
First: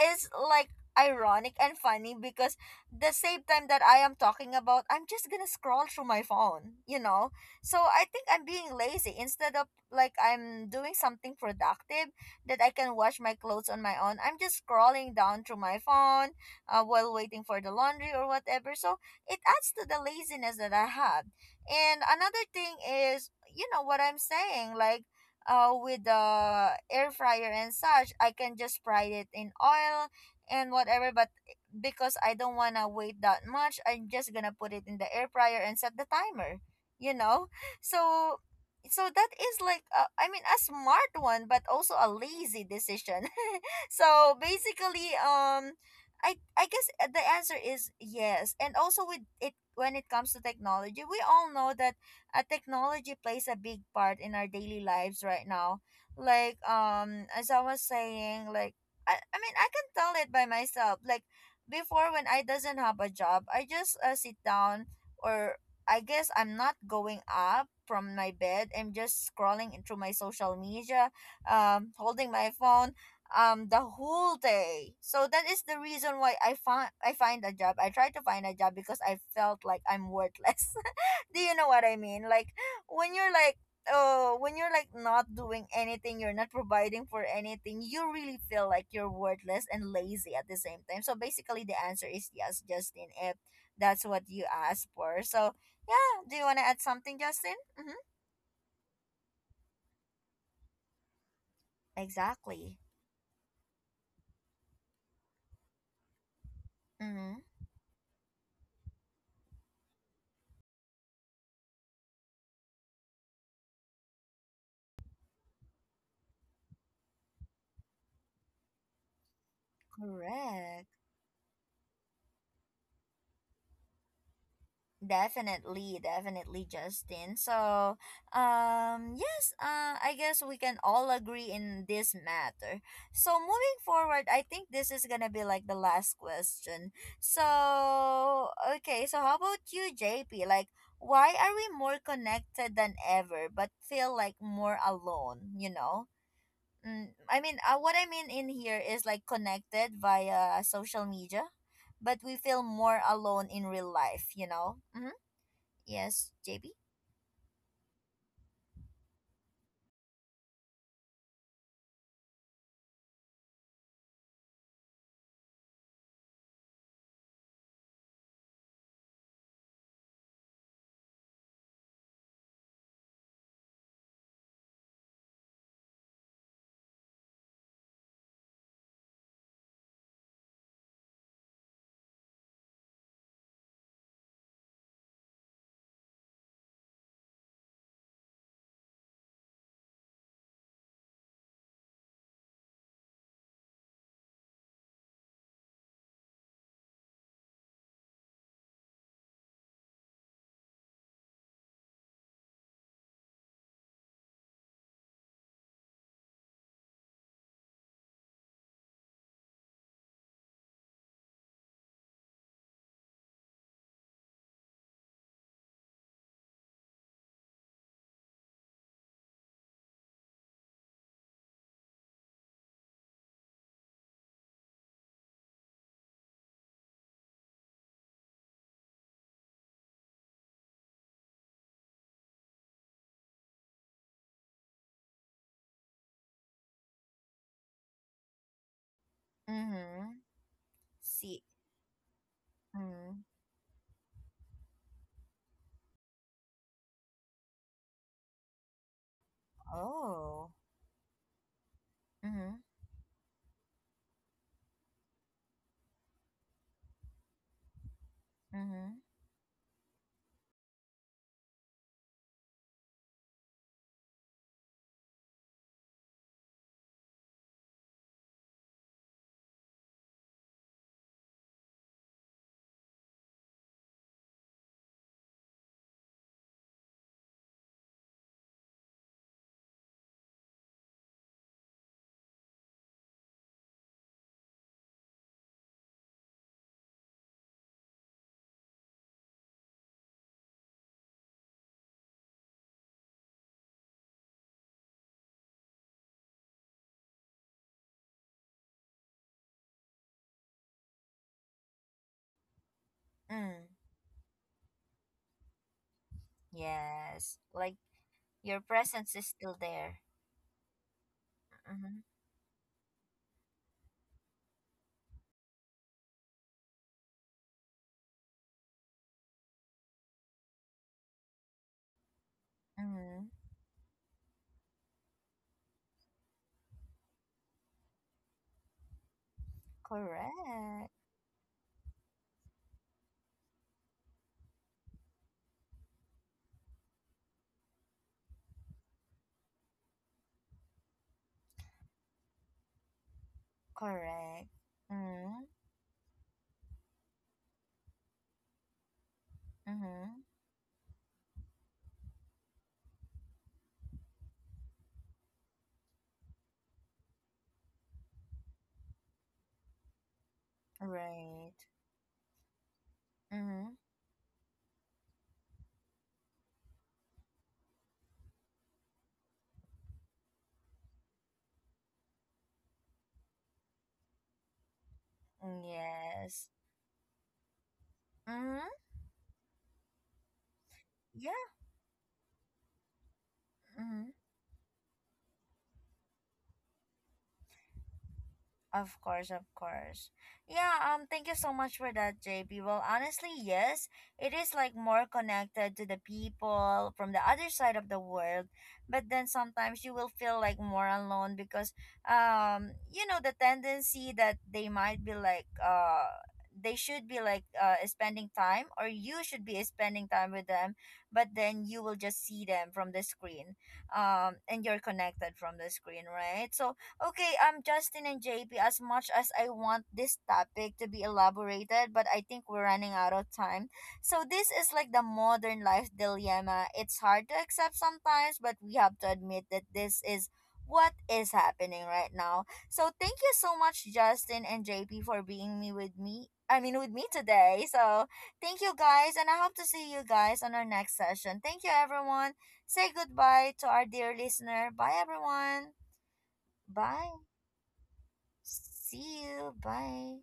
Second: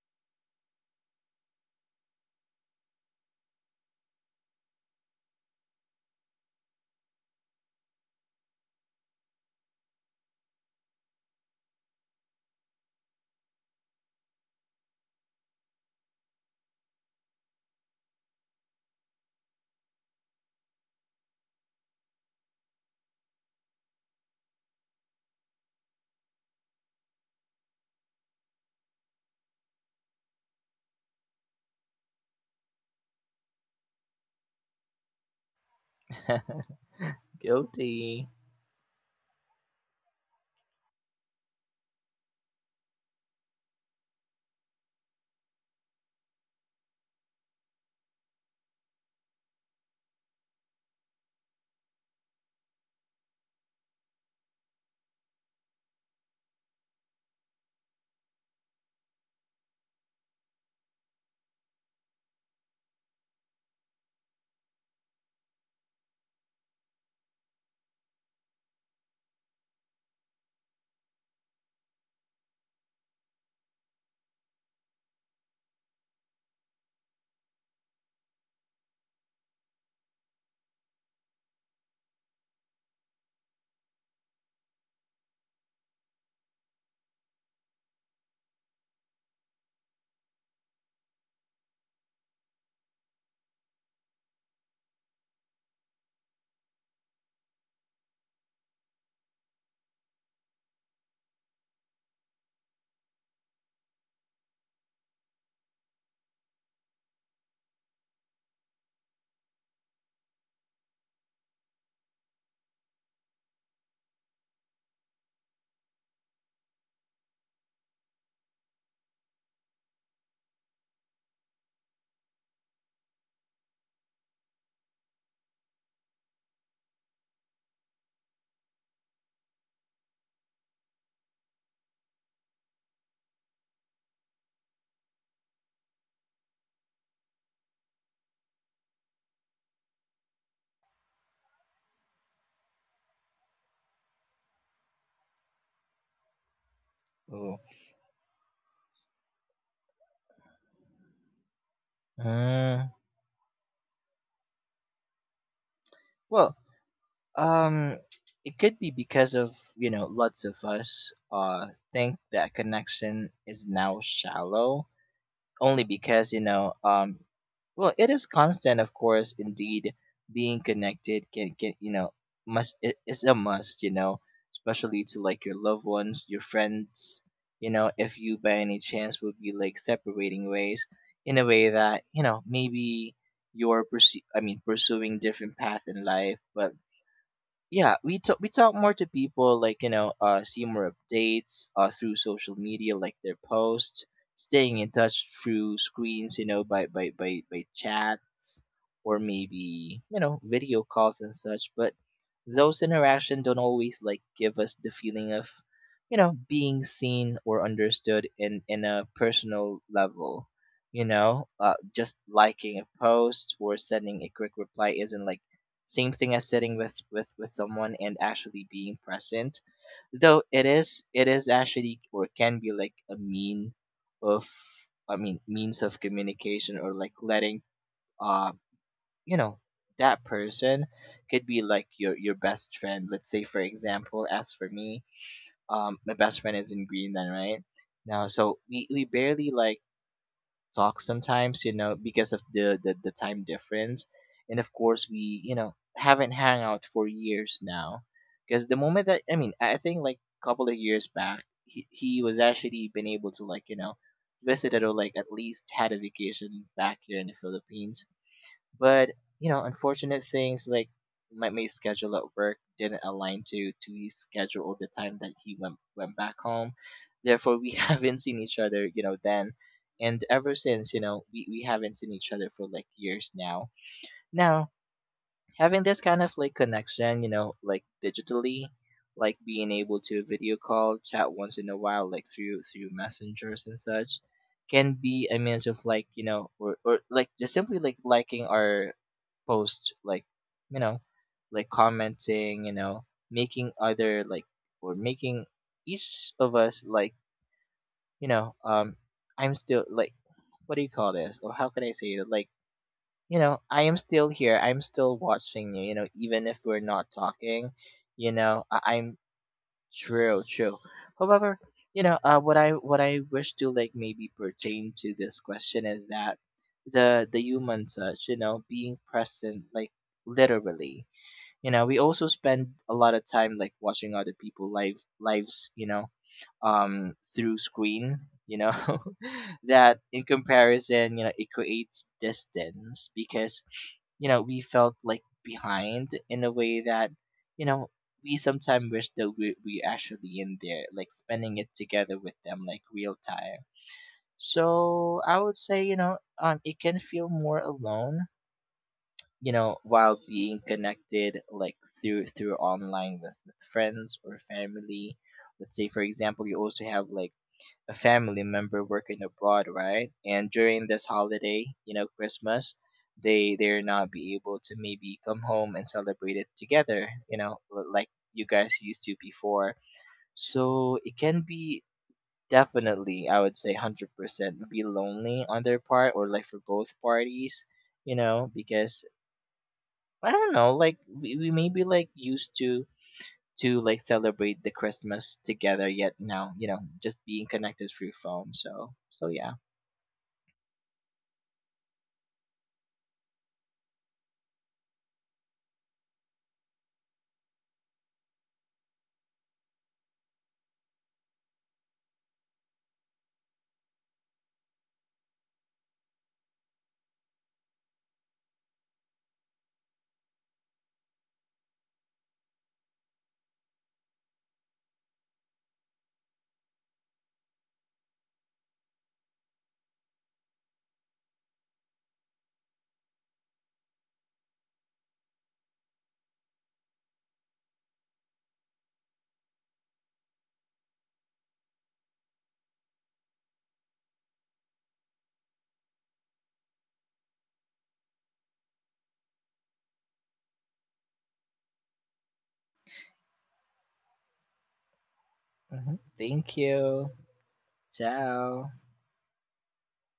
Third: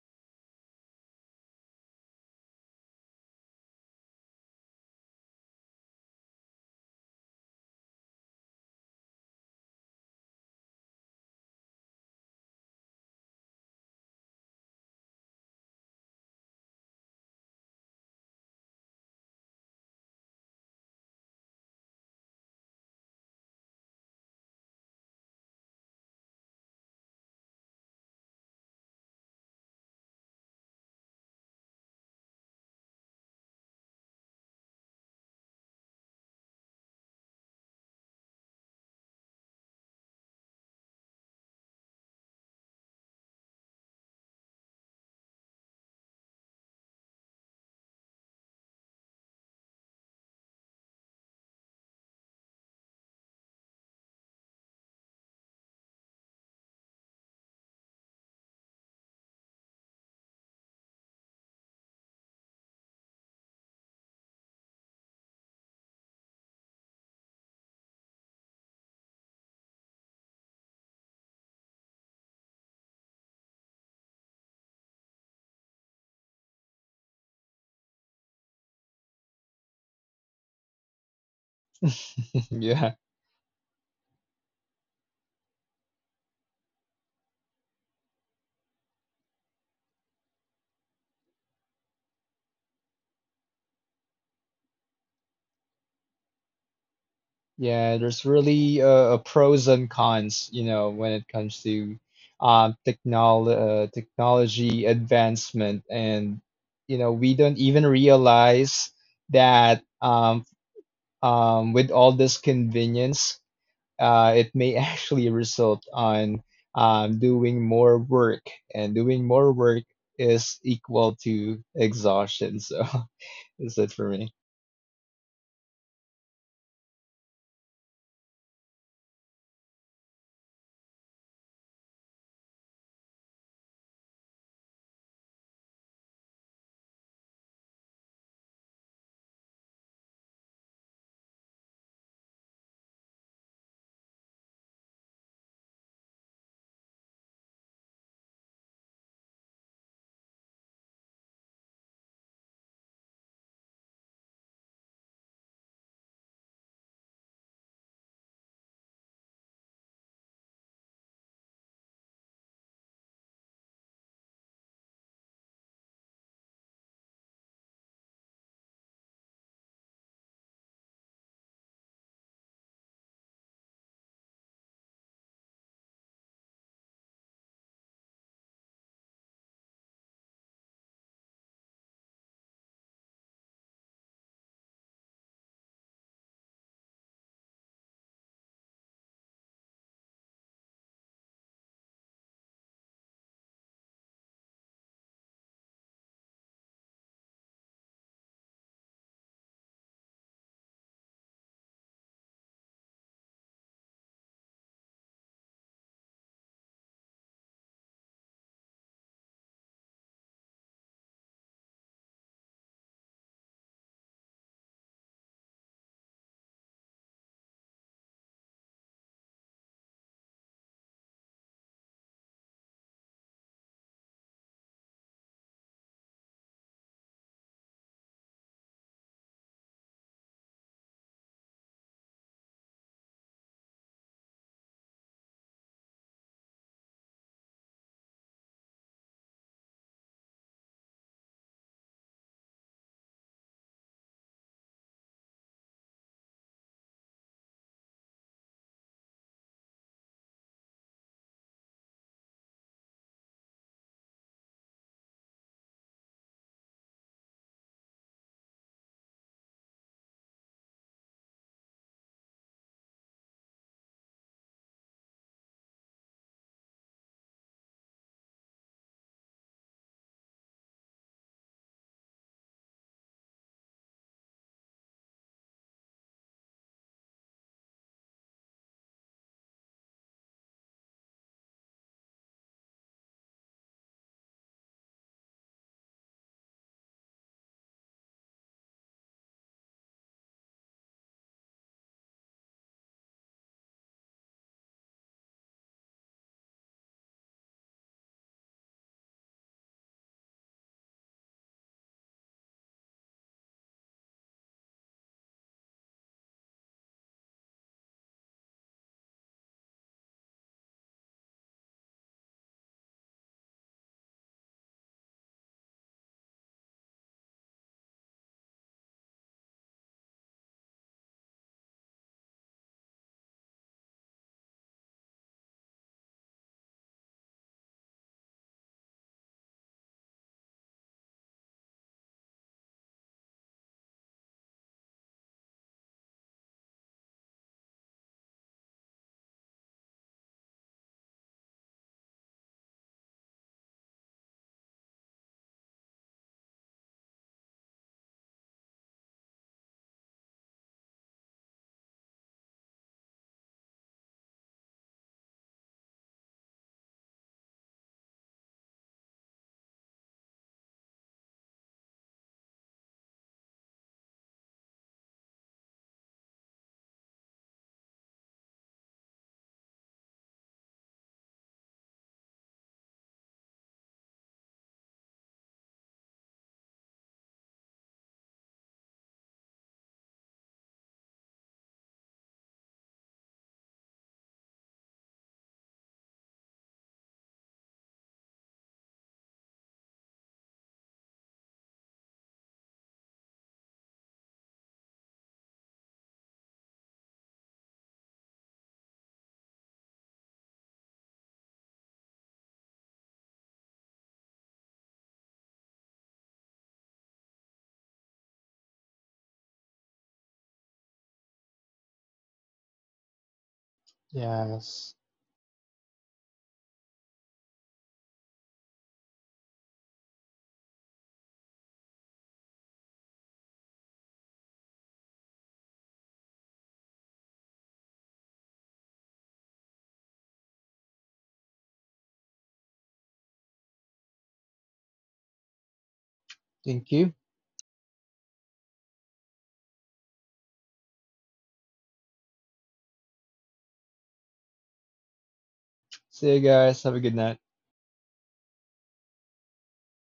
A: is like ironic and funny, because the same time that I am talking about, I'm just gonna scroll through my phone, you know? So I think I'm being lazy instead of like I'm doing something productive, that I can wash my clothes on my own. I'm just scrolling down through my phone, while waiting for the laundry or whatever. So it adds to the laziness that I have. And another thing is, you know what I'm saying, like, with the air fryer and such, I can just fry it in oil and whatever. But because I don't want to wait that much, I'm just going to put it in the air fryer and set the timer, you know?
B: Guilty.
A: So. So that is like, I mean, a smart one, but also a lazy decision. So basically, I guess, the answer is yes. And also with it, when it comes to technology, we all know that, technology plays a big part in our daily lives right now. Like, as I was saying, like I mean, I can tell it by myself. Like before, when I doesn't have a job, I just, sit down, or I guess I'm not going up from my bed. I'm just scrolling into my social media, holding my phone the whole day. So that is the reason why I try to find a job because I felt like I'm worthless. Do you know what I mean? Like,
C: yeah,
A: when you're like oh when you're like not doing anything, you're not providing for anything, you really feel like you're worthless and lazy at the same time. So basically the answer is yes, Justin, if that's what you asked for. So yeah, do you wanna add something, Justin? Mm-hmm.
C: yeah, there's really, pros and cons, you know, when it comes to,
A: Exactly.
C: technology advancement, and you know,
A: Mm-hmm.
C: we don't even realize that, with all this convenience, it may actually result on doing more work, and doing more work is
A: Correct.
C: equal to exhaustion. So that's it for me.
A: Definitely, definitely, Justin. So, yes, I guess we can all agree in this matter. So, moving forward, I think this is gonna be like the last question. So, okay, so how about you, JP? Like, why are we more connected than ever, but feel like more alone, you know? I mean,
B: Oh.
A: what I mean in here is like connected via social media, but we feel
B: Mm.
A: more alone in real life, you know? Yes,
B: Well,
A: JB?
B: um, it could be because of, you know, lots of us think that connection is now shallow only because, you know, well it is constant of course indeed. Being connected can, you know, must, it is a must, you know, especially to like your loved ones, your friends, you know, if you by any chance would be like separating ways in a way that, you know, maybe you're pursuing different path in life. But yeah, we talk, we talk more to people, like, you know, see more updates through social media, like their posts, staying in touch through screens, you know, by by chats, or maybe, you know, video calls and such. But those interaction don't always like give us the feeling of, you know, being seen or understood in a personal level, you know. Just liking a post or sending a quick reply isn't like same thing as sitting with with someone and actually being present. Though it is, it is actually, or can be like a mean of, I mean, means of communication, or like letting uh you know that person could be like your best friend. Let's say for example, as for me, my best friend is in Greenland, right? Now so we barely like
A: Mm-hmm.
B: talk
A: See.
B: sometimes, you know, because of the
A: Mm.
B: time difference. And of course, we, you know, haven't hung out for years now. Because the moment that, I mean, I think like
A: Oh.
B: a couple of years back, he was
A: Mm-hmm.
B: actually been able to, like, you know, visit or like at least had a vacation back here in the Philippines.
A: Mm-hmm.
B: But you know, unfortunate things like my mate's schedule at work didn't align to his schedule or the time that he went back home. Therefore, we haven't seen each other, you know, then, and ever since, you know, we haven't seen each other for like years now. Now, having this kind of like connection, you know, like digitally, like being able to video call, chat once in a while, like through through messengers and such, can be a means of like, you know, or like just simply like liking our post, like, you know, like commenting, you know, making other like, or making each of us like, you know, I'm still like, what do you call this, or how can I say it, like, you know,
A: Mm.
B: I am still here, I'm still watching you, you know, even if we're not
A: Yes. Like,
B: talking, you
A: your
B: know,
A: presence
B: I'm,
A: is still there.
B: true, true, however,
A: Mm-hmm.
B: you know, what I, what I wish to like maybe pertain to this question is that the human touch, you know, being present, like literally, you know, we also spend a lot
A: Mm-hmm.
B: of time like watching other people live lives, you know, through screen, you know. That in
A: Correct.
B: comparison, you know, it creates distance because, you know, we felt like behind in a way that, you know, we sometimes wish that we actually in there, like spending it together with them, like real time.
A: Correct.
B: So I
A: Mm.
B: would say, you know, it can feel more alone, you know,
A: Mm-hmm.
B: while being connected like through through online with friends or family. Let's say for example you also have like a family member working abroad, right? And during this
A: Right.
B: holiday, you know, Christmas, they
A: Mm-hmm.
B: they're not be able to maybe come home and celebrate it together, you know, like you guys used to before. So it can be, definitely, I would say, 100% be lonely
A: Mm,
B: on their part, or
A: yes.
B: like for both parties, you know.
A: Mm-hmm.
B: Because I don't know, like
A: Yeah.
B: we maybe like used to
A: Mm-hmm.
B: like celebrate the Christmas together, yet now, you know, just being connected through phone. So
A: Of course,
B: so
A: of
B: yeah.
A: course. Yeah, thank you so much for that, JP. Well, honestly, yes, it is like more connected to the people from the other side of the world, but then sometimes you will feel like more alone, because the tendency that they should be like, spending time, or you should be spending time with them, but then you will just see them from the screen. And you're
C: Yes.
A: connected from the screen, right? So. Okay, Justin and JP, as much as I want this topic to be elaborated, but I think we're running out of time. So, this is like the modern life dilemma. It's hard to accept sometimes, but we have to admit that this is what is happening right now. So, thank you so much, Justin and JP, for being me with me. I mean, with
C: Thank
A: me
C: you.
A: today. So, thank you guys, and I hope to see you guys on our next session. Thank you, everyone. Say goodbye to our dear listener. Bye, everyone.
B: Hmm.
C: See you
B: Thank
C: guys. Have a
B: you.
A: Bye.
C: good night.
B: Ciao.
A: See you. Bye.